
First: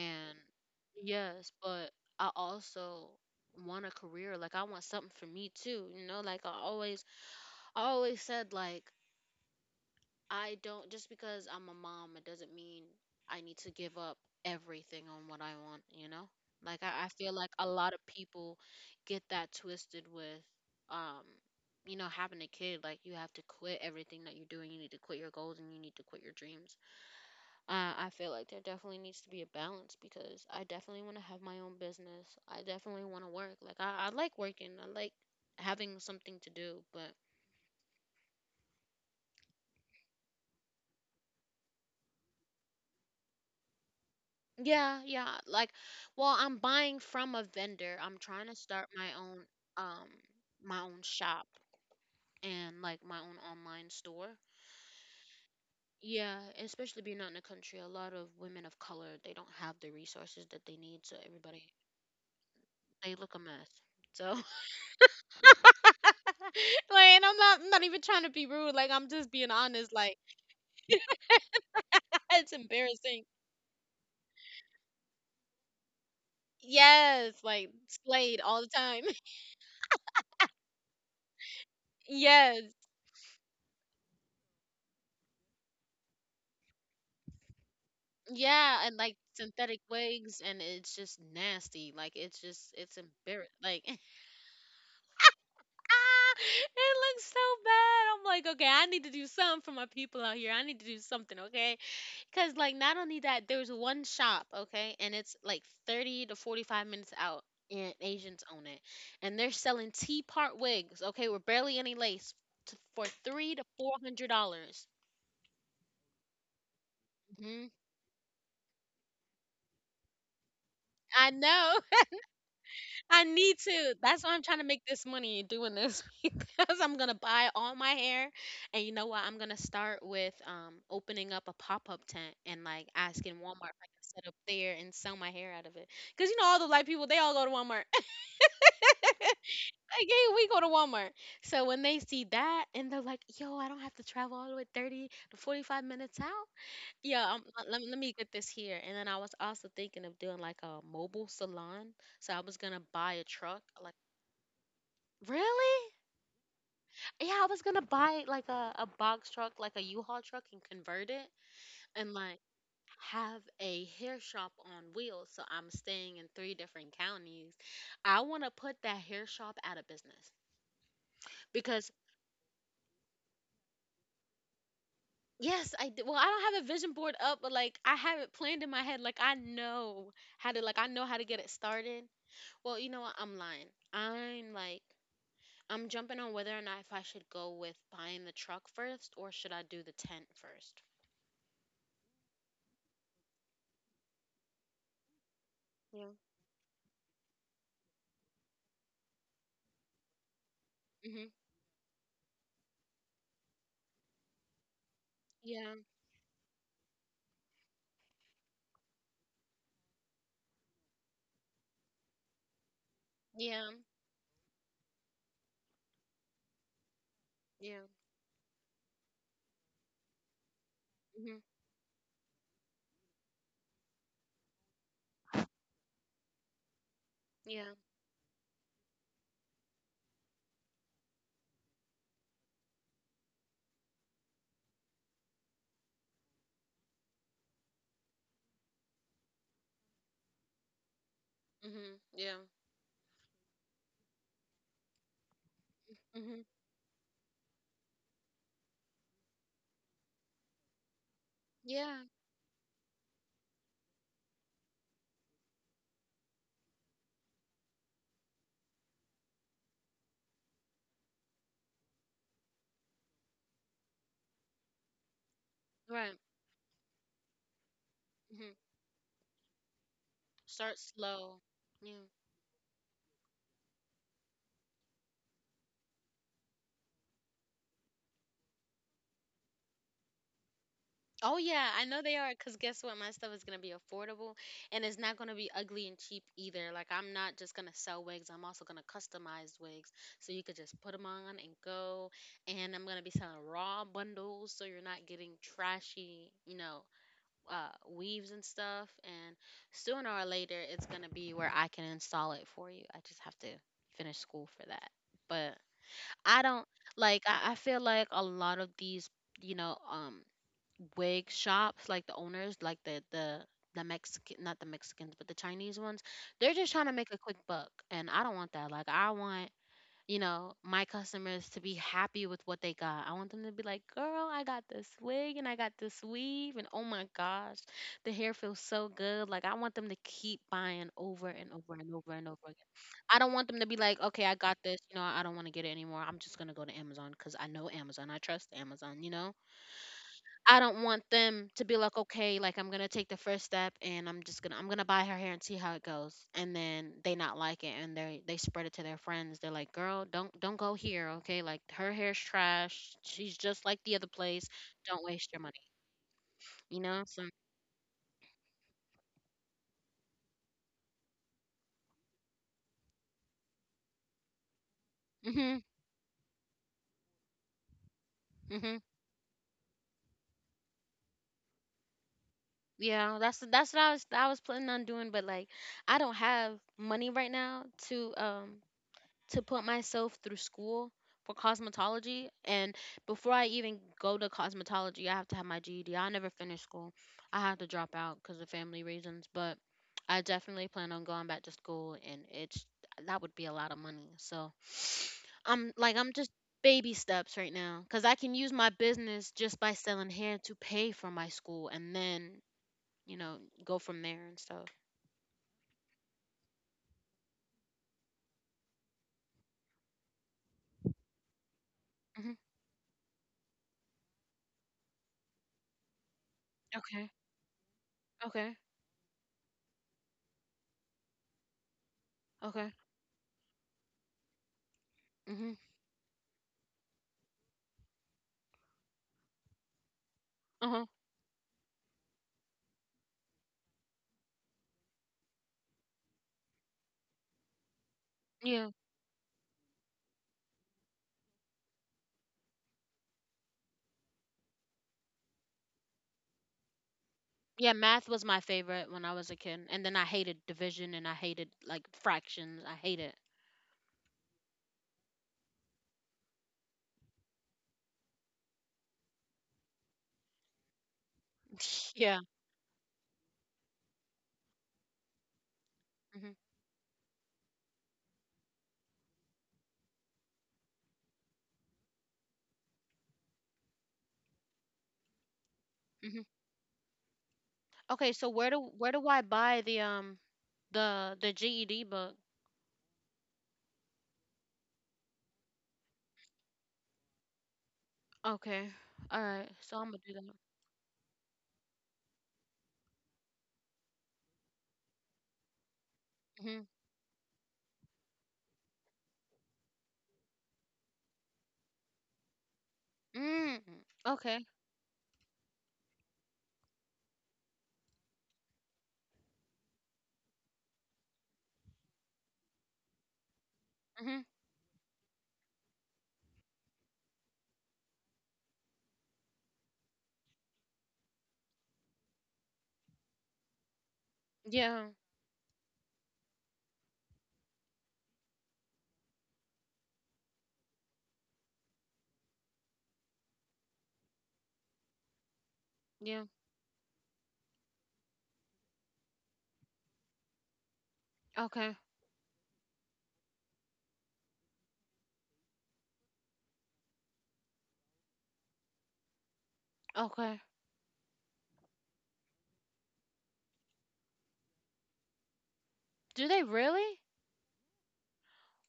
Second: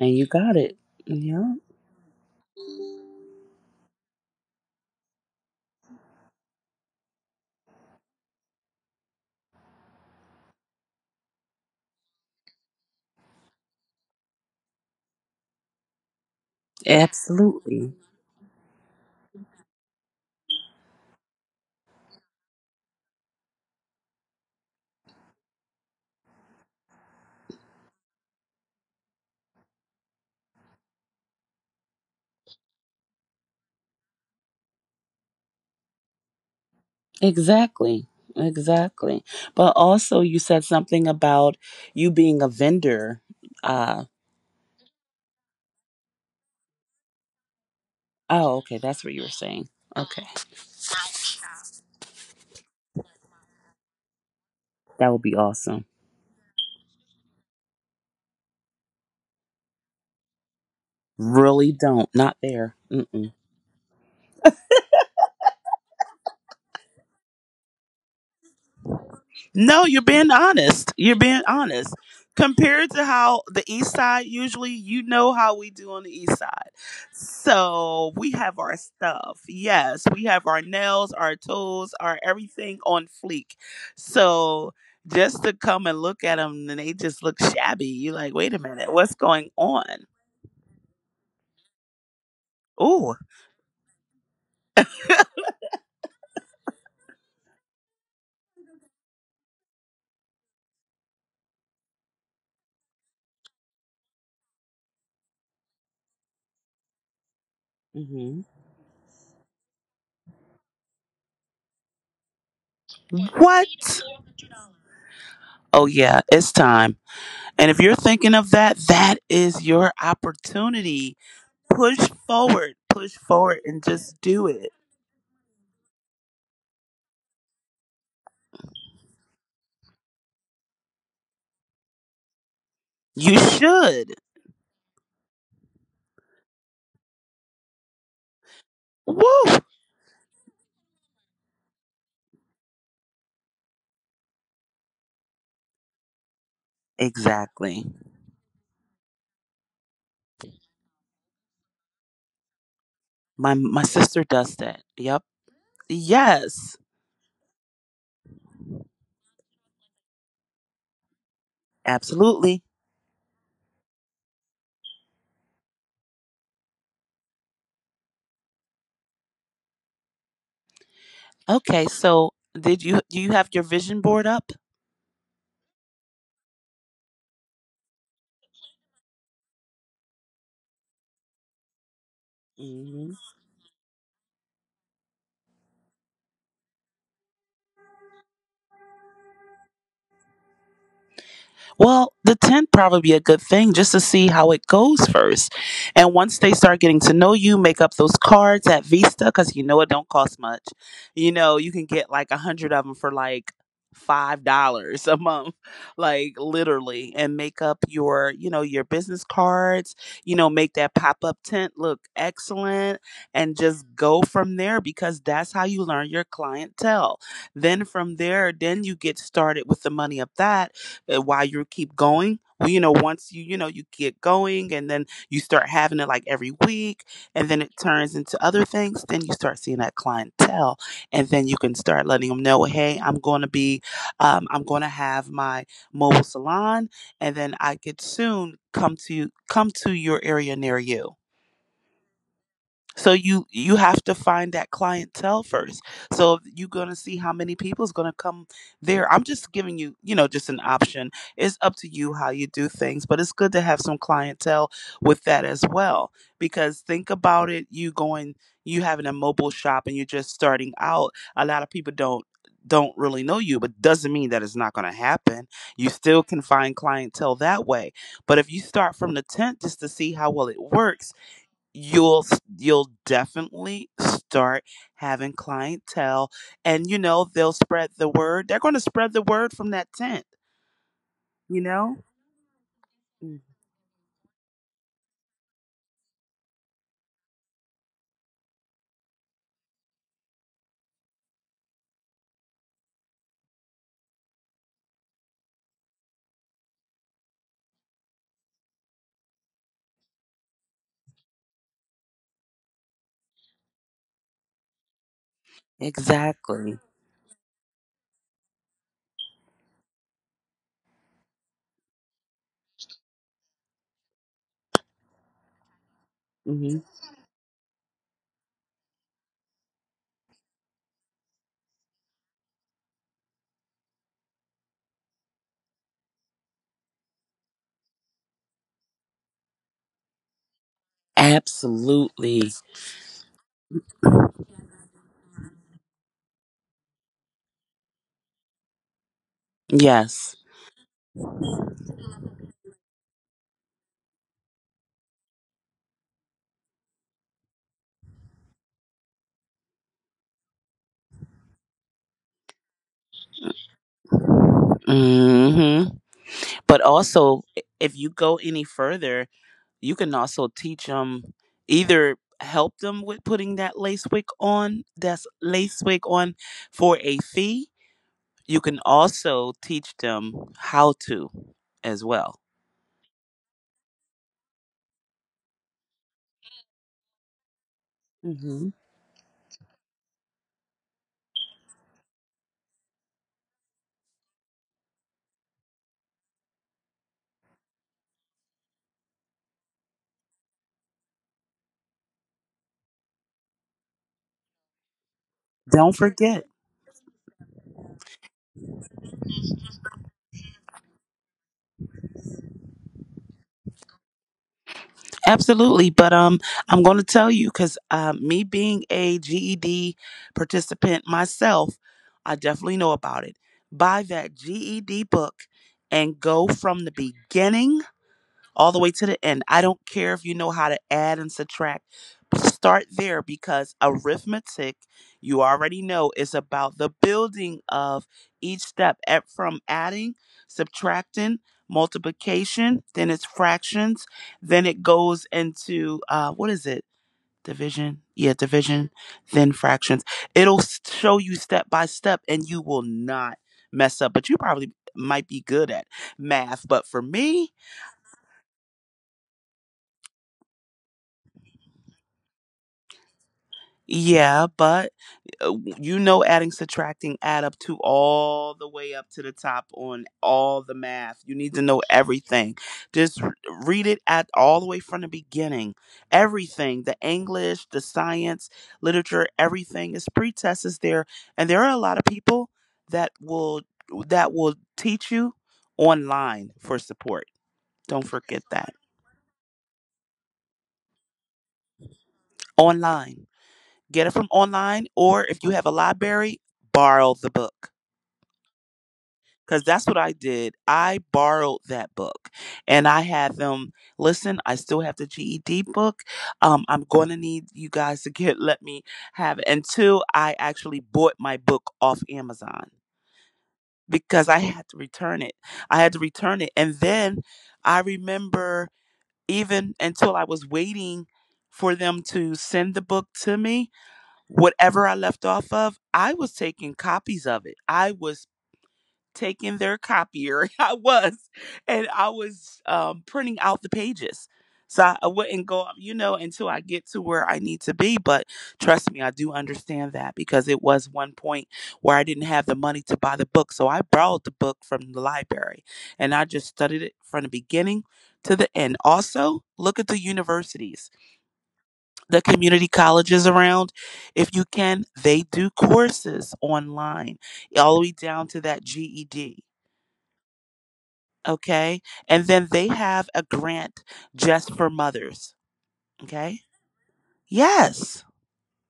[SPEAKER 2] And you got it.
[SPEAKER 1] yes,
[SPEAKER 2] Yeah.
[SPEAKER 1] but I also want a career. Like, I want something for me too. You know, like I always, I always said like I don't, just because I'm a mom, it doesn't mean I need to give up everything on what I want, you know? Like I feel like a
[SPEAKER 2] Absolutely.
[SPEAKER 1] lot of people get that twisted with um you know, having a kid, like you have to quit everything that you're doing. You need to quit your goals and you need to quit your dreams. I feel like there definitely needs to be a balance because I definitely want to have my own business. I definitely want to work. Like I like working. I like having something to do, but
[SPEAKER 2] Exactly. Exactly. But also you said something about you being a vendor. Uh
[SPEAKER 1] Yeah, yeah. Like, well, I'm buying from a vendor. I'm trying
[SPEAKER 2] oh,
[SPEAKER 1] to
[SPEAKER 2] okay,
[SPEAKER 1] start
[SPEAKER 2] that's what you were saying.
[SPEAKER 1] um
[SPEAKER 2] Okay.
[SPEAKER 1] my own shop and like my own online store.
[SPEAKER 2] That would be awesome.
[SPEAKER 1] Yeah, especially being out in the country, a lot of women of color, they don't have the resources that they need, so everybody,
[SPEAKER 2] Really don't. Not there.
[SPEAKER 1] they
[SPEAKER 2] Mm-mm.
[SPEAKER 1] look a mess. So [laughs] like, and I'm not even trying to be rude, like I'm just being
[SPEAKER 2] No,
[SPEAKER 1] honest,
[SPEAKER 2] you're
[SPEAKER 1] like
[SPEAKER 2] being honest. You're being honest.
[SPEAKER 1] [laughs] it's
[SPEAKER 2] Compared to
[SPEAKER 1] embarrassing.
[SPEAKER 2] how the east side— usually, you know how we do on the east side.
[SPEAKER 1] Yes, like
[SPEAKER 2] So we
[SPEAKER 1] slayed
[SPEAKER 2] have
[SPEAKER 1] all the
[SPEAKER 2] our
[SPEAKER 1] time. [laughs]
[SPEAKER 2] stuff. Yes, we have our nails, our toes, our
[SPEAKER 1] Yes.
[SPEAKER 2] everything on fleek. So just to come and look at them, and they just look shabby, you're like, wait a
[SPEAKER 1] Yeah,
[SPEAKER 2] minute,
[SPEAKER 1] and like
[SPEAKER 2] what's going
[SPEAKER 1] synthetic
[SPEAKER 2] on?
[SPEAKER 1] wigs, and it's just nasty. Like it's just, it's
[SPEAKER 2] Ooh.
[SPEAKER 1] embarrassing. Like [laughs] ah, it looks so bad. I'm like, okay, I need to do something for my people out here. I need to do something, okay? Because like not only that, there's one shop, okay, and it's like 30 to 45 minutes out, and
[SPEAKER 2] hmm
[SPEAKER 1] Asians own it, and they're selling T part wigs, okay, with barely any lace, for three to four
[SPEAKER 2] What?
[SPEAKER 1] hundred dollars.
[SPEAKER 2] Oh, yeah, it's time.
[SPEAKER 1] Hmm.
[SPEAKER 2] And if you're thinking of that, that is your opportunity.
[SPEAKER 1] I know.
[SPEAKER 2] Push push
[SPEAKER 1] I need
[SPEAKER 2] forward, and
[SPEAKER 1] to.
[SPEAKER 2] just
[SPEAKER 1] That's why I'm
[SPEAKER 2] do
[SPEAKER 1] trying to
[SPEAKER 2] it.
[SPEAKER 1] make this money doing this [laughs] because I'm gonna buy all my hair, and you know what? I'm gonna start with opening up a pop up tent and like asking
[SPEAKER 2] You
[SPEAKER 1] Walmart if I can
[SPEAKER 2] should.
[SPEAKER 1] set up there and sell my hair out of it. Cause you know all the white people they all go to Walmart. [laughs]
[SPEAKER 2] Woo!
[SPEAKER 1] Like, hey, we go to Walmart. So when they see that and they're like, yo, I don't have to travel all the way 30 to 45 minutes out. Yeah, let, let
[SPEAKER 2] Exactly.
[SPEAKER 1] me let me get this here. And then I was also thinking of doing like a mobile salon. So I was gonna buy a truck,
[SPEAKER 2] My
[SPEAKER 1] like,
[SPEAKER 2] sister does that. Yep.
[SPEAKER 1] really?
[SPEAKER 2] Yes,
[SPEAKER 1] Yeah, I was gonna buy like a box truck, like a U-Haul truck and convert it and like
[SPEAKER 2] absolutely.
[SPEAKER 1] have a hair shop on wheels. So I'm staying in three different counties. I wanna put that hair shop out of business
[SPEAKER 2] Okay,
[SPEAKER 1] because,
[SPEAKER 2] so did you do you have your vision board up?
[SPEAKER 1] yes, well, I don't have a vision board up, but like I have it planned in my head. Like I know how to like I know how to get it started. Well, you know
[SPEAKER 2] Mhm.
[SPEAKER 1] what? I'm lying. I'm like I'm jumping on whether or not if I should go with buying the truck first or should I do the tent first.
[SPEAKER 2] Well, the tenth probably be a good thing just to see how it goes first. And once they start getting to know you, make up those cards at Vista, because you know it don't cost much.
[SPEAKER 1] Mm-hmm.
[SPEAKER 2] You know you can get like a hundred of them for like $5 a month,
[SPEAKER 1] Yeah.
[SPEAKER 2] like literally, and make up your, you know, your business cards. You know, make that pop up tent look excellent, and
[SPEAKER 1] Yeah.
[SPEAKER 2] just go from there because that's how you learn your clientele. Then
[SPEAKER 1] Yeah.
[SPEAKER 2] from there, then you get started with the money of that.
[SPEAKER 1] Mm-hmm.
[SPEAKER 2] Why you keep going. Well, you know, once you, you know, you get going and then you start having it like every week, and then it
[SPEAKER 1] Yeah.
[SPEAKER 2] turns into other things, then you start seeing that clientele, and then you can start letting them know, hey, I'm going to be, I'm going to have my mobile salon, and then I could soon come to, come to your area near you.
[SPEAKER 1] Mm-hmm. Yeah.
[SPEAKER 2] So you— you have to find that clientele first. So
[SPEAKER 1] Mm-hmm.
[SPEAKER 2] you're gonna see how many people is gonna come there. I'm just giving you, you know, just an option. It's up to
[SPEAKER 1] Yeah.
[SPEAKER 2] you how you do things, but it's good to have some clientele with that as well. Because think about it, you going, you having a mobile shop and you're just starting out. A lot of people don't really know you, but doesn't mean that it's not gonna happen. You
[SPEAKER 1] Right.
[SPEAKER 2] still can find clientele that way. But if you
[SPEAKER 1] Mm-hmm.
[SPEAKER 2] start from the tent just to see how well it
[SPEAKER 1] Start
[SPEAKER 2] works,
[SPEAKER 1] slow. Yeah.
[SPEAKER 2] you'll you'll definitely start having clientele, and you know they'll spread the word. They're going to spread the word from that tent,
[SPEAKER 1] Oh
[SPEAKER 2] you
[SPEAKER 1] yeah, I
[SPEAKER 2] know.
[SPEAKER 1] know they are. Cause guess what? My stuff
[SPEAKER 2] Mm.
[SPEAKER 1] is gonna be affordable, and it's not gonna be ugly and cheap either. Like I'm not just gonna sell wigs. I'm also gonna customize wigs, so you could just put them on and go. And I'm gonna be selling raw bundles, so you're not getting trashy, you know, weaves and stuff. And sooner or later, it's gonna be where I can install it for you. I just have to finish school for that. But I don't
[SPEAKER 2] Exactly.
[SPEAKER 1] like. I feel like a lot of these, you know, wig shops, like the owners, like the Mexican, not the Mexicans, but the Chinese ones, they're just
[SPEAKER 2] hmm
[SPEAKER 1] trying to make a quick buck, and I don't want that. Like I want my customers to be happy with what they got. I want them to be like, girl, I got this wig and I got this weave. And oh my gosh, the hair feels so good. Like, I want them to keep buying over and over and over and over
[SPEAKER 2] Absolutely.
[SPEAKER 1] again. I don't want them to be like, okay, I got this. You know, I don't want to get it anymore. I'm just going to go to Amazon because I know Amazon. I trust Amazon, you know?
[SPEAKER 2] Yes.
[SPEAKER 1] I don't want them to be like, okay, like I'm gonna take the first step and I'm gonna buy her hair and see how it goes, and then they not like it and they spread it to their friends. They're like, girl, don't go here, okay? Like her hair's trash. She's just like the other place. Don't waste your money,
[SPEAKER 2] hmm
[SPEAKER 1] you
[SPEAKER 2] but
[SPEAKER 1] know. So.
[SPEAKER 2] also, if you go any further, you can also teach them, either help them with putting that lace wig on that's
[SPEAKER 1] Mhm.
[SPEAKER 2] lace wig on for a fee. You
[SPEAKER 1] Mhm.
[SPEAKER 2] can also teach them how to as well.
[SPEAKER 1] Yeah, that's what I was planning on doing, but like I don't have money right now
[SPEAKER 2] hmm
[SPEAKER 1] to put myself through school for cosmetology and before I even go to cosmetology I have to have my GED. I never finish school. I had to drop out cuz of family reasons, but I definitely plan on going back to school and it's that would be a lot of money. So [sniffs] I'm
[SPEAKER 2] Don't
[SPEAKER 1] like I'm just
[SPEAKER 2] forget.
[SPEAKER 1] baby steps right now cuz I can use my business just by selling hair to pay for my school and then, you know, go from there and stuff.
[SPEAKER 2] Absolutely, but I'm going to tell you, because me being a GED participant myself,
[SPEAKER 1] Mhm.
[SPEAKER 2] I definitely know about it. Buy that GED book and go from the
[SPEAKER 1] Okay.
[SPEAKER 2] beginning
[SPEAKER 1] Okay.
[SPEAKER 2] all the way to the end. I don't care if you know how to add and subtract.
[SPEAKER 1] Okay.
[SPEAKER 2] Start there because arithmetic, you
[SPEAKER 1] Mhm.
[SPEAKER 2] already know, is about the building of each step at, from adding,
[SPEAKER 1] Uh-huh.
[SPEAKER 2] subtracting, multiplication, then it's fractions, then it goes into what is it? Division. Yeah,
[SPEAKER 1] Yeah.
[SPEAKER 2] division, then fractions. It'll show you step by step and you will not mess up, but you probably might be good at math. But for me,
[SPEAKER 1] Yeah, math was my favorite when I was a kid, and then I hated division and I hated like fractions. I hate it.
[SPEAKER 2] yeah, but uh, you know, adding, subtracting add up to all the way up to the top on all the math. You need to know
[SPEAKER 1] [laughs] Yeah.
[SPEAKER 2] everything. Just r- Read it at all the way from the beginning.
[SPEAKER 1] Hmm.
[SPEAKER 2] Everything, the English, the science, literature, everything is pretest is there. And there are a lot of people that will that will teach you
[SPEAKER 1] Hmm.
[SPEAKER 2] online for support. Don't
[SPEAKER 1] Okay, so
[SPEAKER 2] forget
[SPEAKER 1] where do
[SPEAKER 2] that.
[SPEAKER 1] where do I buy the GED book?
[SPEAKER 2] Online. Get it from online or if you have a library, borrow the book,
[SPEAKER 1] Okay. All right.
[SPEAKER 2] because
[SPEAKER 1] So
[SPEAKER 2] that's
[SPEAKER 1] I'm
[SPEAKER 2] what
[SPEAKER 1] gonna
[SPEAKER 2] I
[SPEAKER 1] do that.
[SPEAKER 2] did. I borrowed that book and I had them listen. I still have the GED book.
[SPEAKER 1] Hmm.
[SPEAKER 2] I'm going to need you guys to get [laughs] let me have it. And two, I actually bought my book off Amazon
[SPEAKER 1] Mm.
[SPEAKER 2] because I
[SPEAKER 1] Okay.
[SPEAKER 2] had to return it. I had to return it. And then I remember even until I was waiting for them to send the book to me,
[SPEAKER 1] Hmm.
[SPEAKER 2] whatever I left off of, I was taking copies of it. I was taking their copier. [laughs] I was, and I was printing out the pages. So
[SPEAKER 1] Yeah.
[SPEAKER 2] I wouldn't go up, you know, until I get to where I need to be. But trust me, I do understand that because it was one point where I didn't have the money to buy the book. So I borrowed the book from the library and I
[SPEAKER 1] Yeah.
[SPEAKER 2] just studied it from the beginning to the end. Also, look at the universities,
[SPEAKER 1] Okay.
[SPEAKER 2] the community colleges around. If you can, they do courses online, all the way down to that GED.
[SPEAKER 1] Okay.
[SPEAKER 2] Okay. And then they have a grant just for mothers.
[SPEAKER 1] Do
[SPEAKER 2] Okay.
[SPEAKER 1] they really?
[SPEAKER 2] Yes.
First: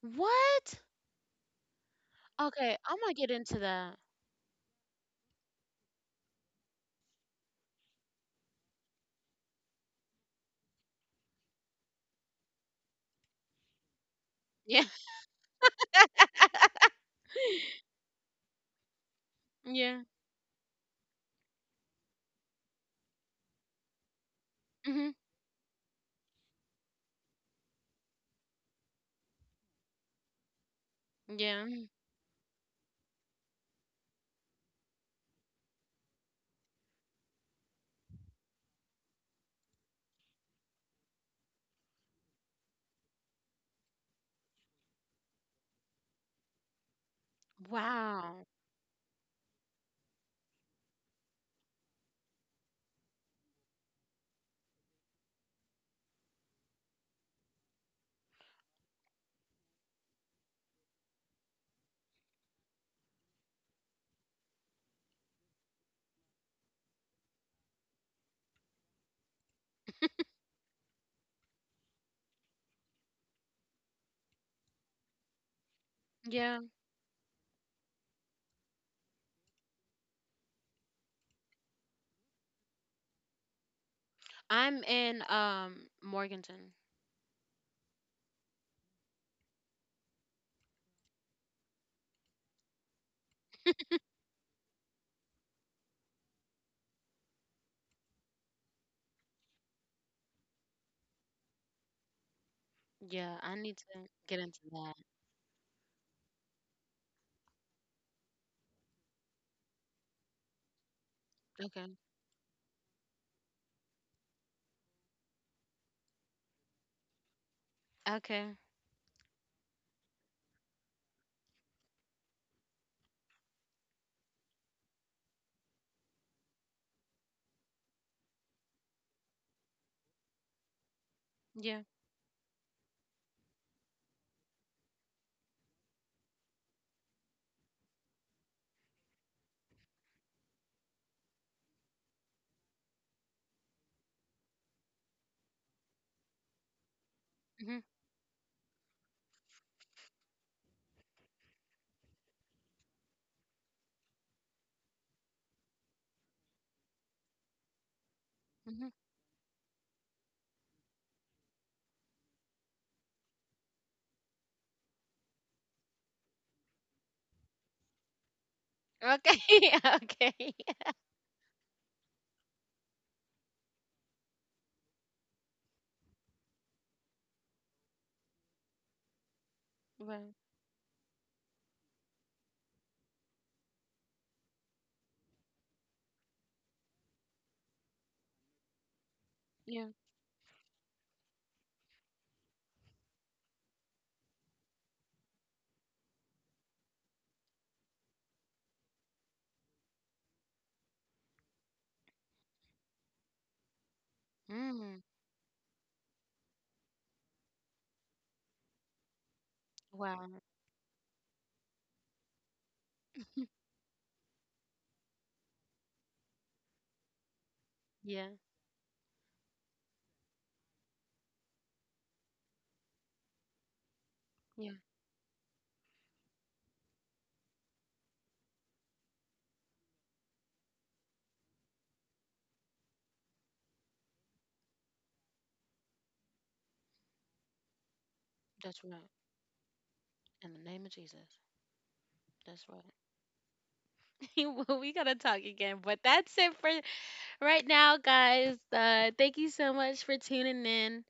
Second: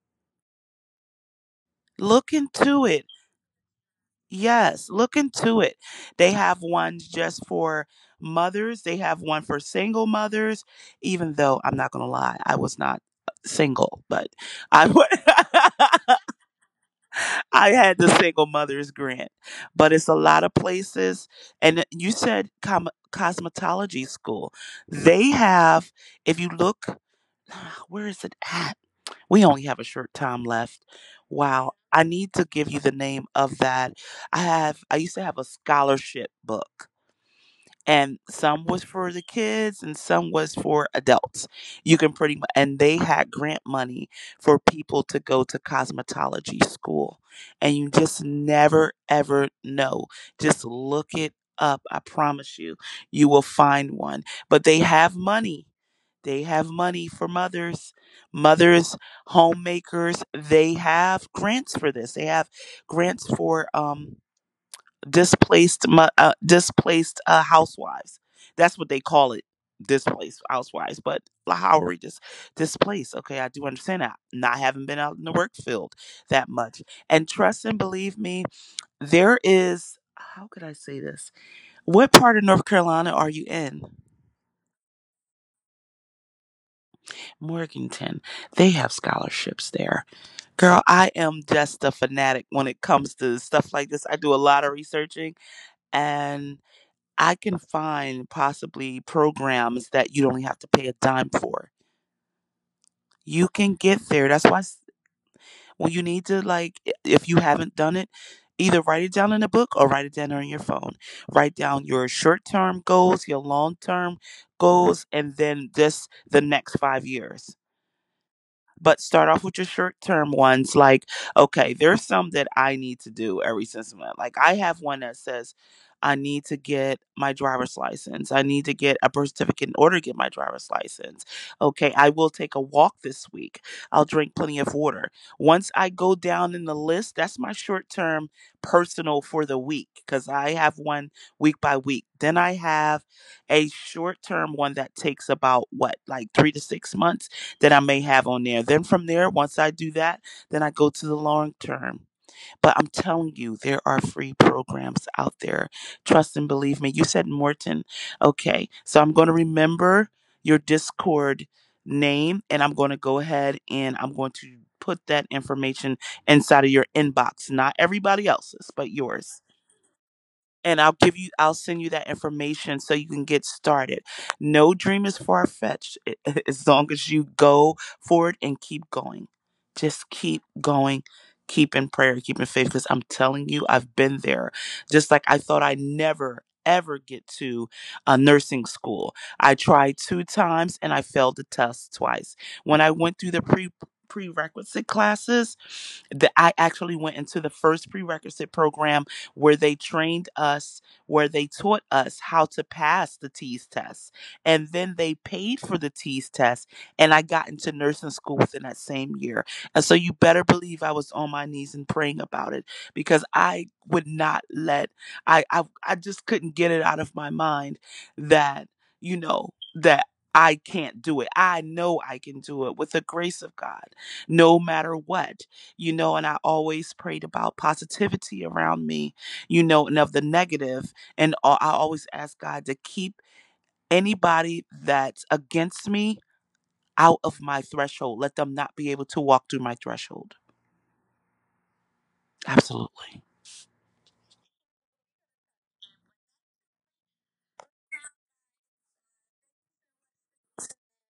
[SPEAKER 1] What?
[SPEAKER 2] Look
[SPEAKER 1] Okay.
[SPEAKER 2] into
[SPEAKER 1] I'm
[SPEAKER 2] it.
[SPEAKER 1] gonna get into that.
[SPEAKER 2] Yes. Look into it. They have ones just for mothers, they have one for single mothers, even though I'm not going to lie, I was not single, but
[SPEAKER 1] Yeah.
[SPEAKER 2] I,
[SPEAKER 1] [laughs]
[SPEAKER 2] wa- [laughs] I had the single mothers grant. But
[SPEAKER 1] Yeah.
[SPEAKER 2] it's a lot of places. And you said cosmetology school.
[SPEAKER 1] Hmm.
[SPEAKER 2] They have, if you look, like, where is it at? We only have a short time left.
[SPEAKER 1] Yeah.
[SPEAKER 2] Wow. I need to give you the name of that. I have I used to have a scholarship book and some was for the kids and some was for adults you can pretty much and they had grant money for people to go to cosmetology school and you just
[SPEAKER 1] Wow.
[SPEAKER 2] never ever know, just look it up. I promise you you will find one, but they have money. They have money for mothers, mothers, homemakers. They have grants for this, they have grants for displaced, displaced housewives. That's what they call it, displaced housewives. But how are we just displaced? Okay, I do understand that. Not having been out in the work field that
[SPEAKER 1] Yeah.
[SPEAKER 2] much, and trust and believe me, there is. How could I say this? What part of North Carolina are you in?
[SPEAKER 1] I'm in Morganton.
[SPEAKER 2] Morganton. They have scholarships there. Girl, I am just a fanatic when it comes to stuff like this. I do a lot of researching and I can find possibly programs that you don't have to pay a dime for.
[SPEAKER 1] Yeah,
[SPEAKER 2] You
[SPEAKER 1] I
[SPEAKER 2] can
[SPEAKER 1] need
[SPEAKER 2] get
[SPEAKER 1] to
[SPEAKER 2] there.
[SPEAKER 1] get into that.
[SPEAKER 2] When you need to, like, if you haven't done it, either write it down in a book or write it down on your phone. Write down
[SPEAKER 1] Okay.
[SPEAKER 2] your short term goals, your long term goals, and then just the next 5 years,
[SPEAKER 1] Okay.
[SPEAKER 2] but start off with your short term ones. Like, okay, there's some that I need to do every since month. Like, I have one that says, I need to get my driver's license. I need to get a birth certificate in order to get my driver's license.
[SPEAKER 1] Yeah.
[SPEAKER 2] Okay, I will take a walk this week. I'll drink plenty of water. Once I go down in the list, that's my short term personal for the week because I have one week by week. Then I have a short term one that takes about what, like 3 to 6 months that I
[SPEAKER 1] Mhm.
[SPEAKER 2] may have on there. Then from there, once I do that, then I go to the long term. But I'm telling you, there are free programs out there. Trust and believe me. You said Morton. Okay.
[SPEAKER 1] Mhm.
[SPEAKER 2] So I'm going to remember your Discord name and I'm going to go ahead and I'm going to put that information inside of your inbox, not everybody else's, but yours,
[SPEAKER 1] Okay. [laughs] Okay.
[SPEAKER 2] and I'll give you I'll send you that information so you can get started. No dream is far fetched [laughs] as long as you go forward and keep going. Just
[SPEAKER 1] Right.
[SPEAKER 2] keep going. Keep in prayer, keep in faith because I'm telling you I've been there. Just like I thought I would never ever get to nursing school. I
[SPEAKER 1] Yeah.
[SPEAKER 2] tried 2 times and I failed the test twice. When I went through the pre prerequisite classes, that I actually went into the first prerequisite program where they trained us, where they taught us how to pass the teas test. And then
[SPEAKER 1] Mm.
[SPEAKER 2] they paid for the teas test. And I got into nursing school within that same year. And so you
[SPEAKER 1] Wow.
[SPEAKER 2] better believe I was on my knees and praying about it because I would not let, I just couldn't get it out of my mind
[SPEAKER 1] Yeah.
[SPEAKER 2] that, you know, that. I can't do it. I know I can do it with the grace of God, no
[SPEAKER 1] Yeah.
[SPEAKER 2] matter what, you know, and I always prayed about positivity around me, you know, and of the negative. And I always ask God to keep anybody that's against me out of my threshold. Let them not
[SPEAKER 1] That's
[SPEAKER 2] be able
[SPEAKER 1] right.
[SPEAKER 2] to walk through my threshold.
[SPEAKER 1] In the name of Jesus. That's right.
[SPEAKER 2] Absolutely.
[SPEAKER 1] [laughs] Well, we gotta talk again, but that's it for right now, guys. Thank you so much for tuning in.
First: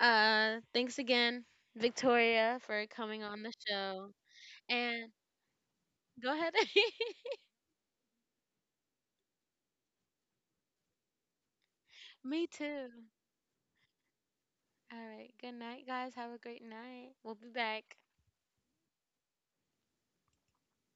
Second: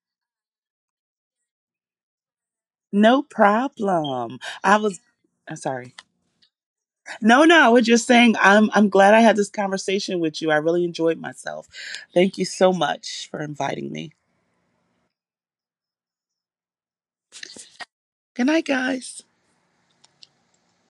[SPEAKER 1] Thanks again, Victoria, for coming
[SPEAKER 2] No
[SPEAKER 1] on the show.
[SPEAKER 2] problem. I was
[SPEAKER 1] And
[SPEAKER 2] I'm sorry.
[SPEAKER 1] go ahead. [laughs]
[SPEAKER 2] No, no, I was just saying I'm glad I had this conversation with you. I really enjoyed myself. Thank you
[SPEAKER 1] Me
[SPEAKER 2] so
[SPEAKER 1] too.
[SPEAKER 2] much for inviting me.
[SPEAKER 1] All right. Good night, guys. Have a great night. We'll be back.
[SPEAKER 2] Good night, guys.